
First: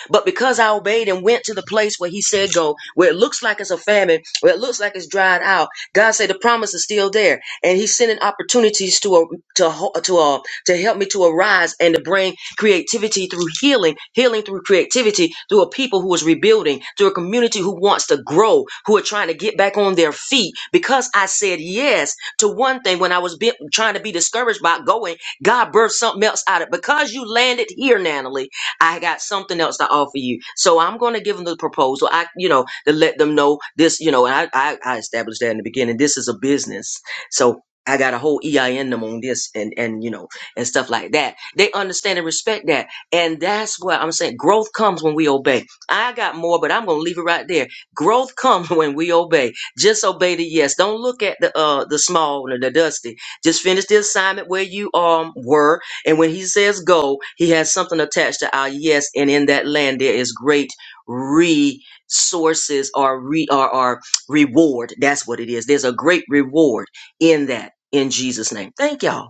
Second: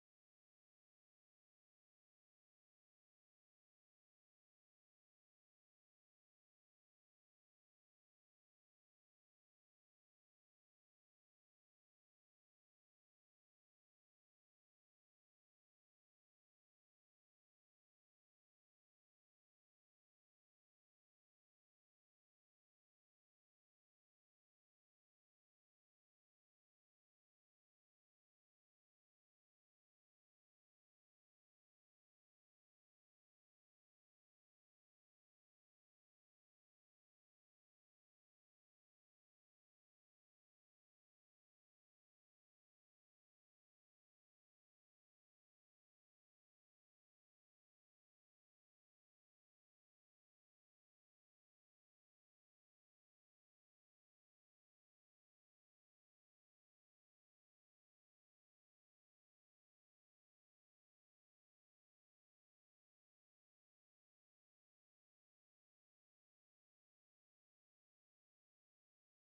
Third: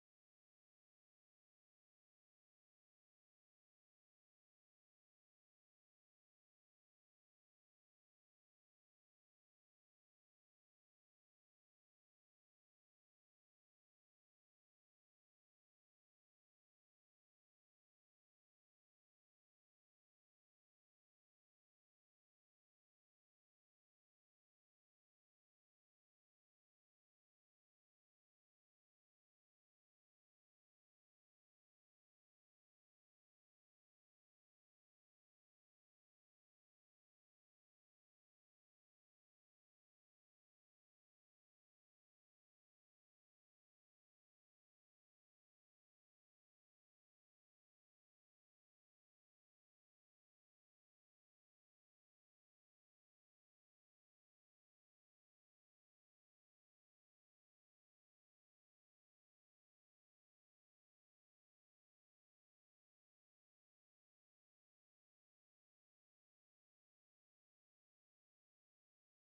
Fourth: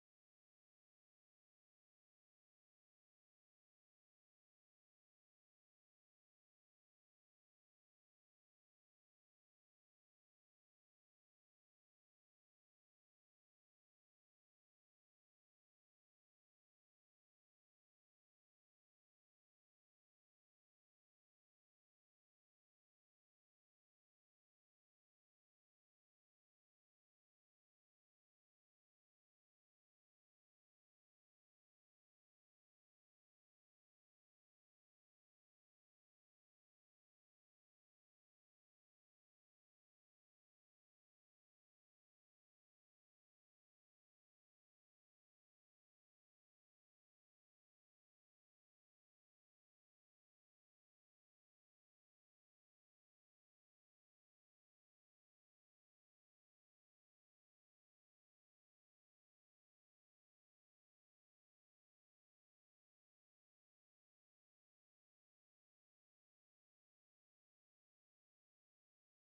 Speaker 3: But because I obeyed and went to the place where he said go, where it looks like it's a famine, where it looks like it's dried out, God said the promise is still there, and He's sending opportunities to uh, to ho- to uh, to help me to arise and to bring creativity through healing, healing through creativity through a people who is rebuilding, through a community who wants to grow, who are trying to get back on their feet. Because I said yes to one thing when I was be- trying to be discouraged about going, God birthed something else out of it. Because you landed here, Natalie. I got something else to offer you. So I'm going to give them the proposal. I, you know, to let them know this, you know, and I, I, I established that in the beginning. This is a business. So I got a whole EIN number on this and, and, you know, and stuff like that. They understand and respect that. And that's what I'm saying. Growth comes when we obey. I got more, but I'm going to leave it right there. Growth comes [LAUGHS] when we obey. Just obey the yes. Don't look at the, uh, the small and the dusty. Just finish the assignment where you, um, were and when he says go, he has something attached to our yes. And in that land, there is great resources or re or, or reward. That's what it is. There's a great reward in that in Jesus' name. Thank y'all.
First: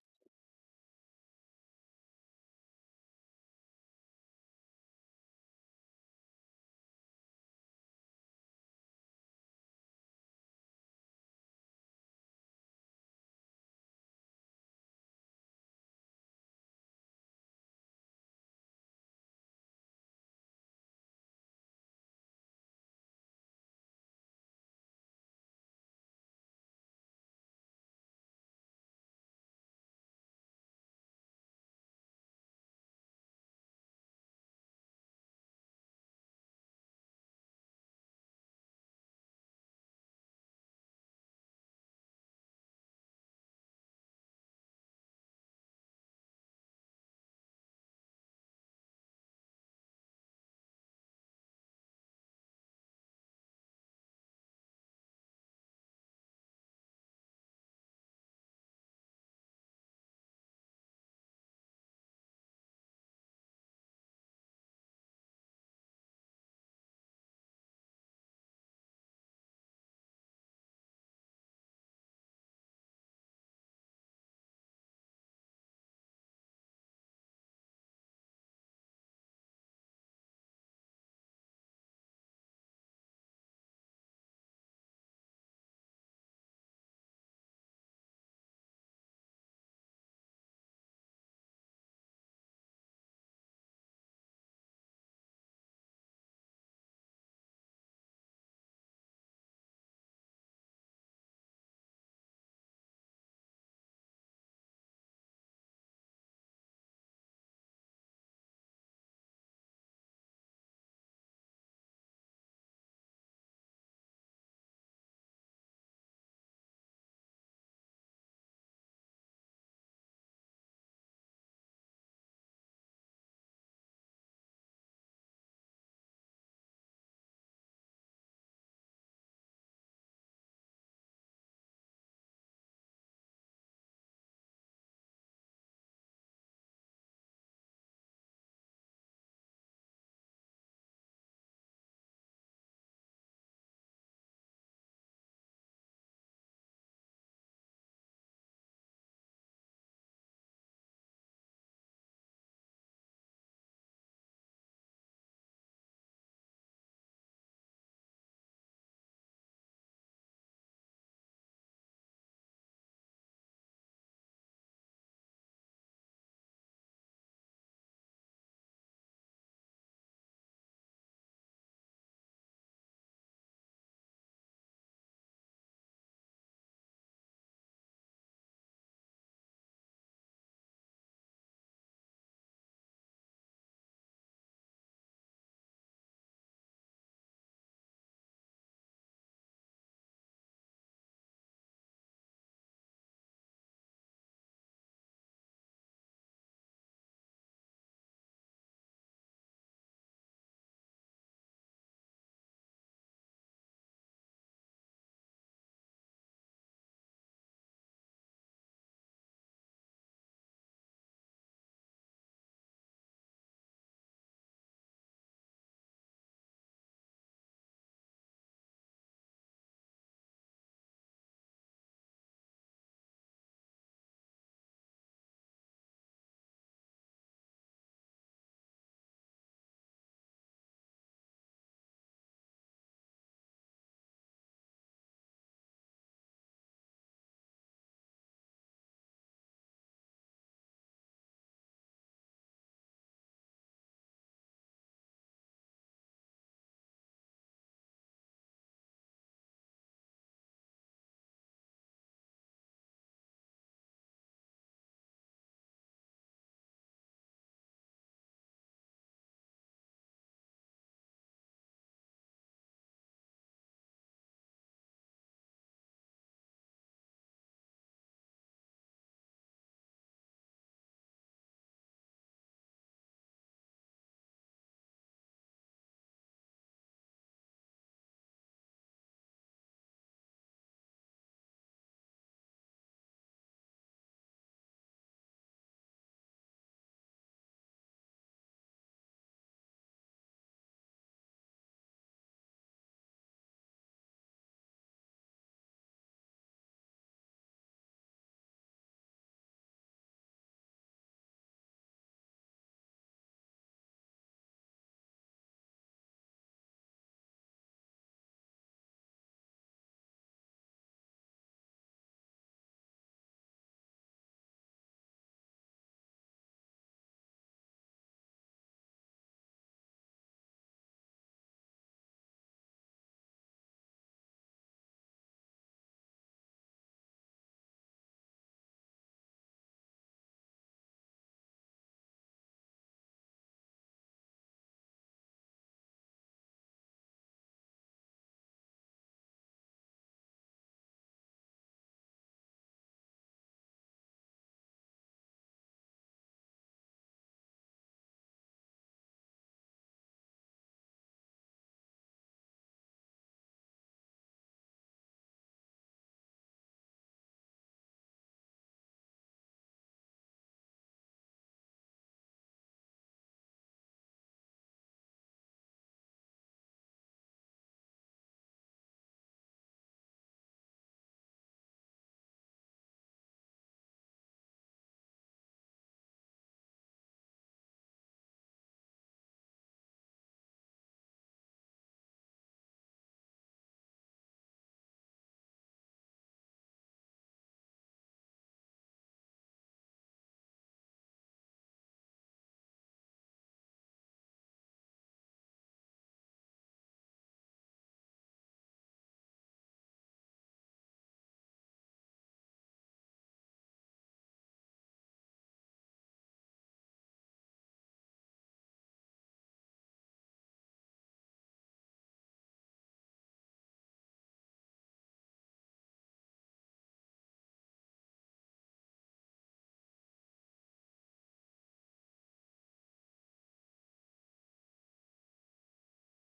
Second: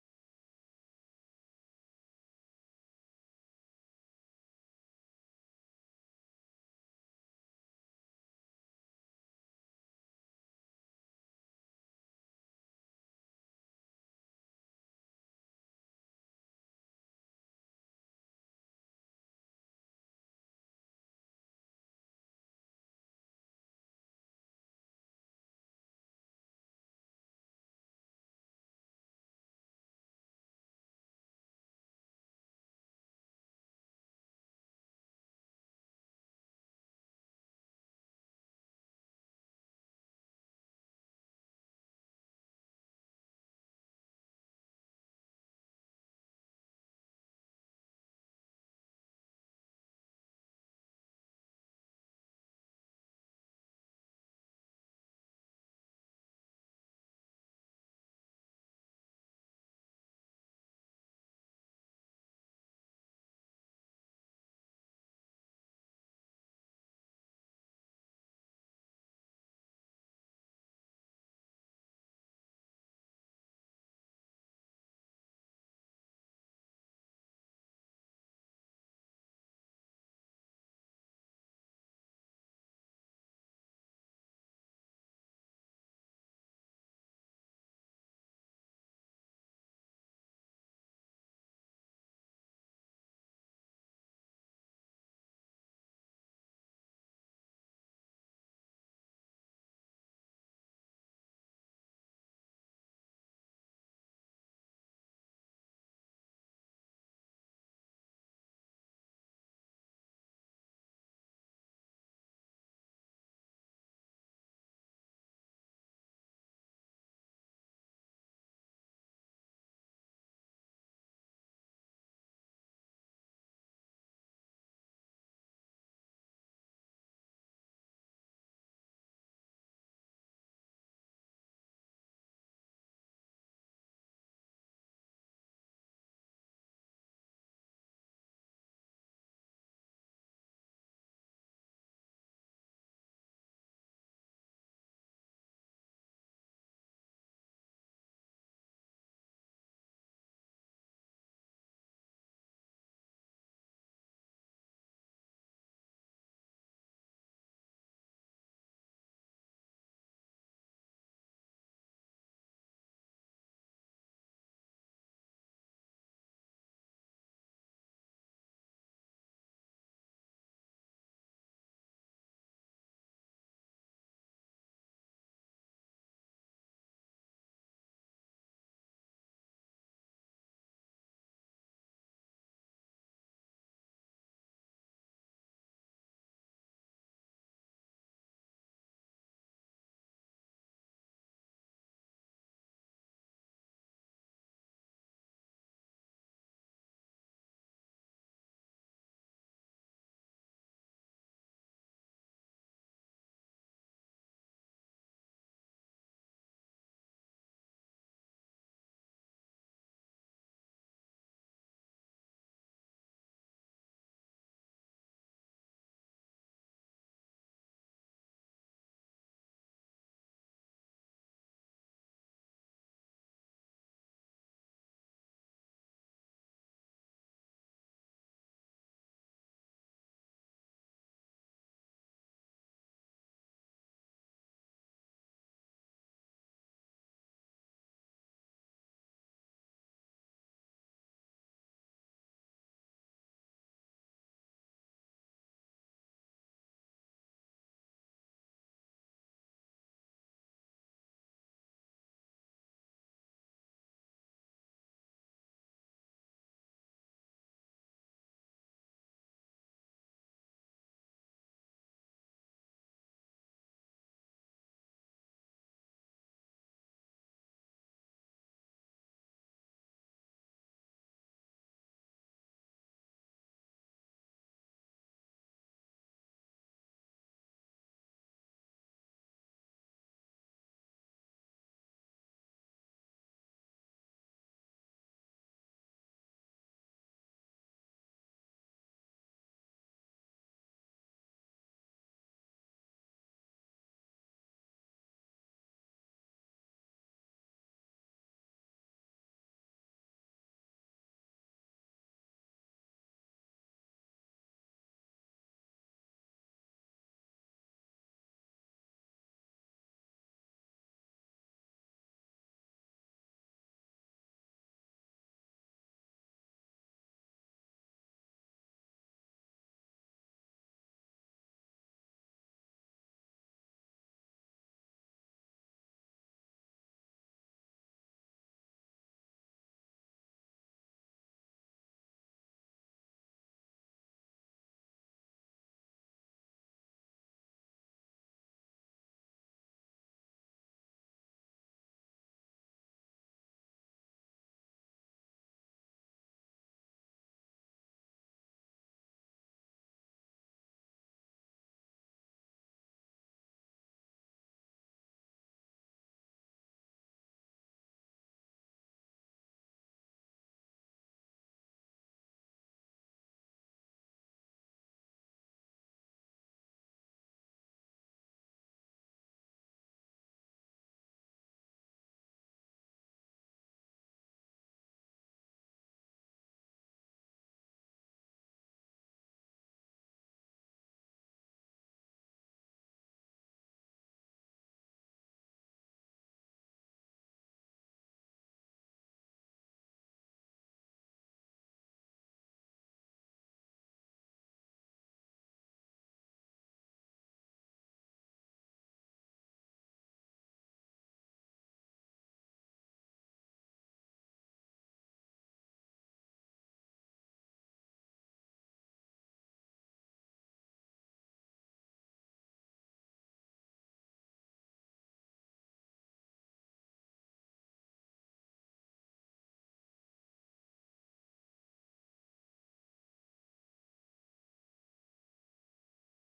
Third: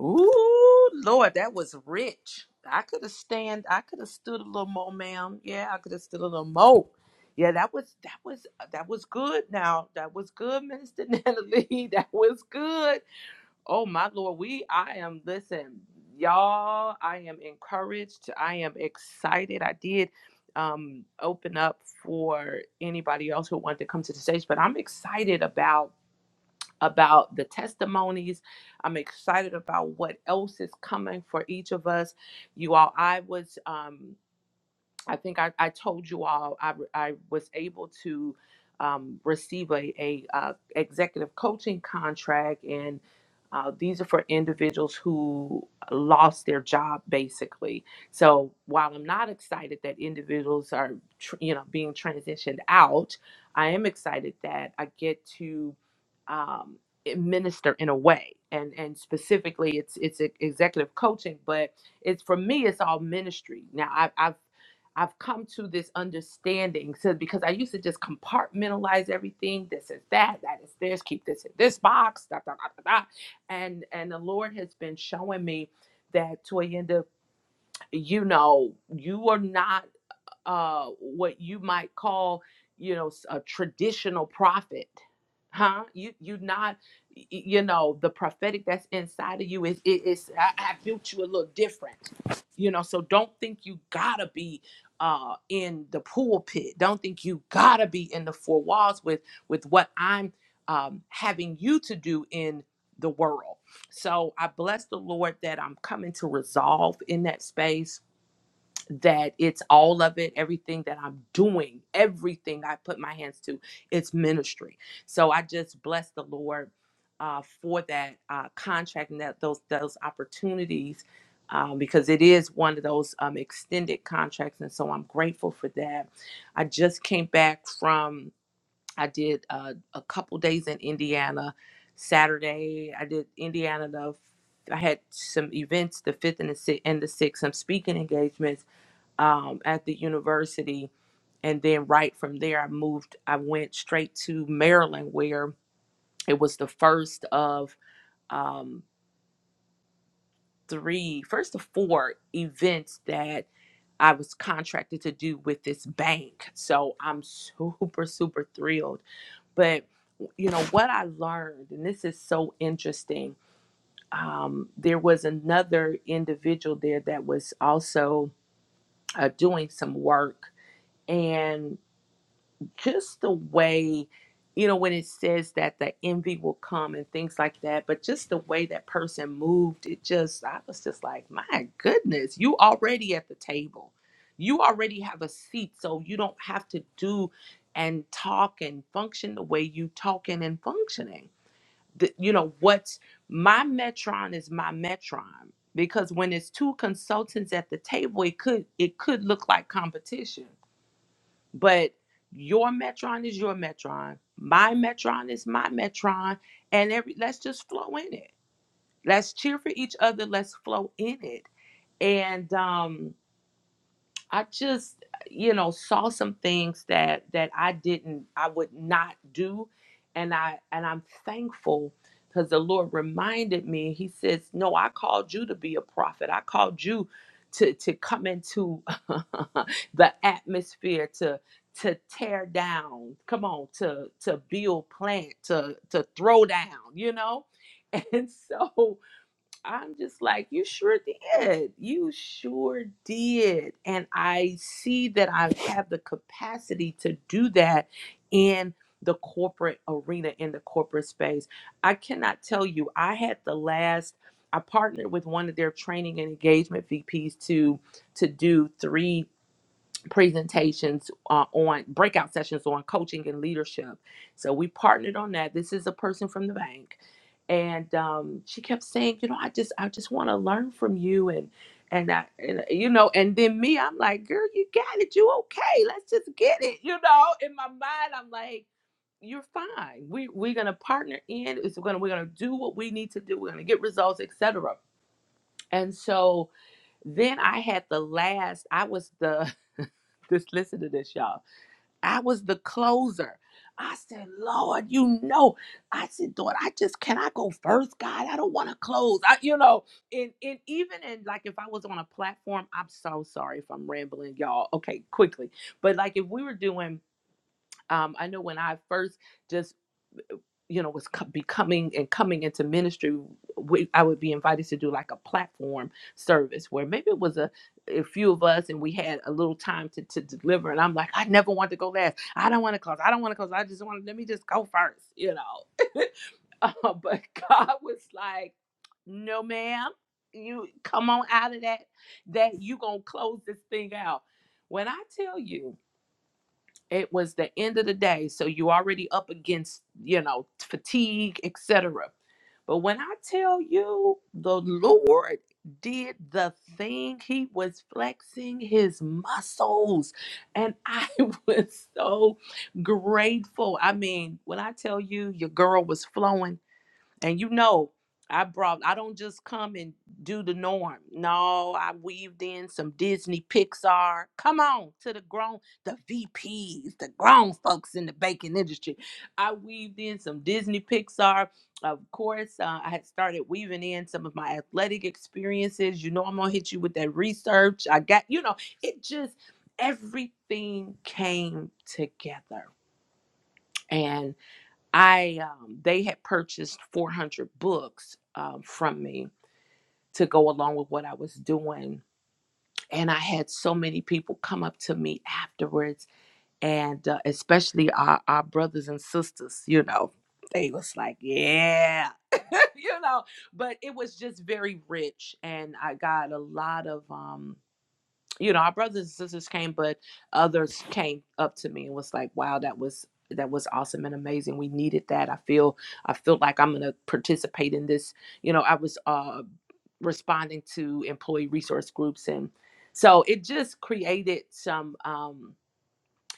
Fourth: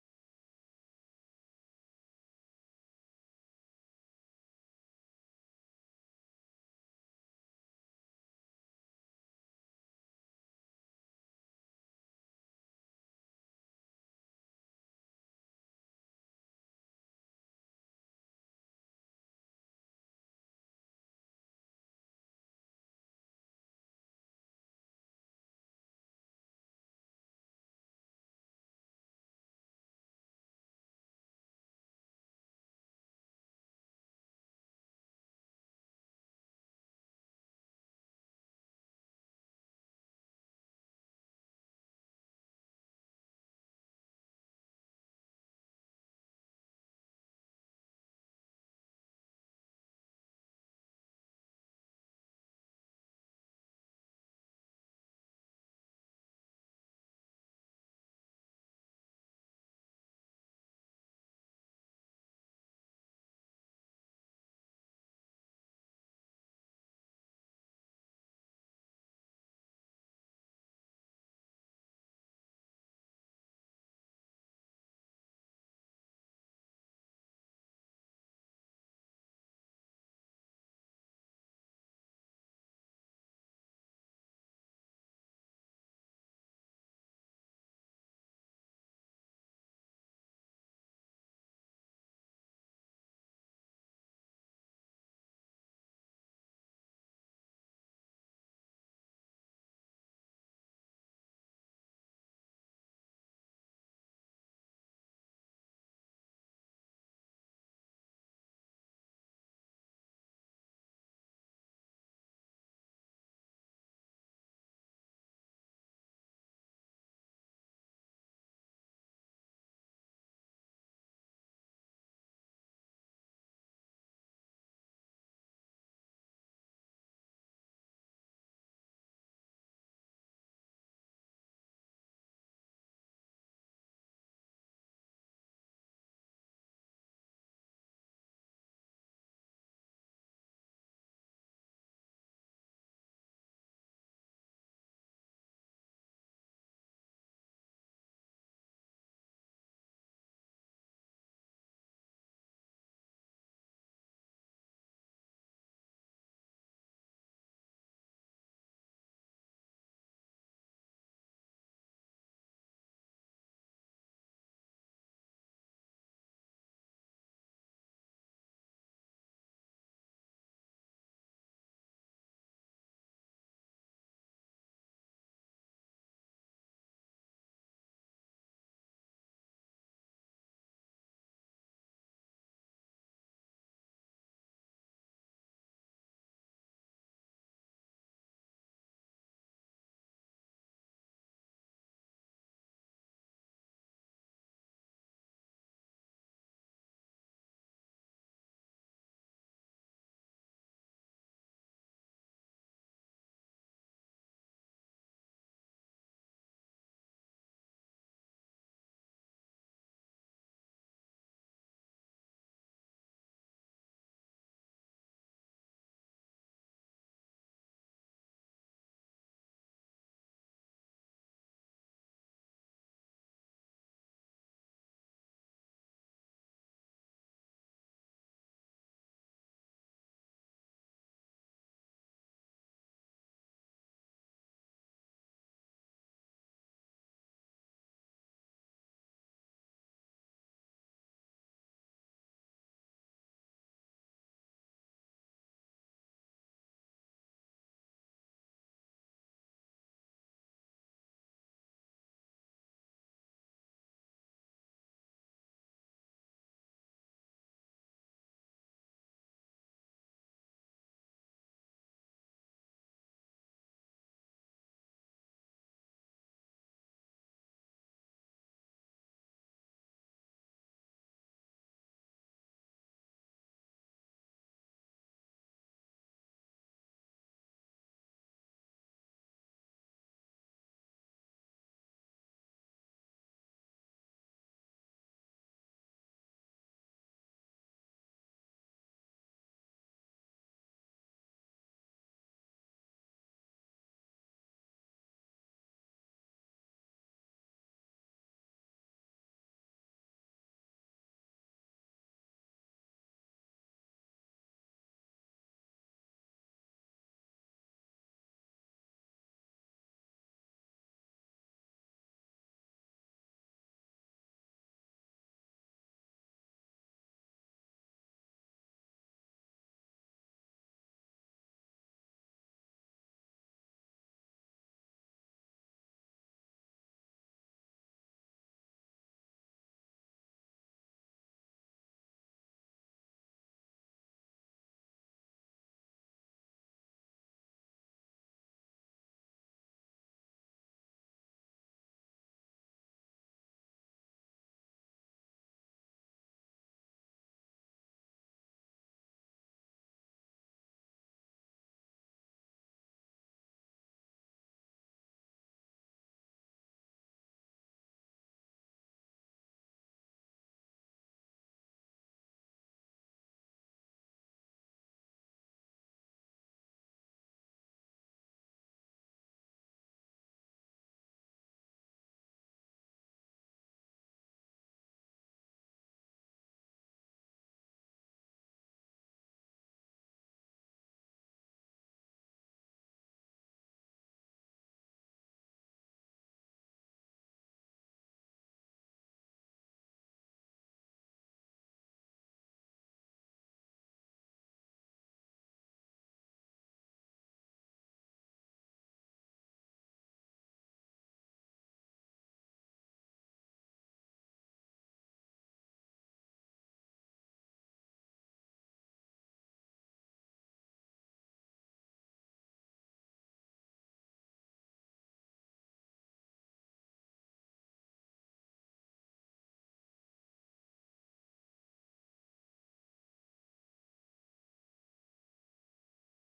Speaker 1: Ooh, Lord, that was rich. I could have stand. I could have stood a little more, ma'am. Yeah, I could have stood a little more. Yeah, that was that was that was good. Now that was good, Minister [LAUGHS] Natalie. That was good. Oh my Lord, we. I am. Listen, y'all. I am encouraged. I am excited. I did um open up for anybody else who wanted to come to the stage, but I'm excited about about the testimonies. I'm excited about what else is coming for each of us. You all, I was. Um, I think I, I told you all I, I was able to um, receive a, a uh, executive coaching contract, and uh, these are for individuals who lost their job basically. So while I'm not excited that individuals are tr- you know being transitioned out, I am excited that I get to um, minister in a way, and and specifically it's it's e- executive coaching, but it's for me it's all ministry now I, i've I've come to this understanding. So because I used to just compartmentalize everything, this is that, that is this, keep this in this box, da, da, da, da, da. and and the Lord has been showing me that Toyenda, you know, you are not uh, what you might call, you know, a traditional prophet, huh? You you not, you know, the prophetic that's inside of you is it is I, I built you a little different, you know. So don't think you gotta be uh in the pulpit. Don't think you gotta be in the four walls with with what I'm um having you to do in the world. So I bless the Lord that I'm coming to resolve in that space that it's all of it, everything that I'm doing, everything I put my hands to, it's ministry. So I just bless the Lord uh, for that uh, contract and that those those opportunities um, because it is one of those um, extended contracts, and so I'm grateful for that. I just came back from I did uh, a couple days in Indiana Saturday. I did Indiana the I had some events the fifth and the sixth and the sixth, some speaking engagements um, at the university. And then right from there, I moved, I went straight to Maryland, where it was the first of um, three, first of four events that I was contracted to do with this bank. So I'm [LAUGHS] super, super thrilled. But, you know, what I learned, and this is so interesting, um, there was another individual there that was also uh, doing some work. and. just the way you know when it says that the envy will come and things like that but just the way that person moved it just i was just like my goodness you already at the table you already have a seat so you don't have to do and talk and function the way you talking and functioning the, you know what's my metron is my metron because when it's two consultants at the table it could it could look like competition but your metron is your metron. My metron is my metron. And every let's just flow in it. Let's cheer for each other. Let's flow in it. And um I just, you know, saw some things that that I didn't, I would not do, and I and I'm thankful because the Lord reminded me. He says, "No, I called you to be a prophet. I called you to to come into [LAUGHS] the atmosphere to." to tear down come on to to build plant to to throw down you know [LAUGHS] and so I'm just like, you sure did. You sure did. And I see that I have the capacity to do that in the corporate arena, in the corporate space. I cannot tell you, I had the last, I partnered with one of their training and engagement VPs to to do three presentations uh, on breakout sessions on coaching and leadership. So we partnered on that. This is a person from the bank, and um, she kept saying, you know, I just I just want to learn from you and. And I, and, you know, and then me, I'm like, girl, you got it. You okay? Let's just get it. You know, in my mind, I'm like, you're fine. We we're gonna partner in. It's gonna we're gonna do what we need to do. We're gonna get results, etc. And so then I had the last. I was the just listen to this, y'all. I was the closer. I said, Lord, you know. I said, Lord, I just can I go first, God? I don't want to close. I, you know, and and even in like if I was on a platform, I'm so sorry if I'm rambling, y'all. Okay, quickly. But like if we were doing um, I know when I first just you know was co- becoming and coming into ministry we, i would be invited to do like a platform service where maybe it was a, a few of us and we had a little time to, to deliver and i'm like i never want to go last i don't want to close i don't want to close i just want to let me just go first you know [LAUGHS] but god was like no ma'am you come on out of that that you gonna close this thing out when i tell you it was the end of the day, so you already up against, you know, fatigue, etc. But when I tell you the Lord did the thing, he was flexing his muscles. And I [LAUGHS] was so grateful. I mean, when I tell you your girl was flowing and you know, I brought I don't just come and do the norm. No, I weaved in some Disney Pixar. Come on to the grown the VPs, the grown folks in the baking industry. I weaved in some Disney Pixar. Of course, uh, I had started weaving in some of my athletic experiences. You know, I'm gonna hit you with that research. I got, you know, it just everything came together. and. I um, they had purchased 400 books um, from me to go along with what I was doing, and I had so many people come up to me afterwards, and uh, especially our, our brothers and sisters, you know, they was like, yeah, [LAUGHS] you know, but it was just very rich, and I got a lot of um you know, our brothers and sisters came, but others came up to me and was like, "Wow, that was that was awesome and amazing. We needed that. I feel I feel like I'm gonna participate in this." You know, I was uh, responding to employee resource groups, and so it just created some. Um,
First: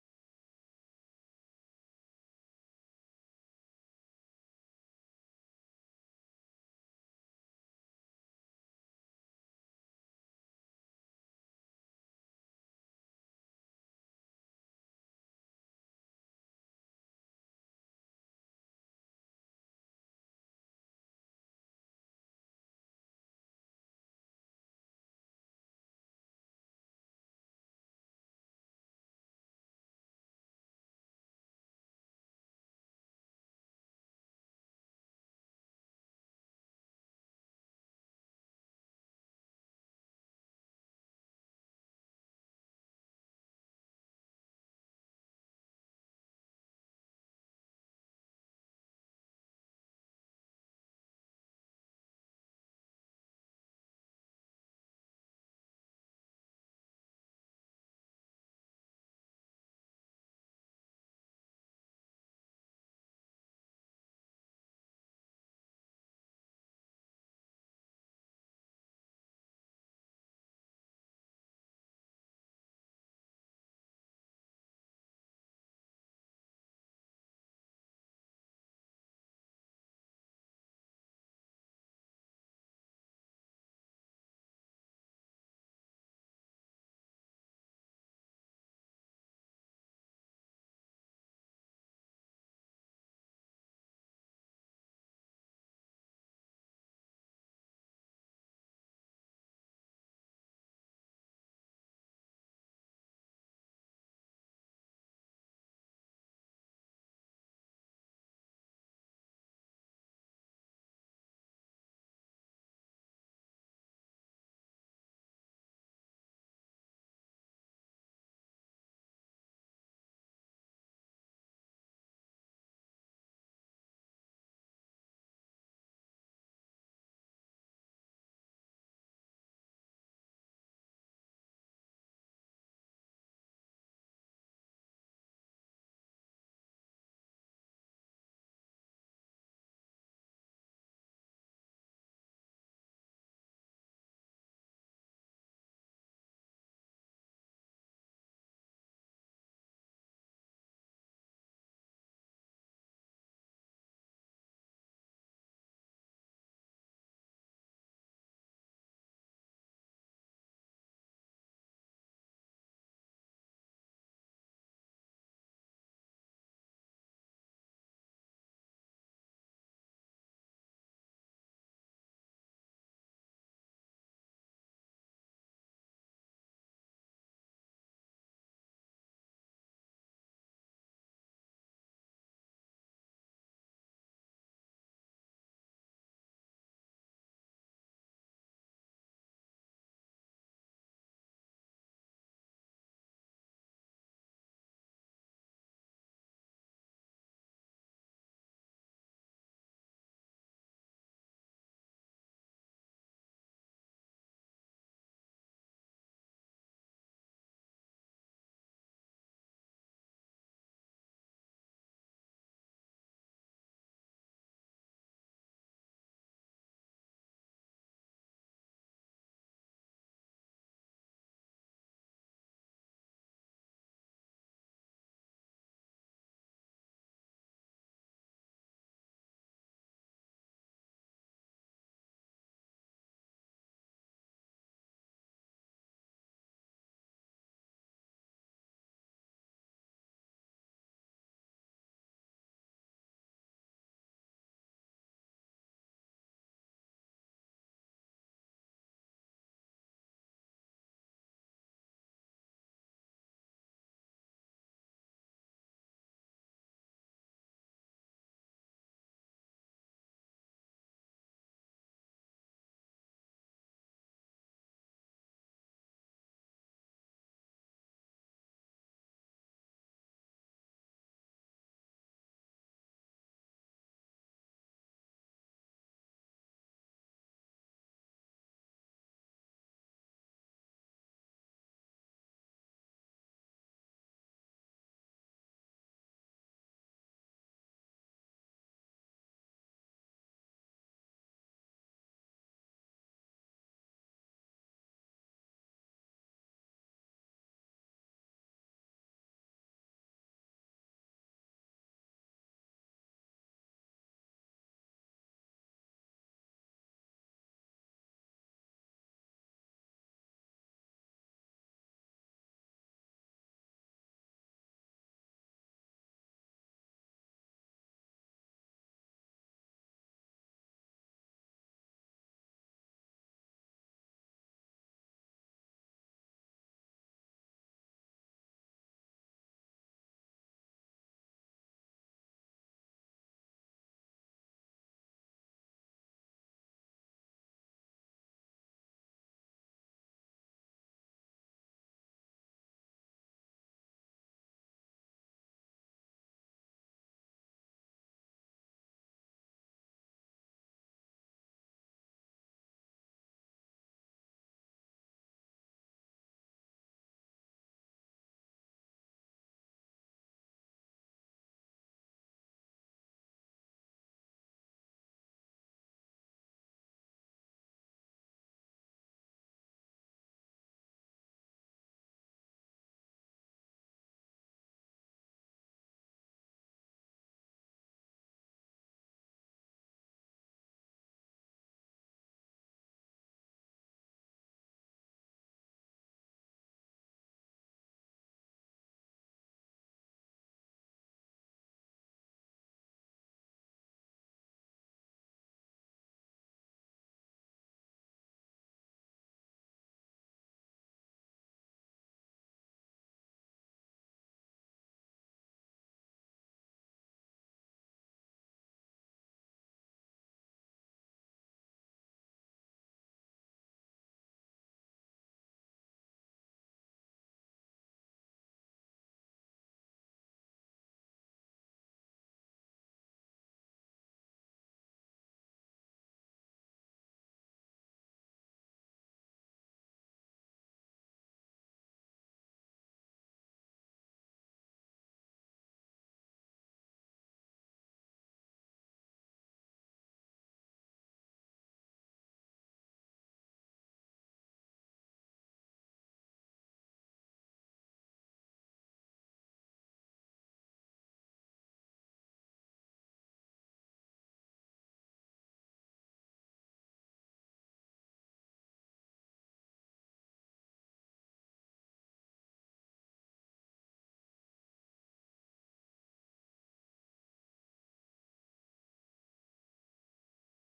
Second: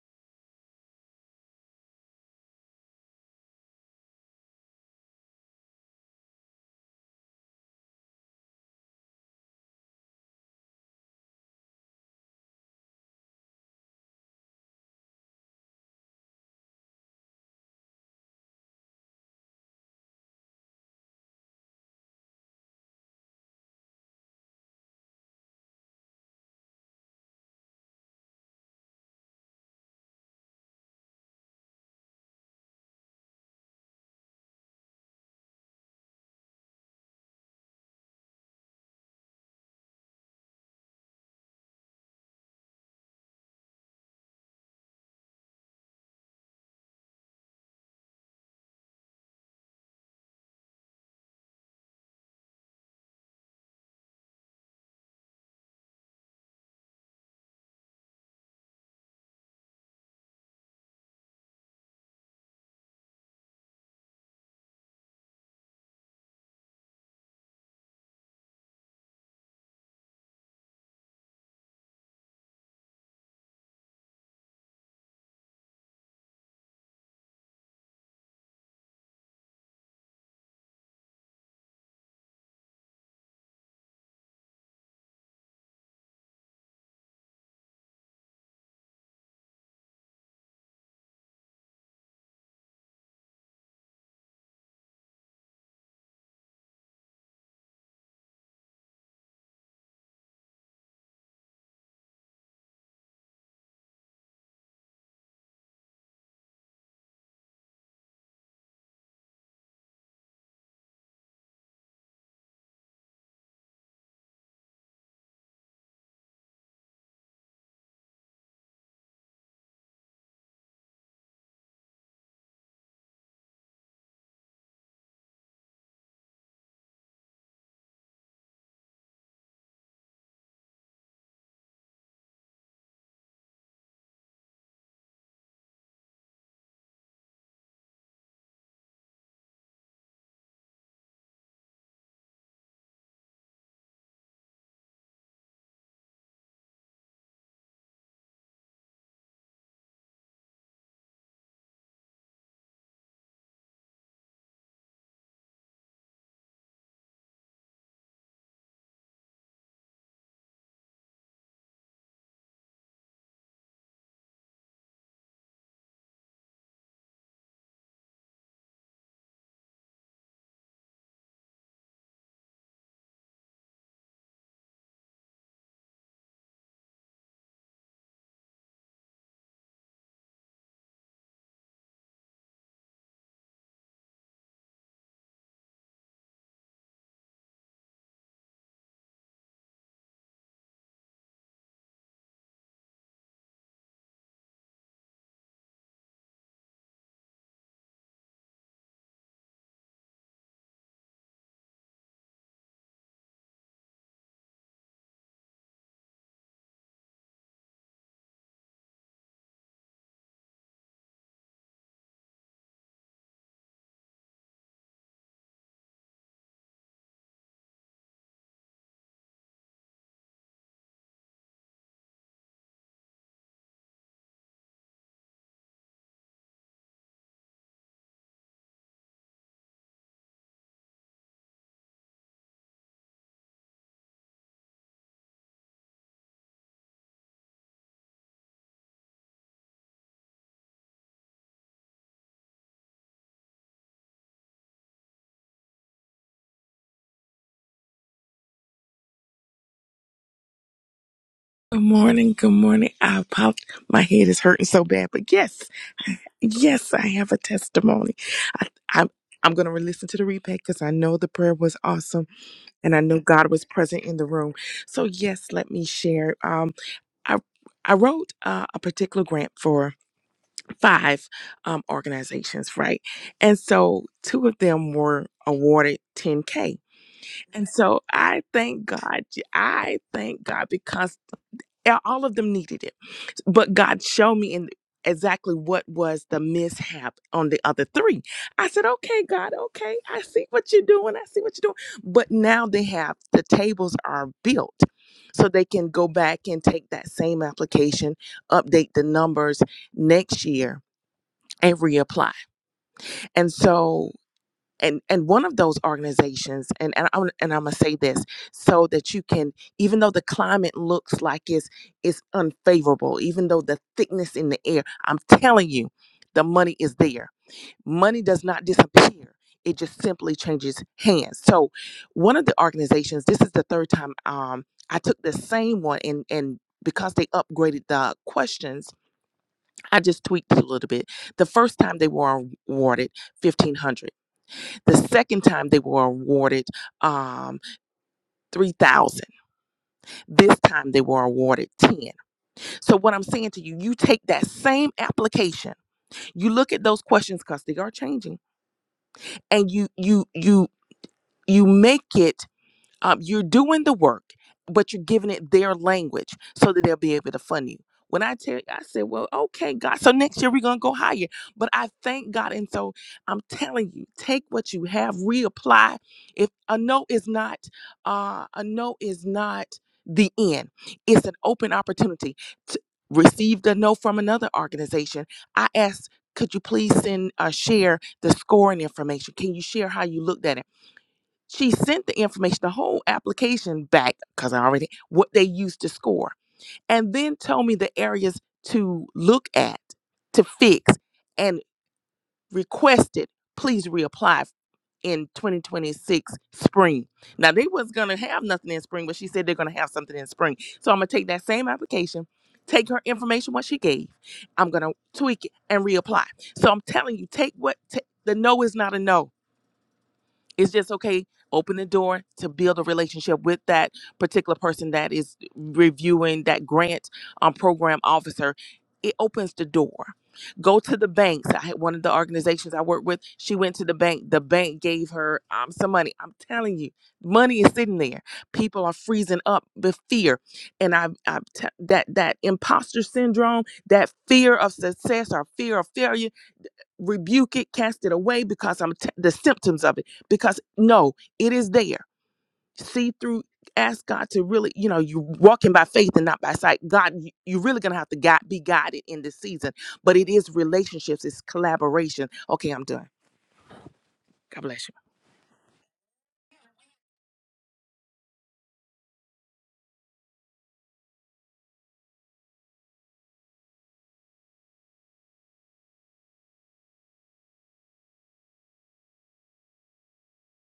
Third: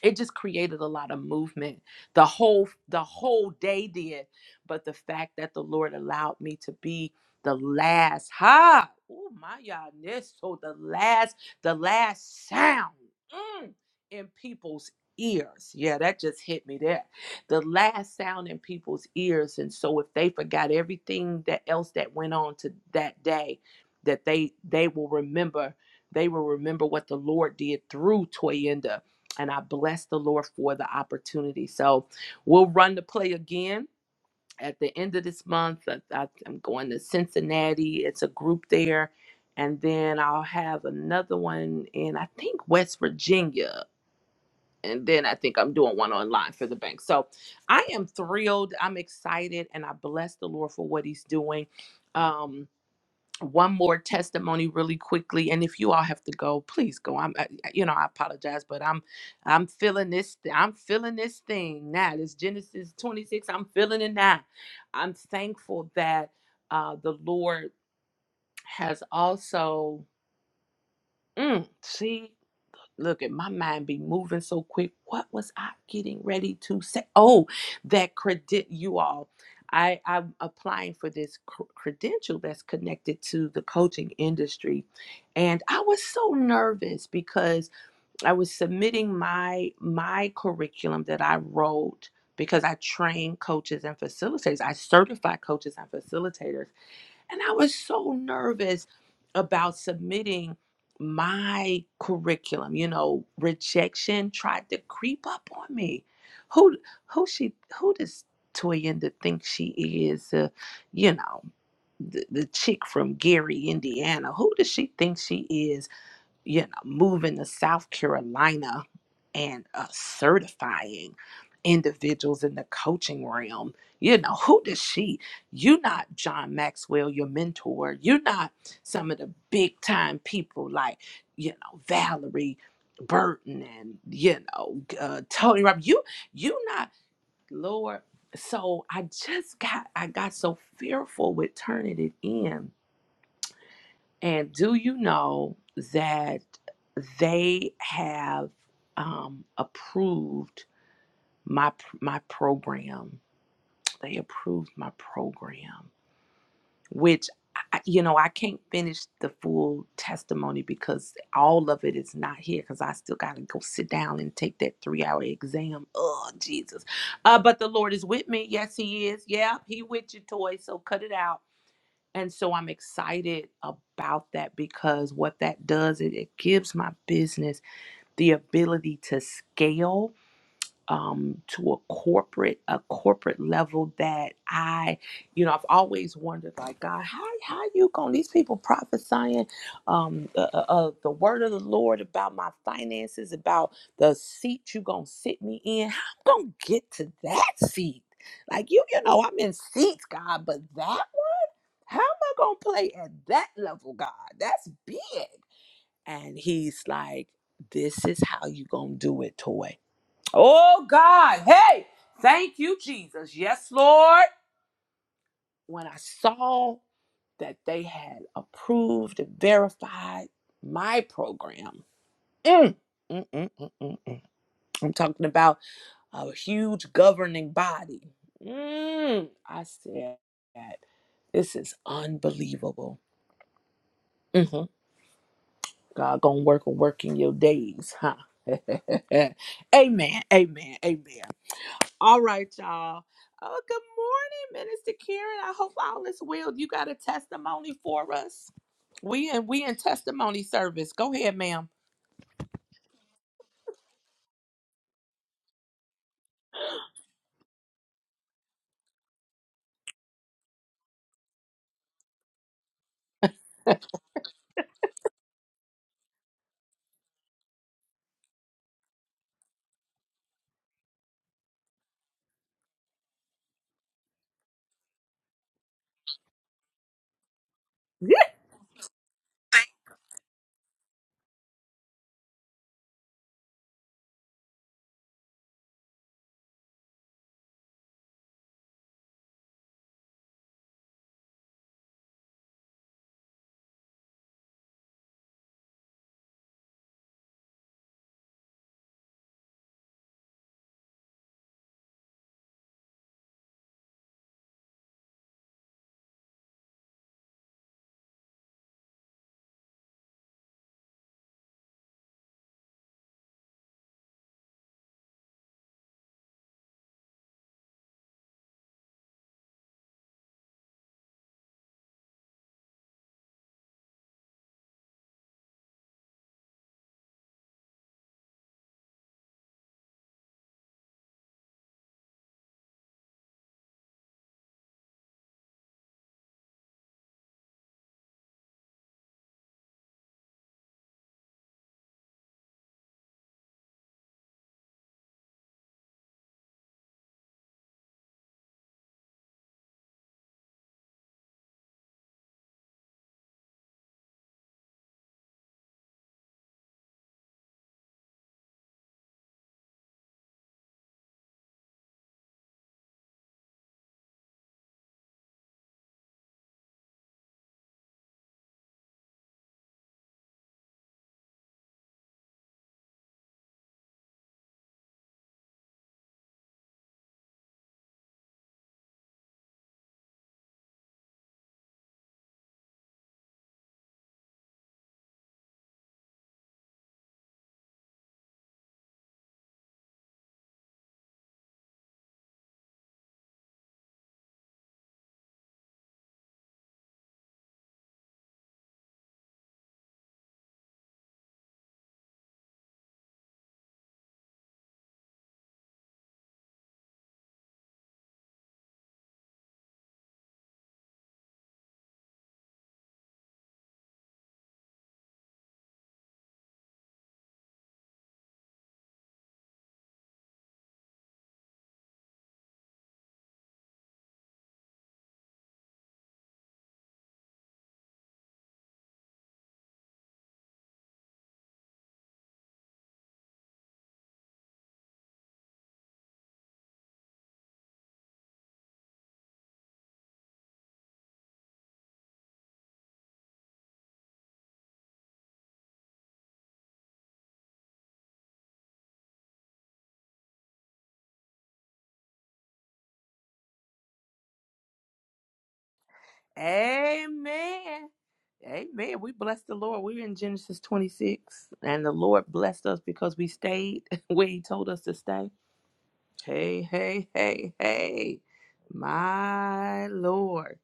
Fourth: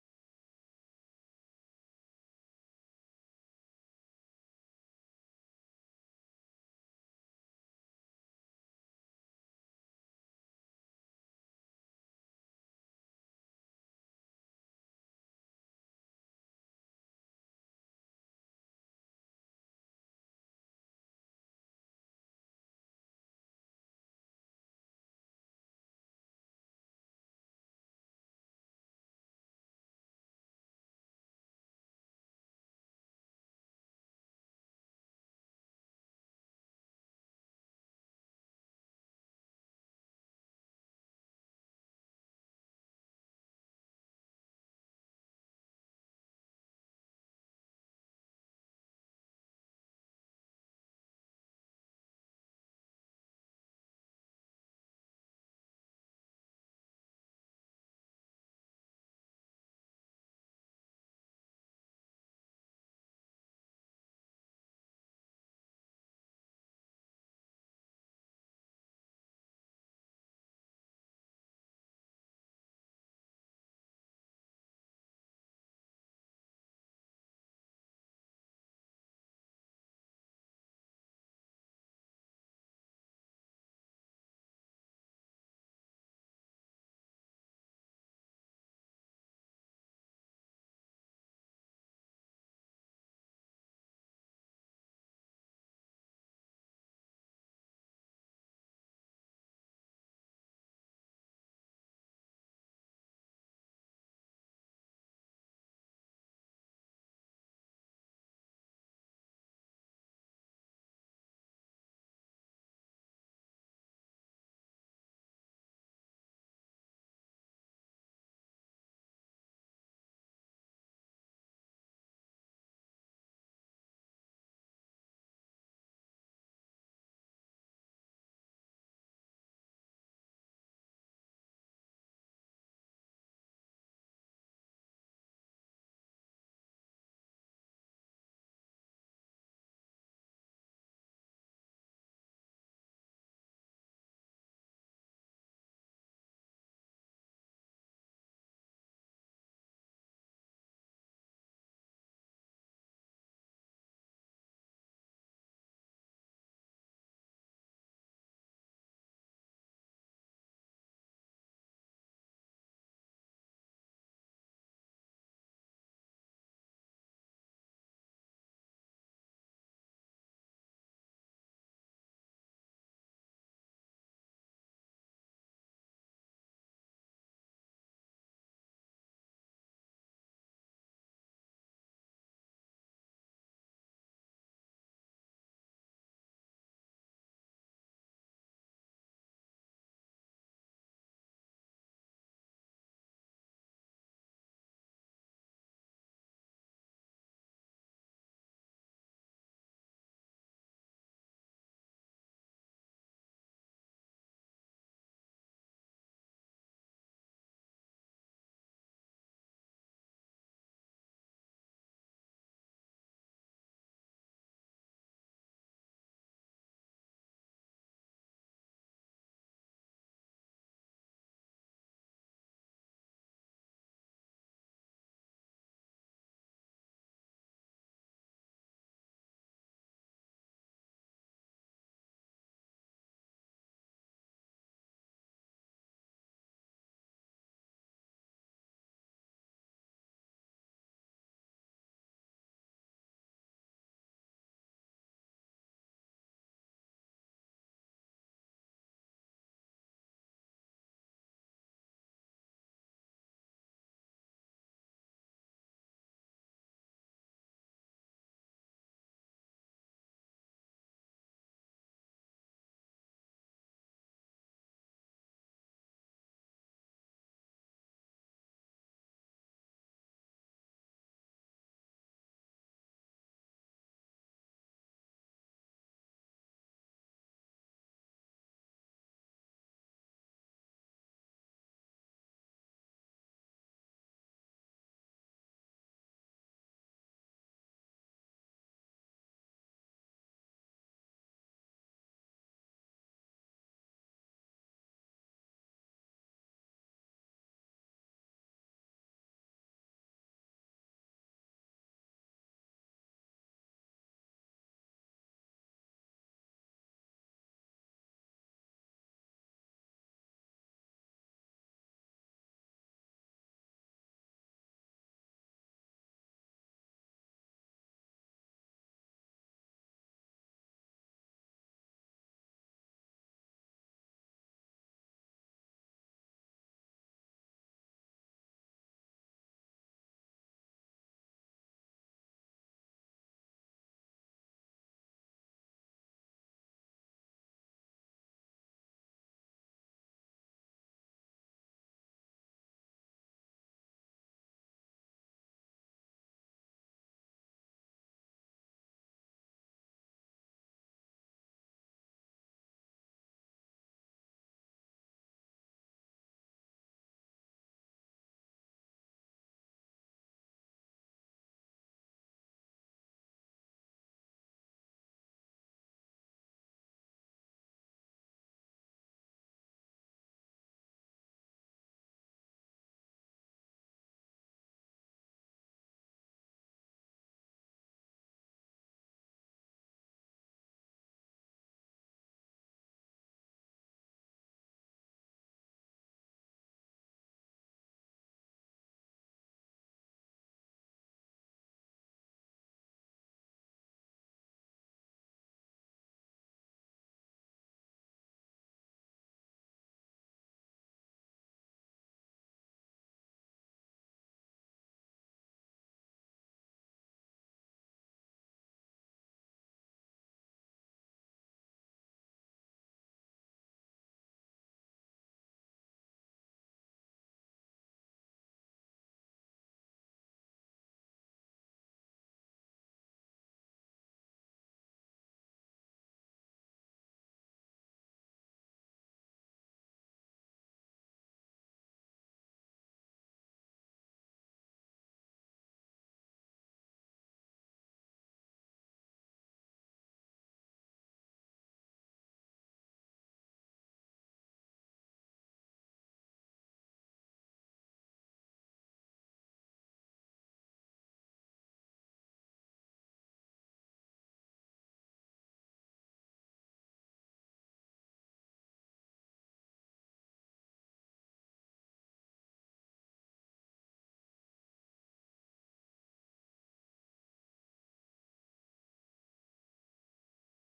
Speaker 1: it just created a lot of movement the whole the whole day did but the fact that the lord allowed me to be the last ha oh my goodness so the last the last sound mm, in people's ears yeah that just hit me there the last sound in people's ears and so if they forgot everything that else that went on to that day that they they will remember they will remember what the lord did through toyenda and I bless the Lord for the opportunity. So we'll run the play again at the end of this month. I, I, I'm going to Cincinnati. It's a group there. And then I'll have another one in, I think, West Virginia. And then I think I'm doing one online for the bank. So I am thrilled. I'm excited. And I bless the Lord for what he's doing. Um, one more testimony really quickly and if you all have to go please go i'm I, I- you know i apologize but i'm i'm feeling this i'm feeling this thing now this genesis 26 i'm feeling it now i'm thankful that uh the lord has also mm, see look at my mind be moving so quick what was i getting ready to say oh that credit you all i i'm applying for this cr- credential that's connected to the coaching industry and i was so nervous because i was submitting my my curriculum that i wrote because i train coaches and facilitators i certify coaches and facilitators and I was so nervous about submitting my curriculum. You know, rejection tried to creep up on me. Who who she who does Toyinda think she is? Uh, you know, the, the chick from Gary, Indiana. Who does she think she is? you know, moving to South Carolina and uh, certifying individuals in the coaching realm. You know, who does she? You're not John Maxwell, your mentor. You're not some of the big time people like, you know, Valerie Burton and, you know, uh, Tony Robbins. You, you not, Lord. So I just got, I got so fearful with turning it in and do you know that they have um, approved my my program? They approved my program, which I, you know I can't finish the full testimony because all of it is not here because I still got to go sit down and take that three hour exam. Oh Jesus! Uh, but the Lord is with me. Yes, He is. Yeah, He with you, toy. So cut it out. And so I'm excited about that because what that does, it, it gives my business the ability to scale um, to a corporate, a corporate level that I, you know, I've always wondered, like, God, how how you going? These people prophesying um, uh, uh, uh, the word of the Lord about my finances, about the seat you gonna sit me in. How I'm gonna get to that seat? Like you, you know, I'm in seats, God, but that how am I going to play at that level, God? That's big. And he's like, This is how you going to do it, Toy. Oh, God. Hey, thank you, Jesus. Yes, Lord. When I saw that they had approved and verified my program, mm, mm, mm, mm, mm, mm. I'm talking about a huge governing body. Mm, I said, that This is unbelievable. Mhm. God gonna work a work in your days, huh? [LAUGHS] amen, amen, amen. All right, y'all. Oh, good morning, Minister Karen. I hope all is well. You got a testimony for us? We and we in testimony service. Go ahead, ma'am. [LAUGHS]
Speaker 4: Good morning. Good morning. I popped. My head is hurting so bad, but yes, yes, I have a testimony. I, I'm I'm gonna listen to the replay because I know the prayer was awesome, and I know God was present in the room. So yes, let me share. Um, I I wrote uh, a particular grant for five um organizations, right? And so two of them were awarded 10k. And so I thank God.
Speaker 1: Yeah.
Speaker 4: I thank God because a- all of them needed it but god showed me in exactly what was the mishap on the other three i said okay god okay i see what you're doing i see what you're doing but now they have the tables are built so they can go back and take that same application update the numbers next year and reapply and so and and one of those organizations and and I'm, and I'm gonna say this so that you can even though the climate looks like it's it's unfavorable even though the thickness in the air i'm telling you the money is there money does not disappear it just simply changes hands so one of the organizations this is the third time um i took the same one and and because they upgraded the questions i just tweaked a little bit the first time they were awarded 1500 the second time they were awarded um, 3,000. This time they were awarded 10. So what I'm saying to you, you take that same application, you look at those questions because they are changing, and you you you you make it Um, you're doing the work, but you're giving it their language so that they'll be able to fund you. When I tell you, I said, well, okay, God. So next year we're gonna go higher. But I thank God. And so I'm telling you, take what you have, reapply. If a no is not uh a no is not the end. It's an open opportunity. To receive a no from another organization. I asked, could you please send uh, share the scoring information? Can you share how you looked at it? She sent the information, the whole application back, because I already what they used to score, and then told me the areas to look at, to fix, and requested, please reapply in 2026 spring. Now they was gonna have nothing in spring, but she said they're gonna have something in spring. So I'm gonna take that same application, take her information what she gave, I'm gonna tweak it and reapply. So I'm telling you, take what ta- the no is not a no it's just okay open the door to build a relationship with that particular person that is reviewing that grant um, program officer it opens the door go to the banks i had one of the organizations i work with she went to the bank the bank gave her um, some money i'm telling you money is sitting there people are freezing up the fear and i, I that that imposter syndrome that fear of success or fear of failure rebuke it, cast it away because I'm t- the symptoms of it. Because no, it is there. See through. Ask God to really, you know, you walking by faith and not by sight. God, you, you're really gonna have to guide, be guided in this season. But it is relationships, it's collaboration. Okay, I'm done. God bless you.
Speaker 1: Amen. Amen. We bless the Lord. We're in Genesis 26, and the Lord blessed us because we stayed [LAUGHS] where He told us to stay. Hey, hey, hey, hey. My Lord.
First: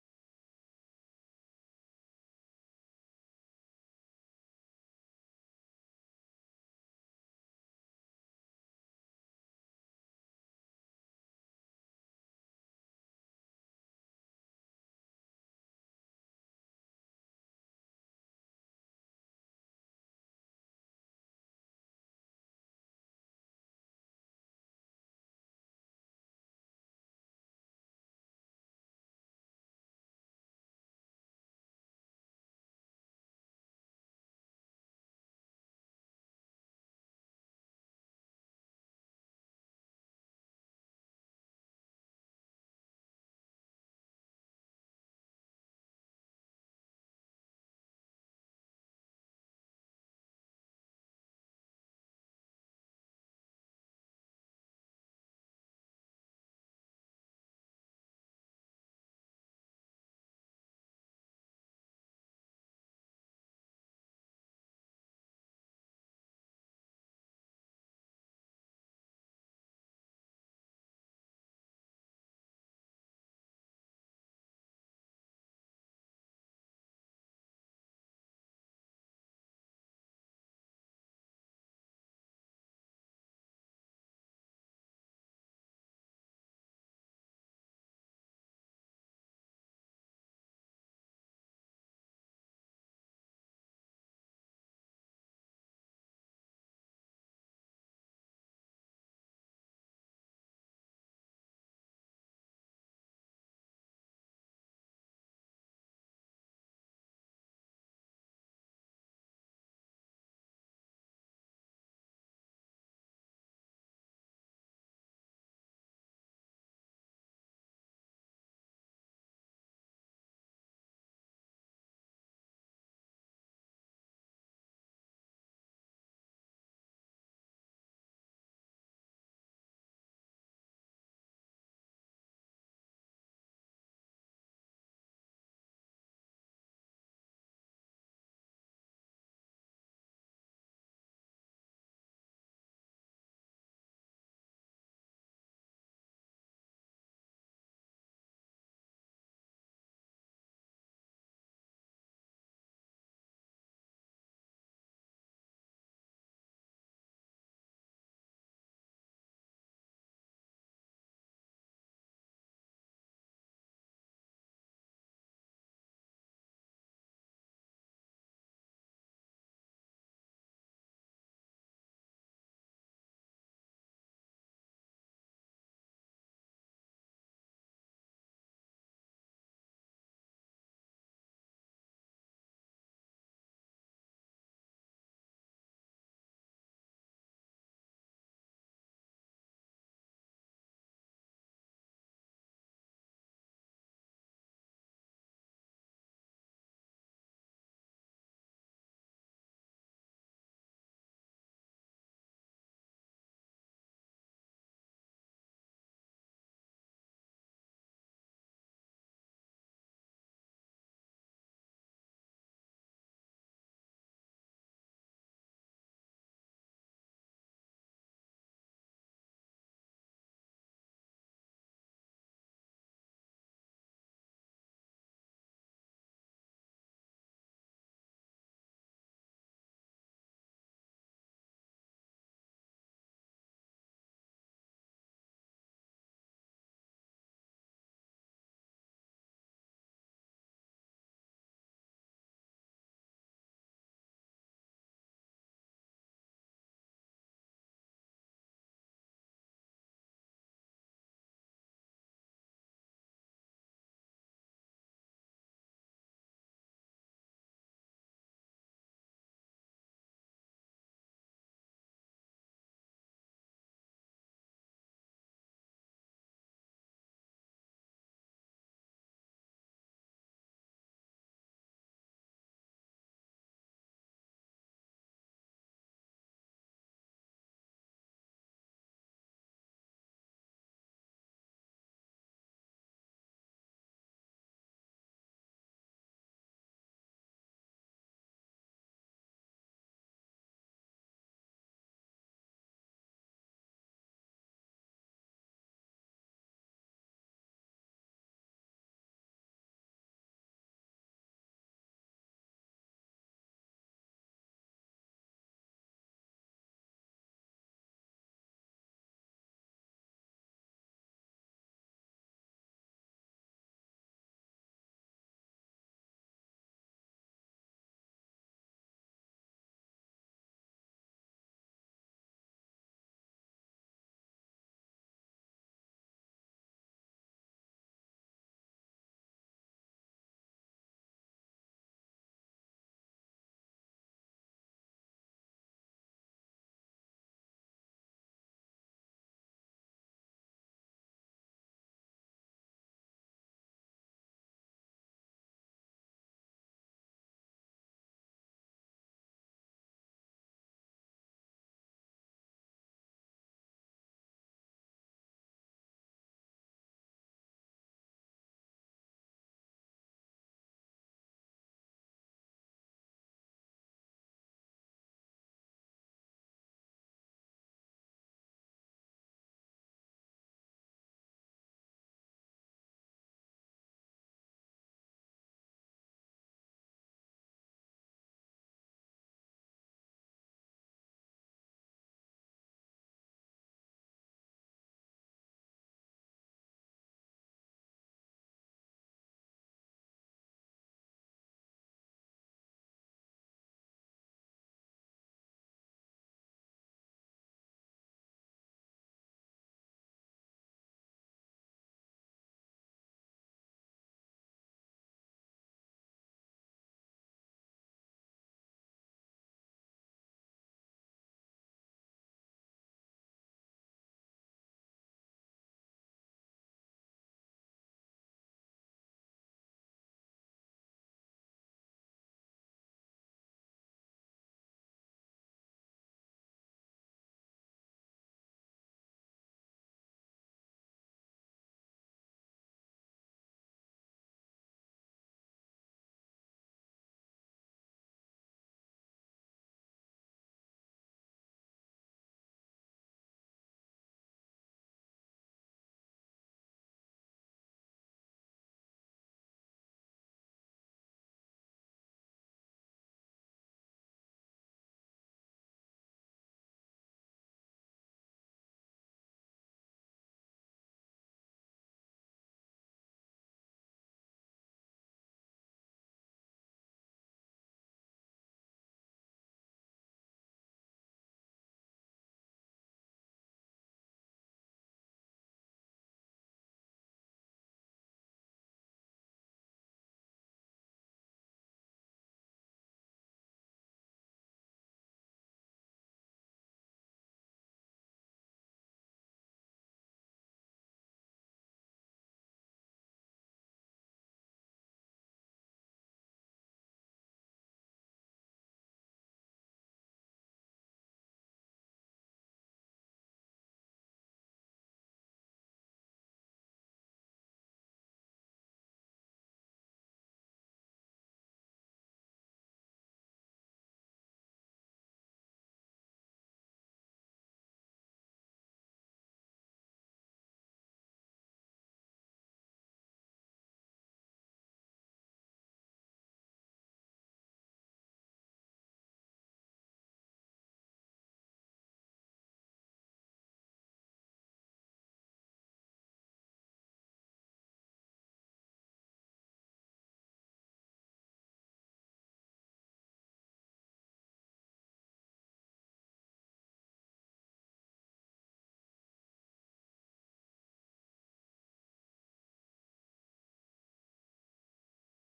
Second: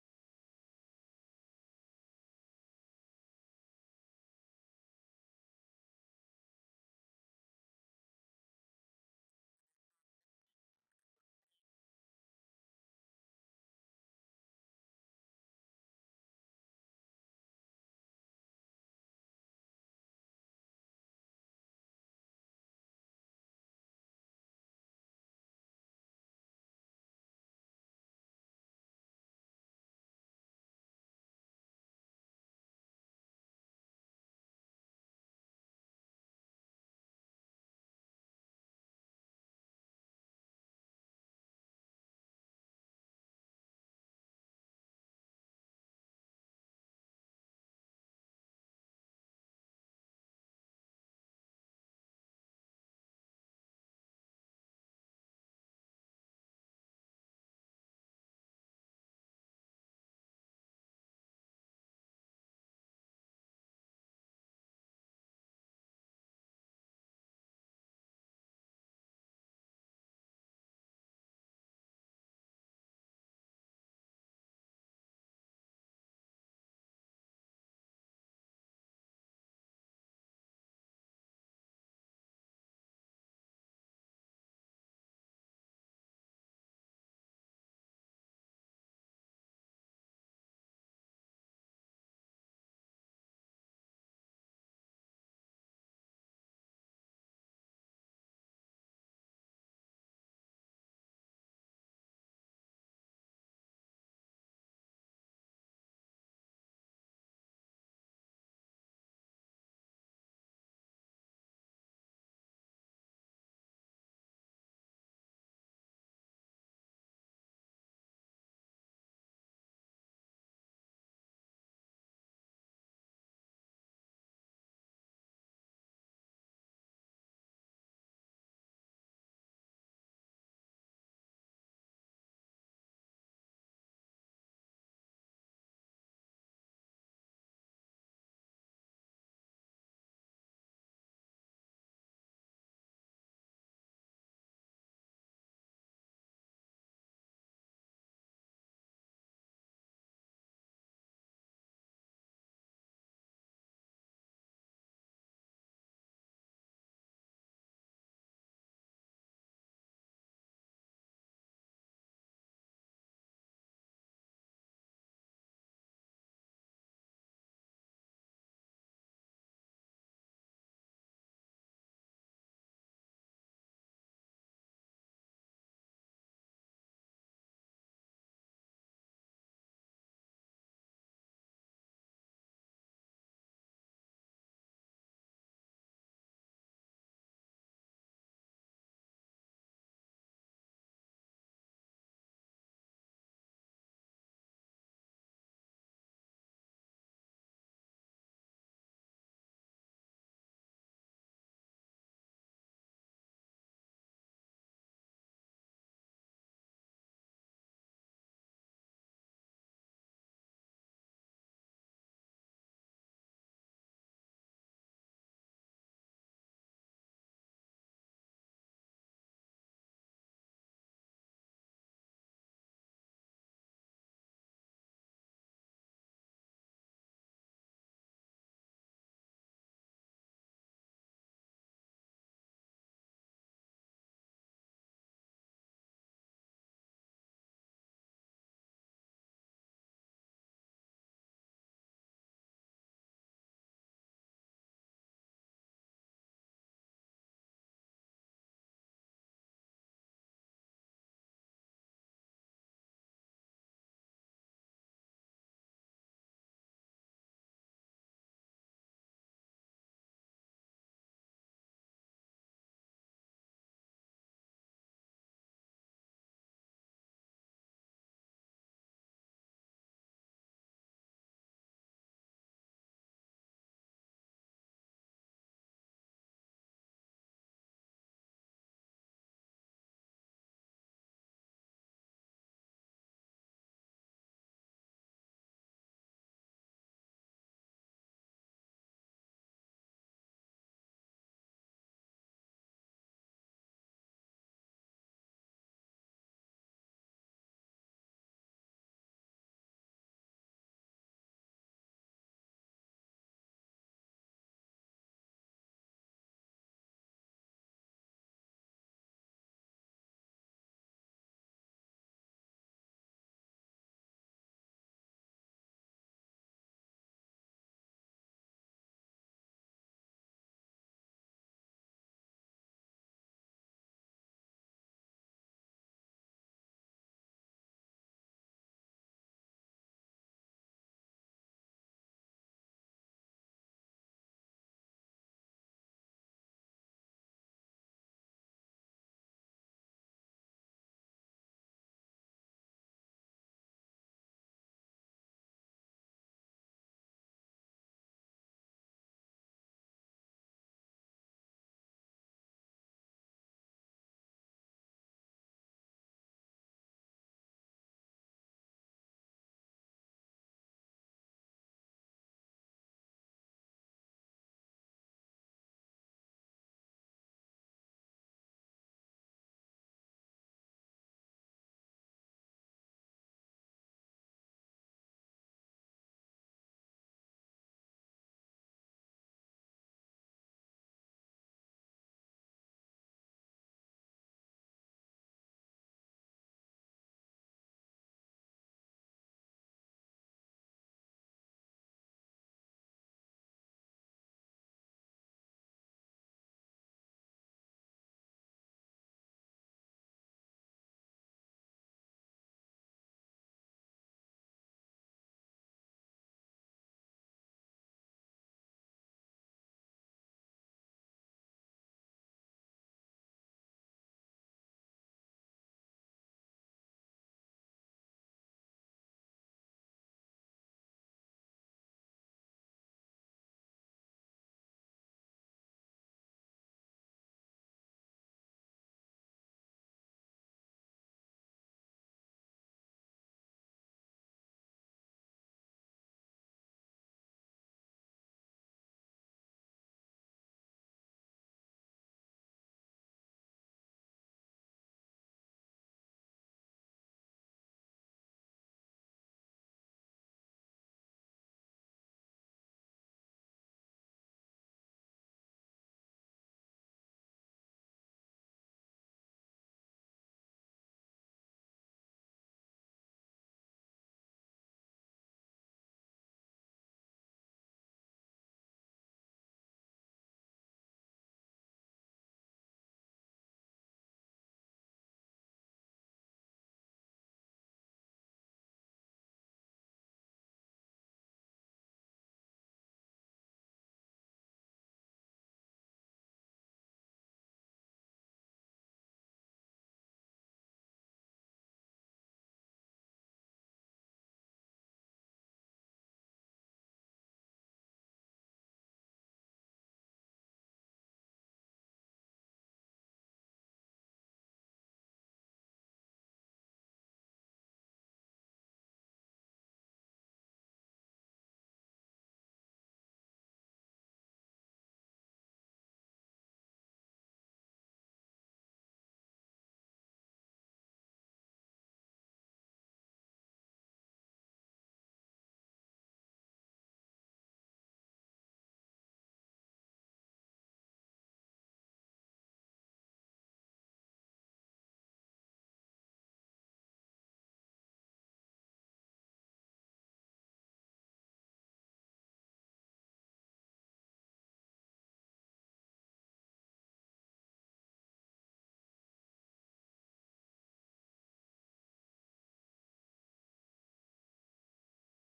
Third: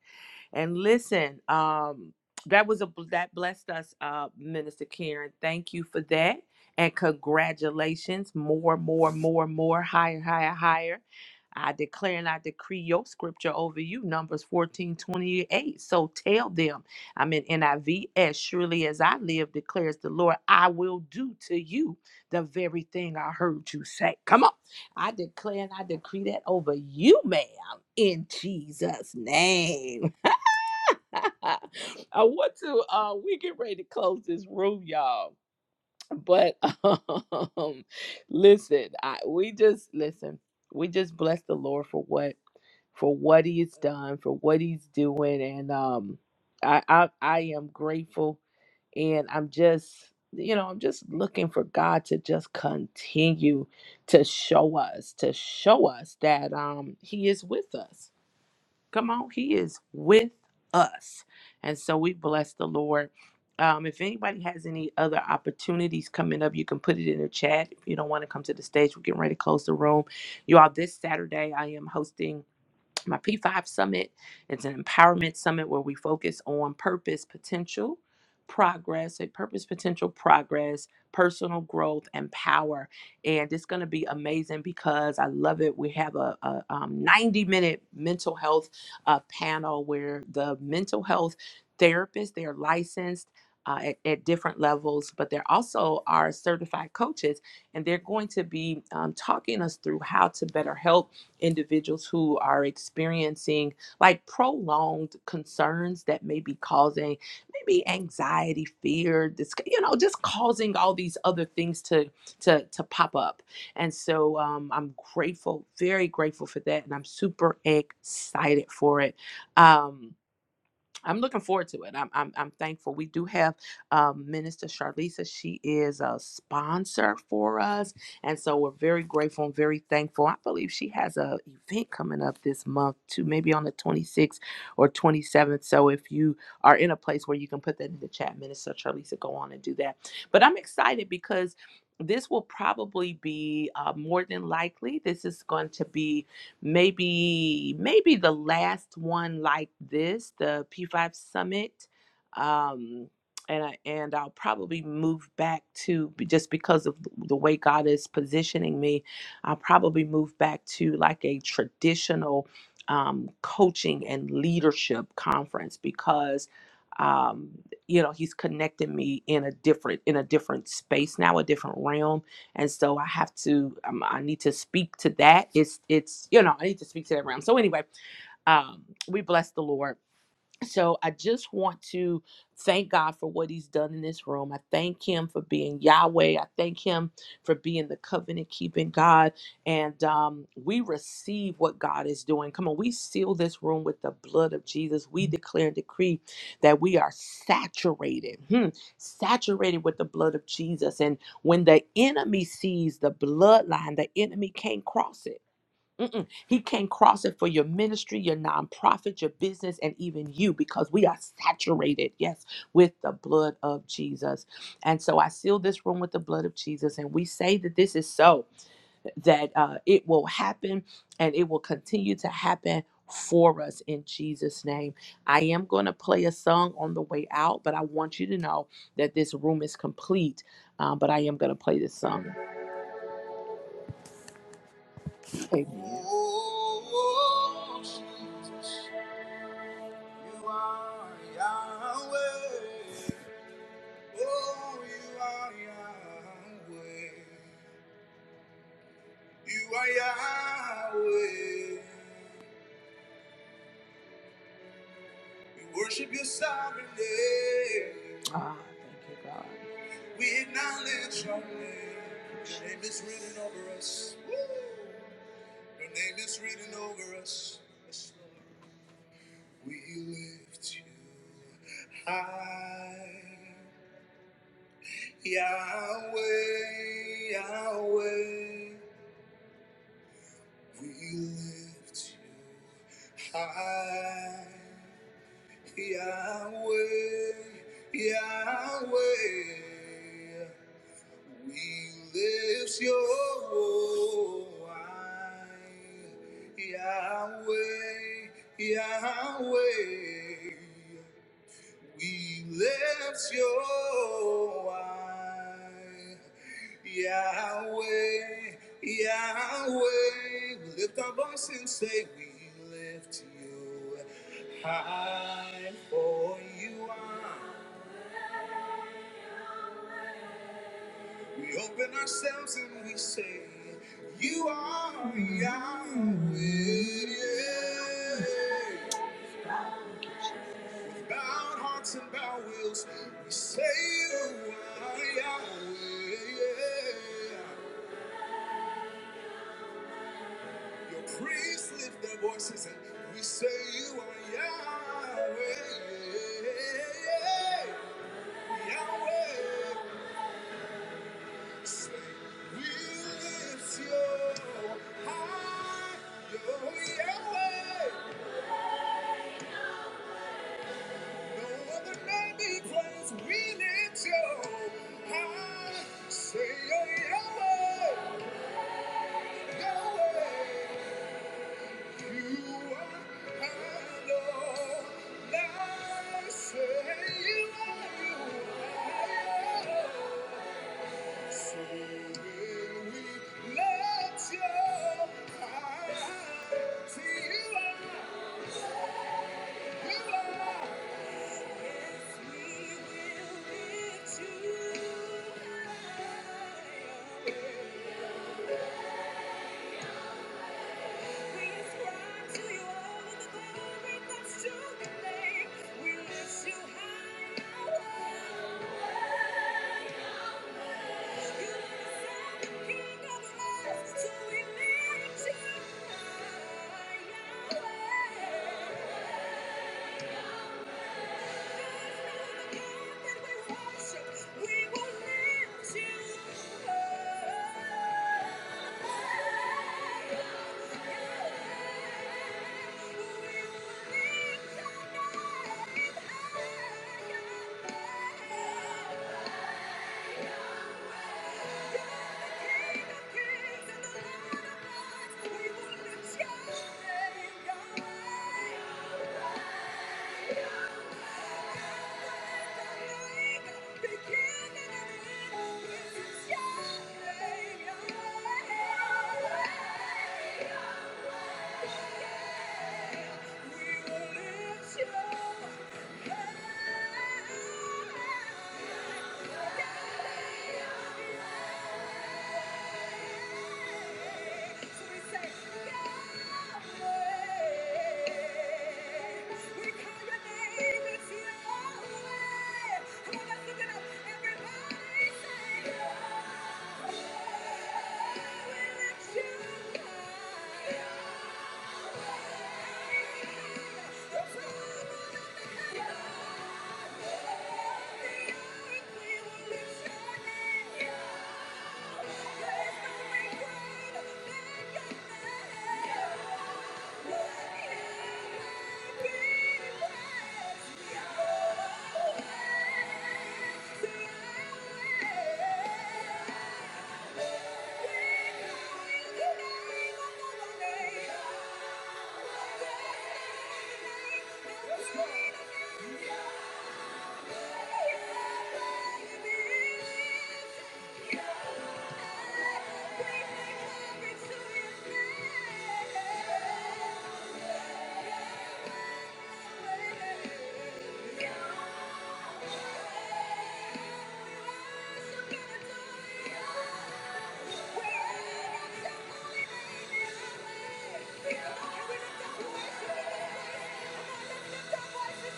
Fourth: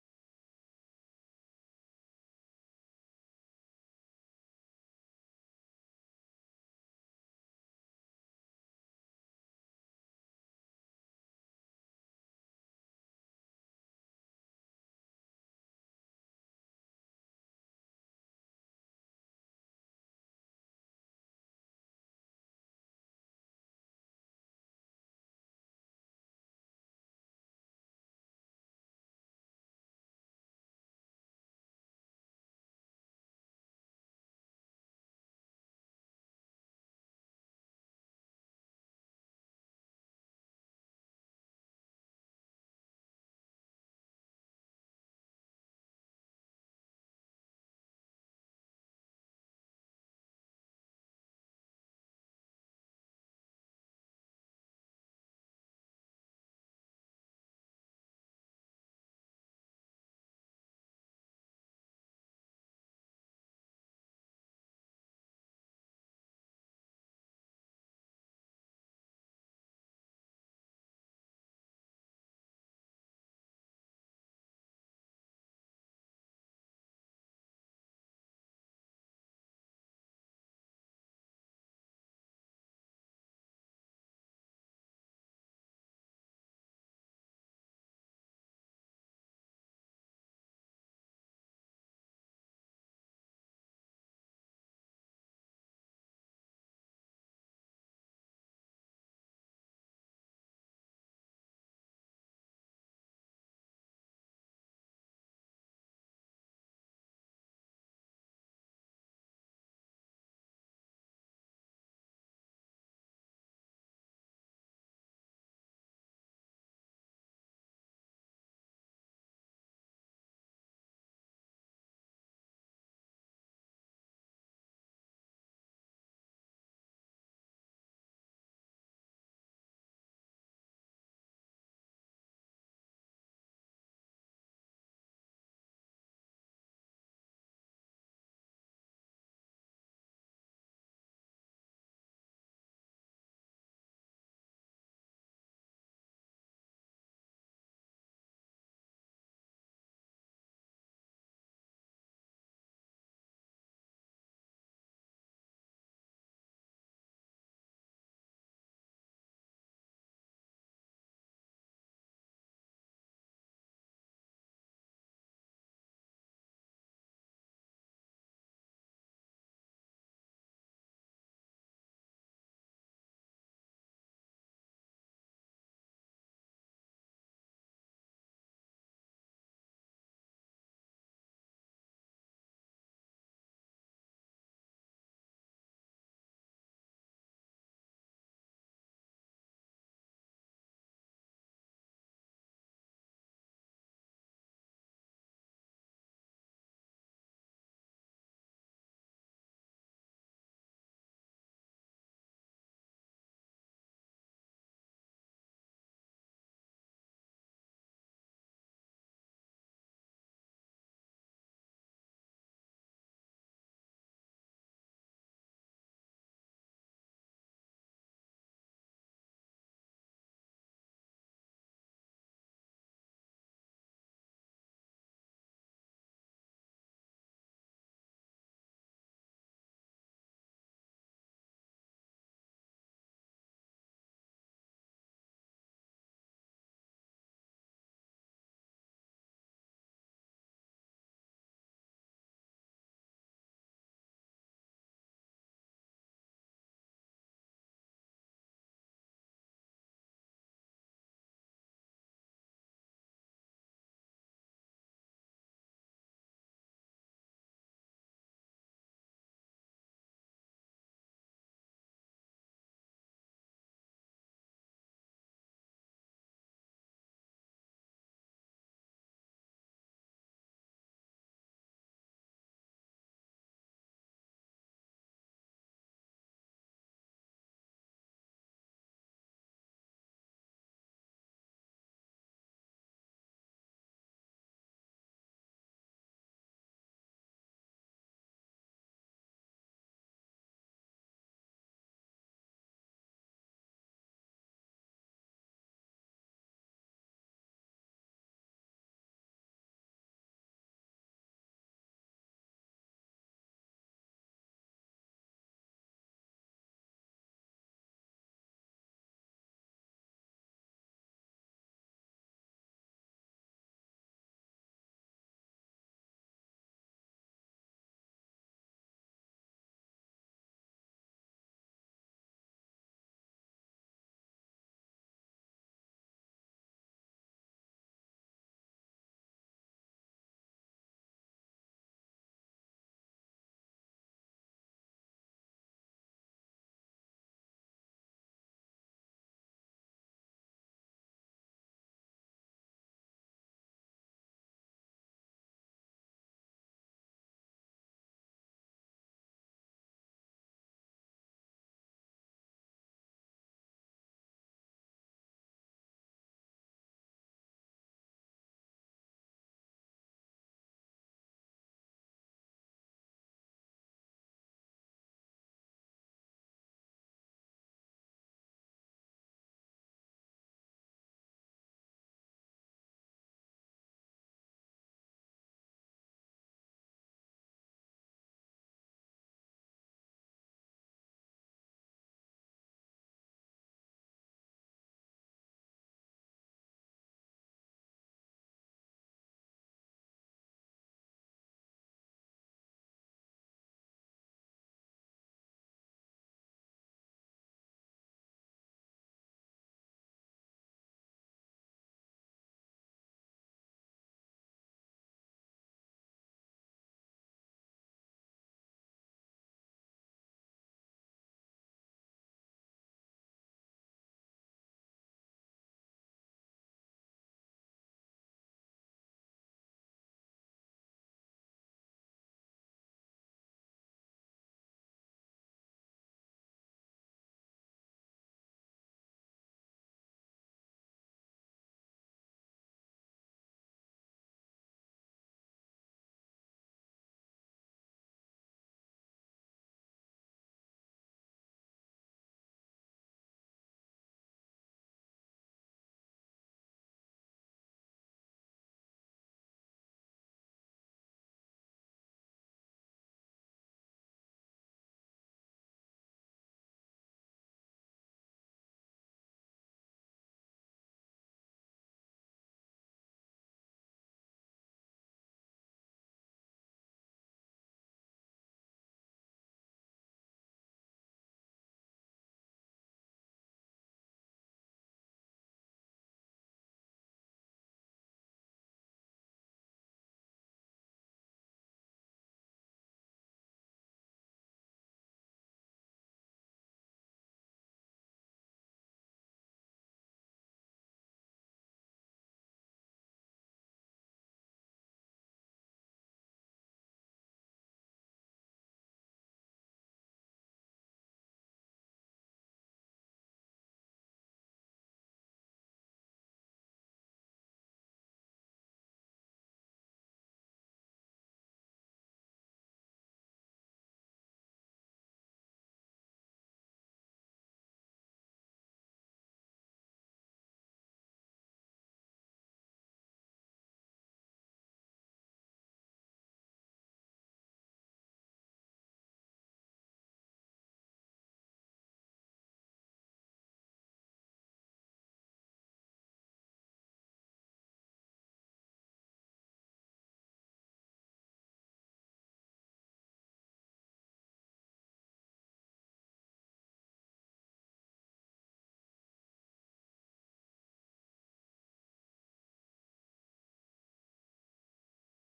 Speaker 1: And listen, um, that was a that blessed us, uh, Minister Karen. Thank you for that, and congratulations. More, more, more, more, higher, higher, higher. I declare and I decree your scripture over you, Numbers 14 28. So tell them, I'm in NIV, as surely as I live, declares the Lord, I will do to you the very thing I heard you say. Come on. I declare and I decree that over you, ma'am, in Jesus' name. [LAUGHS] [LAUGHS] I want to. Uh, we get ready to close this room, y'all. But [LAUGHS] um, listen, I we just listen. We just bless the Lord for what for what He has done, for what He's doing, and um, I I, I am grateful, and I'm just you know I'm just looking for God to just continue to show us to show us that um He is with us Come on, He is with us. And so we bless the Lord. Um, if anybody has any other opportunities coming up, you can put it in the chat. If you don't want to come to the stage, we're getting ready to close the room. You all, this Saturday, I am hosting my P5 Summit. It's an empowerment summit where we focus on purpose, potential, progress, a purpose, potential, progress, personal growth, and power. And it's going to be amazing because I love it. We have a, a um, 90 minute mental health uh, panel where the mental health therapists, they're licensed. Uh, at, at different levels, but they're also our certified coaches, and they're going to be um, talking us through how to better help individuals who are experiencing like prolonged concerns that may be causing maybe anxiety, fear, this you know, just causing all these other things to to to pop up. And so um, I'm grateful, very grateful for that, and I'm super excited for it. Um, I'm looking forward to it. I'm I'm, I'm thankful. We do have um, Minister Charlisa. She is a sponsor for us, and so we're very grateful and very thankful. I believe she has a event coming up this month too, maybe on the 26th or 27th. So if you are in a place where you can put that in the chat, Minister Charlisa, go on and do that. But I'm excited because. This will probably be uh, more than likely. This is going to be maybe maybe the last one like this, the P5 Summit. Um, and I, and I'll probably move back to just because of the way God is positioning me. I'll probably move back to like a traditional um, coaching and leadership conference because um, you know He's connecting me in a different in a different space now, a different realm and so I have to um, I need to speak to that. It's it's you know I need to speak to that realm. So anyway, um, we bless the Lord so I just want to thank God for what he's done in this room. I thank him for being Yahweh. I thank him for being the covenant keeping God. And um, we receive what God is doing. Come on, we seal this room with the blood of Jesus. We declare and decree that we are saturated, hmm, saturated with the blood of Jesus. And when the enemy sees the bloodline, the enemy can't cross it. Mm-mm. He can't cross it for your ministry, your nonprofit, your business, and even you because we are saturated, yes, with the blood of Jesus. And so I seal this room with the blood of Jesus, and we say that this is so, that uh, it will happen and it will continue to happen for us in Jesus' name. I am going to play a song on the way out, but I want you to know that this room is complete. Um, but I am going to play this song. Amen. You are Yahweh. Oh, you are Yahweh. You are Yahweh. We worship your sovereign name. Ah, thank you, God. We acknowledge your name. Your name is written over us. Your name is written over us. We lift you high. Yahweh, Yahweh. We lift you high, Yahweh, Yahweh. We lift your high, Yahweh, Yahweh. We lift your eye, Yahweh, Yahweh. We lift our voice and say, We lift you high, for you are. We open ourselves and we say, You are Yahweh. Bowed hearts and bowed wills, we say you are Yahweh. Your priests lift their voices and we say you are Yahweh. Yahweh, say we lift your high, your Yahweh. No other name be praised, we lift your high, say your Yahweh. Thank you. We ascribe to you all the glory that's We lift you high, O Lord. You are the King of all, so we lift you high, Yahweh. There's no other God that we worship. We will lift you high. We will lift your name, Yahweh. Yeah. gonna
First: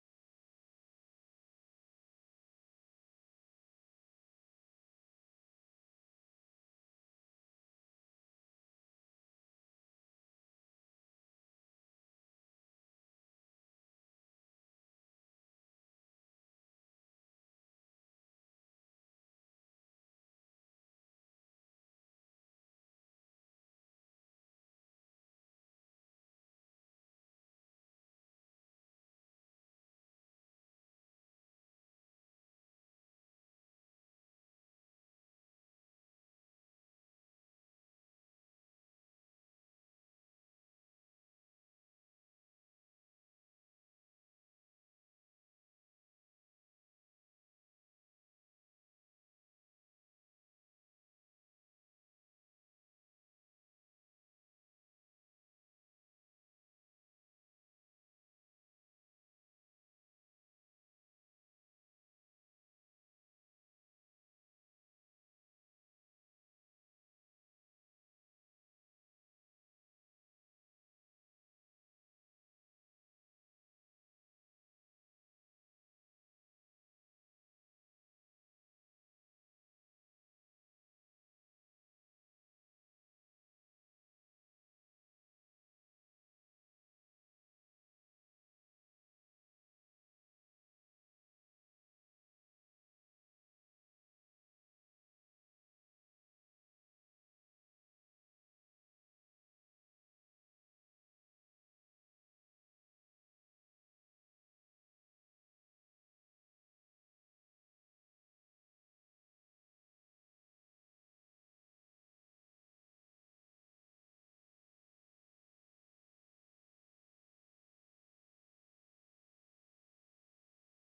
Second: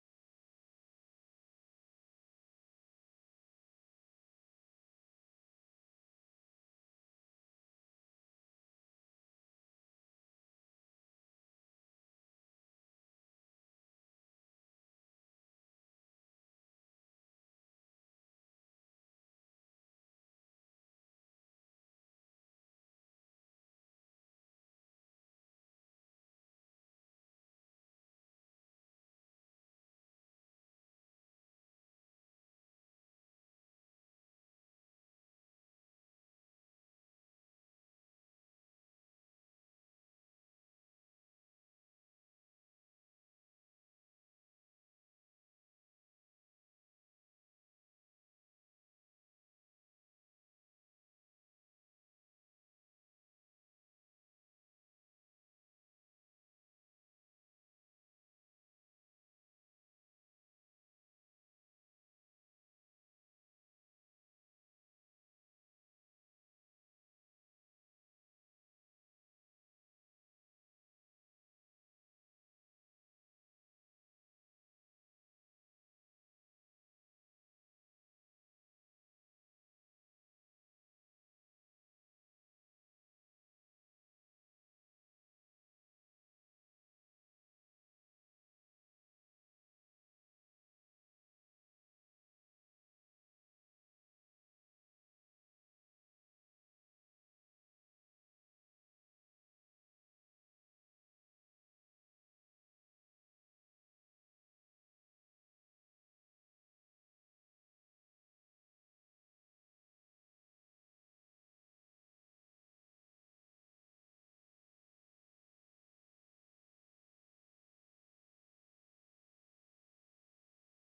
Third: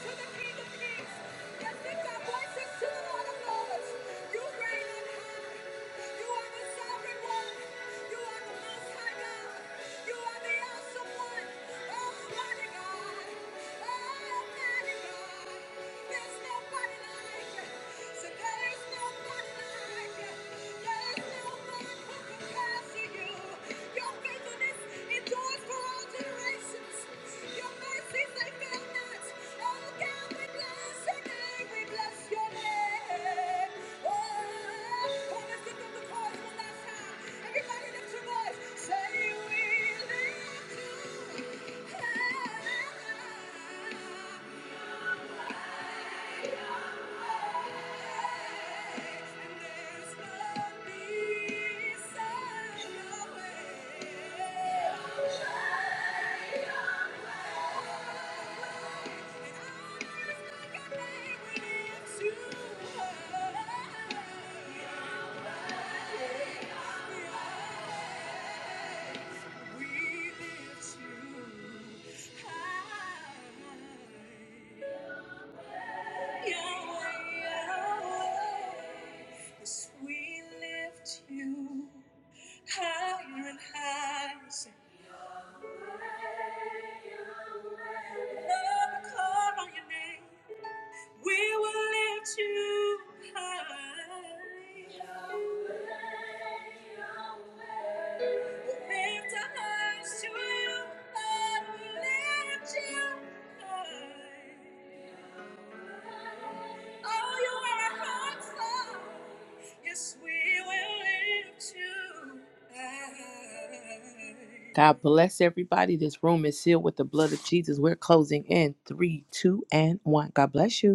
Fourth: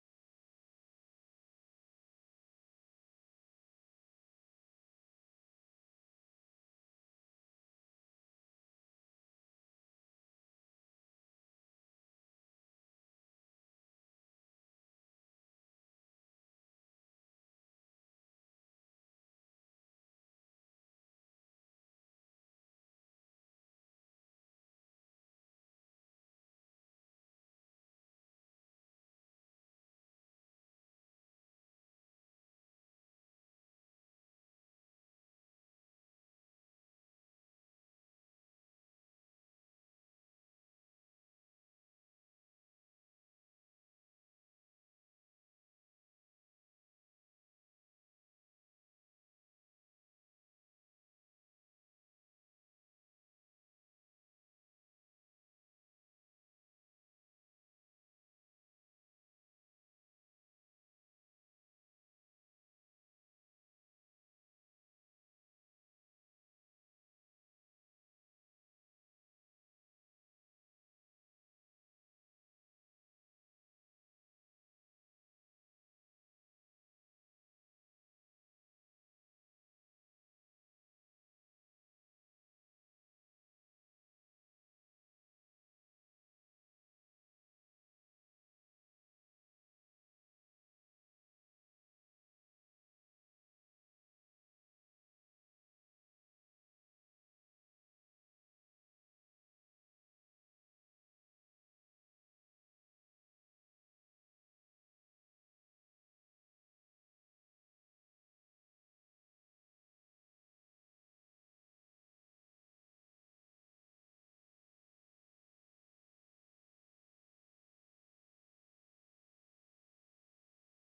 Speaker 1: Thank you let lift our voices to the Lord of Lords. You reign on high. You are the sovereign one. You are the most high God. You are the awesome one. Almighty God. Almighty God. There's nobody like you. So there is nobody like you. There is no who compares to you. Your faithfulness endures for all generations. Your mercies, they fail not. Oh God, we bless your name. We bless your name. Oh, oh let's lift up the chorus one last time. Everybody lift your voice. Say we live to high. And there's no peace on your way. We lift you higher and higher. Say, Lord, call on your name. We will lift you high. Oh, Yes, God bless everybody. This room is sealed with the blood of Jesus. We're closing in three, two, and one. God bless you.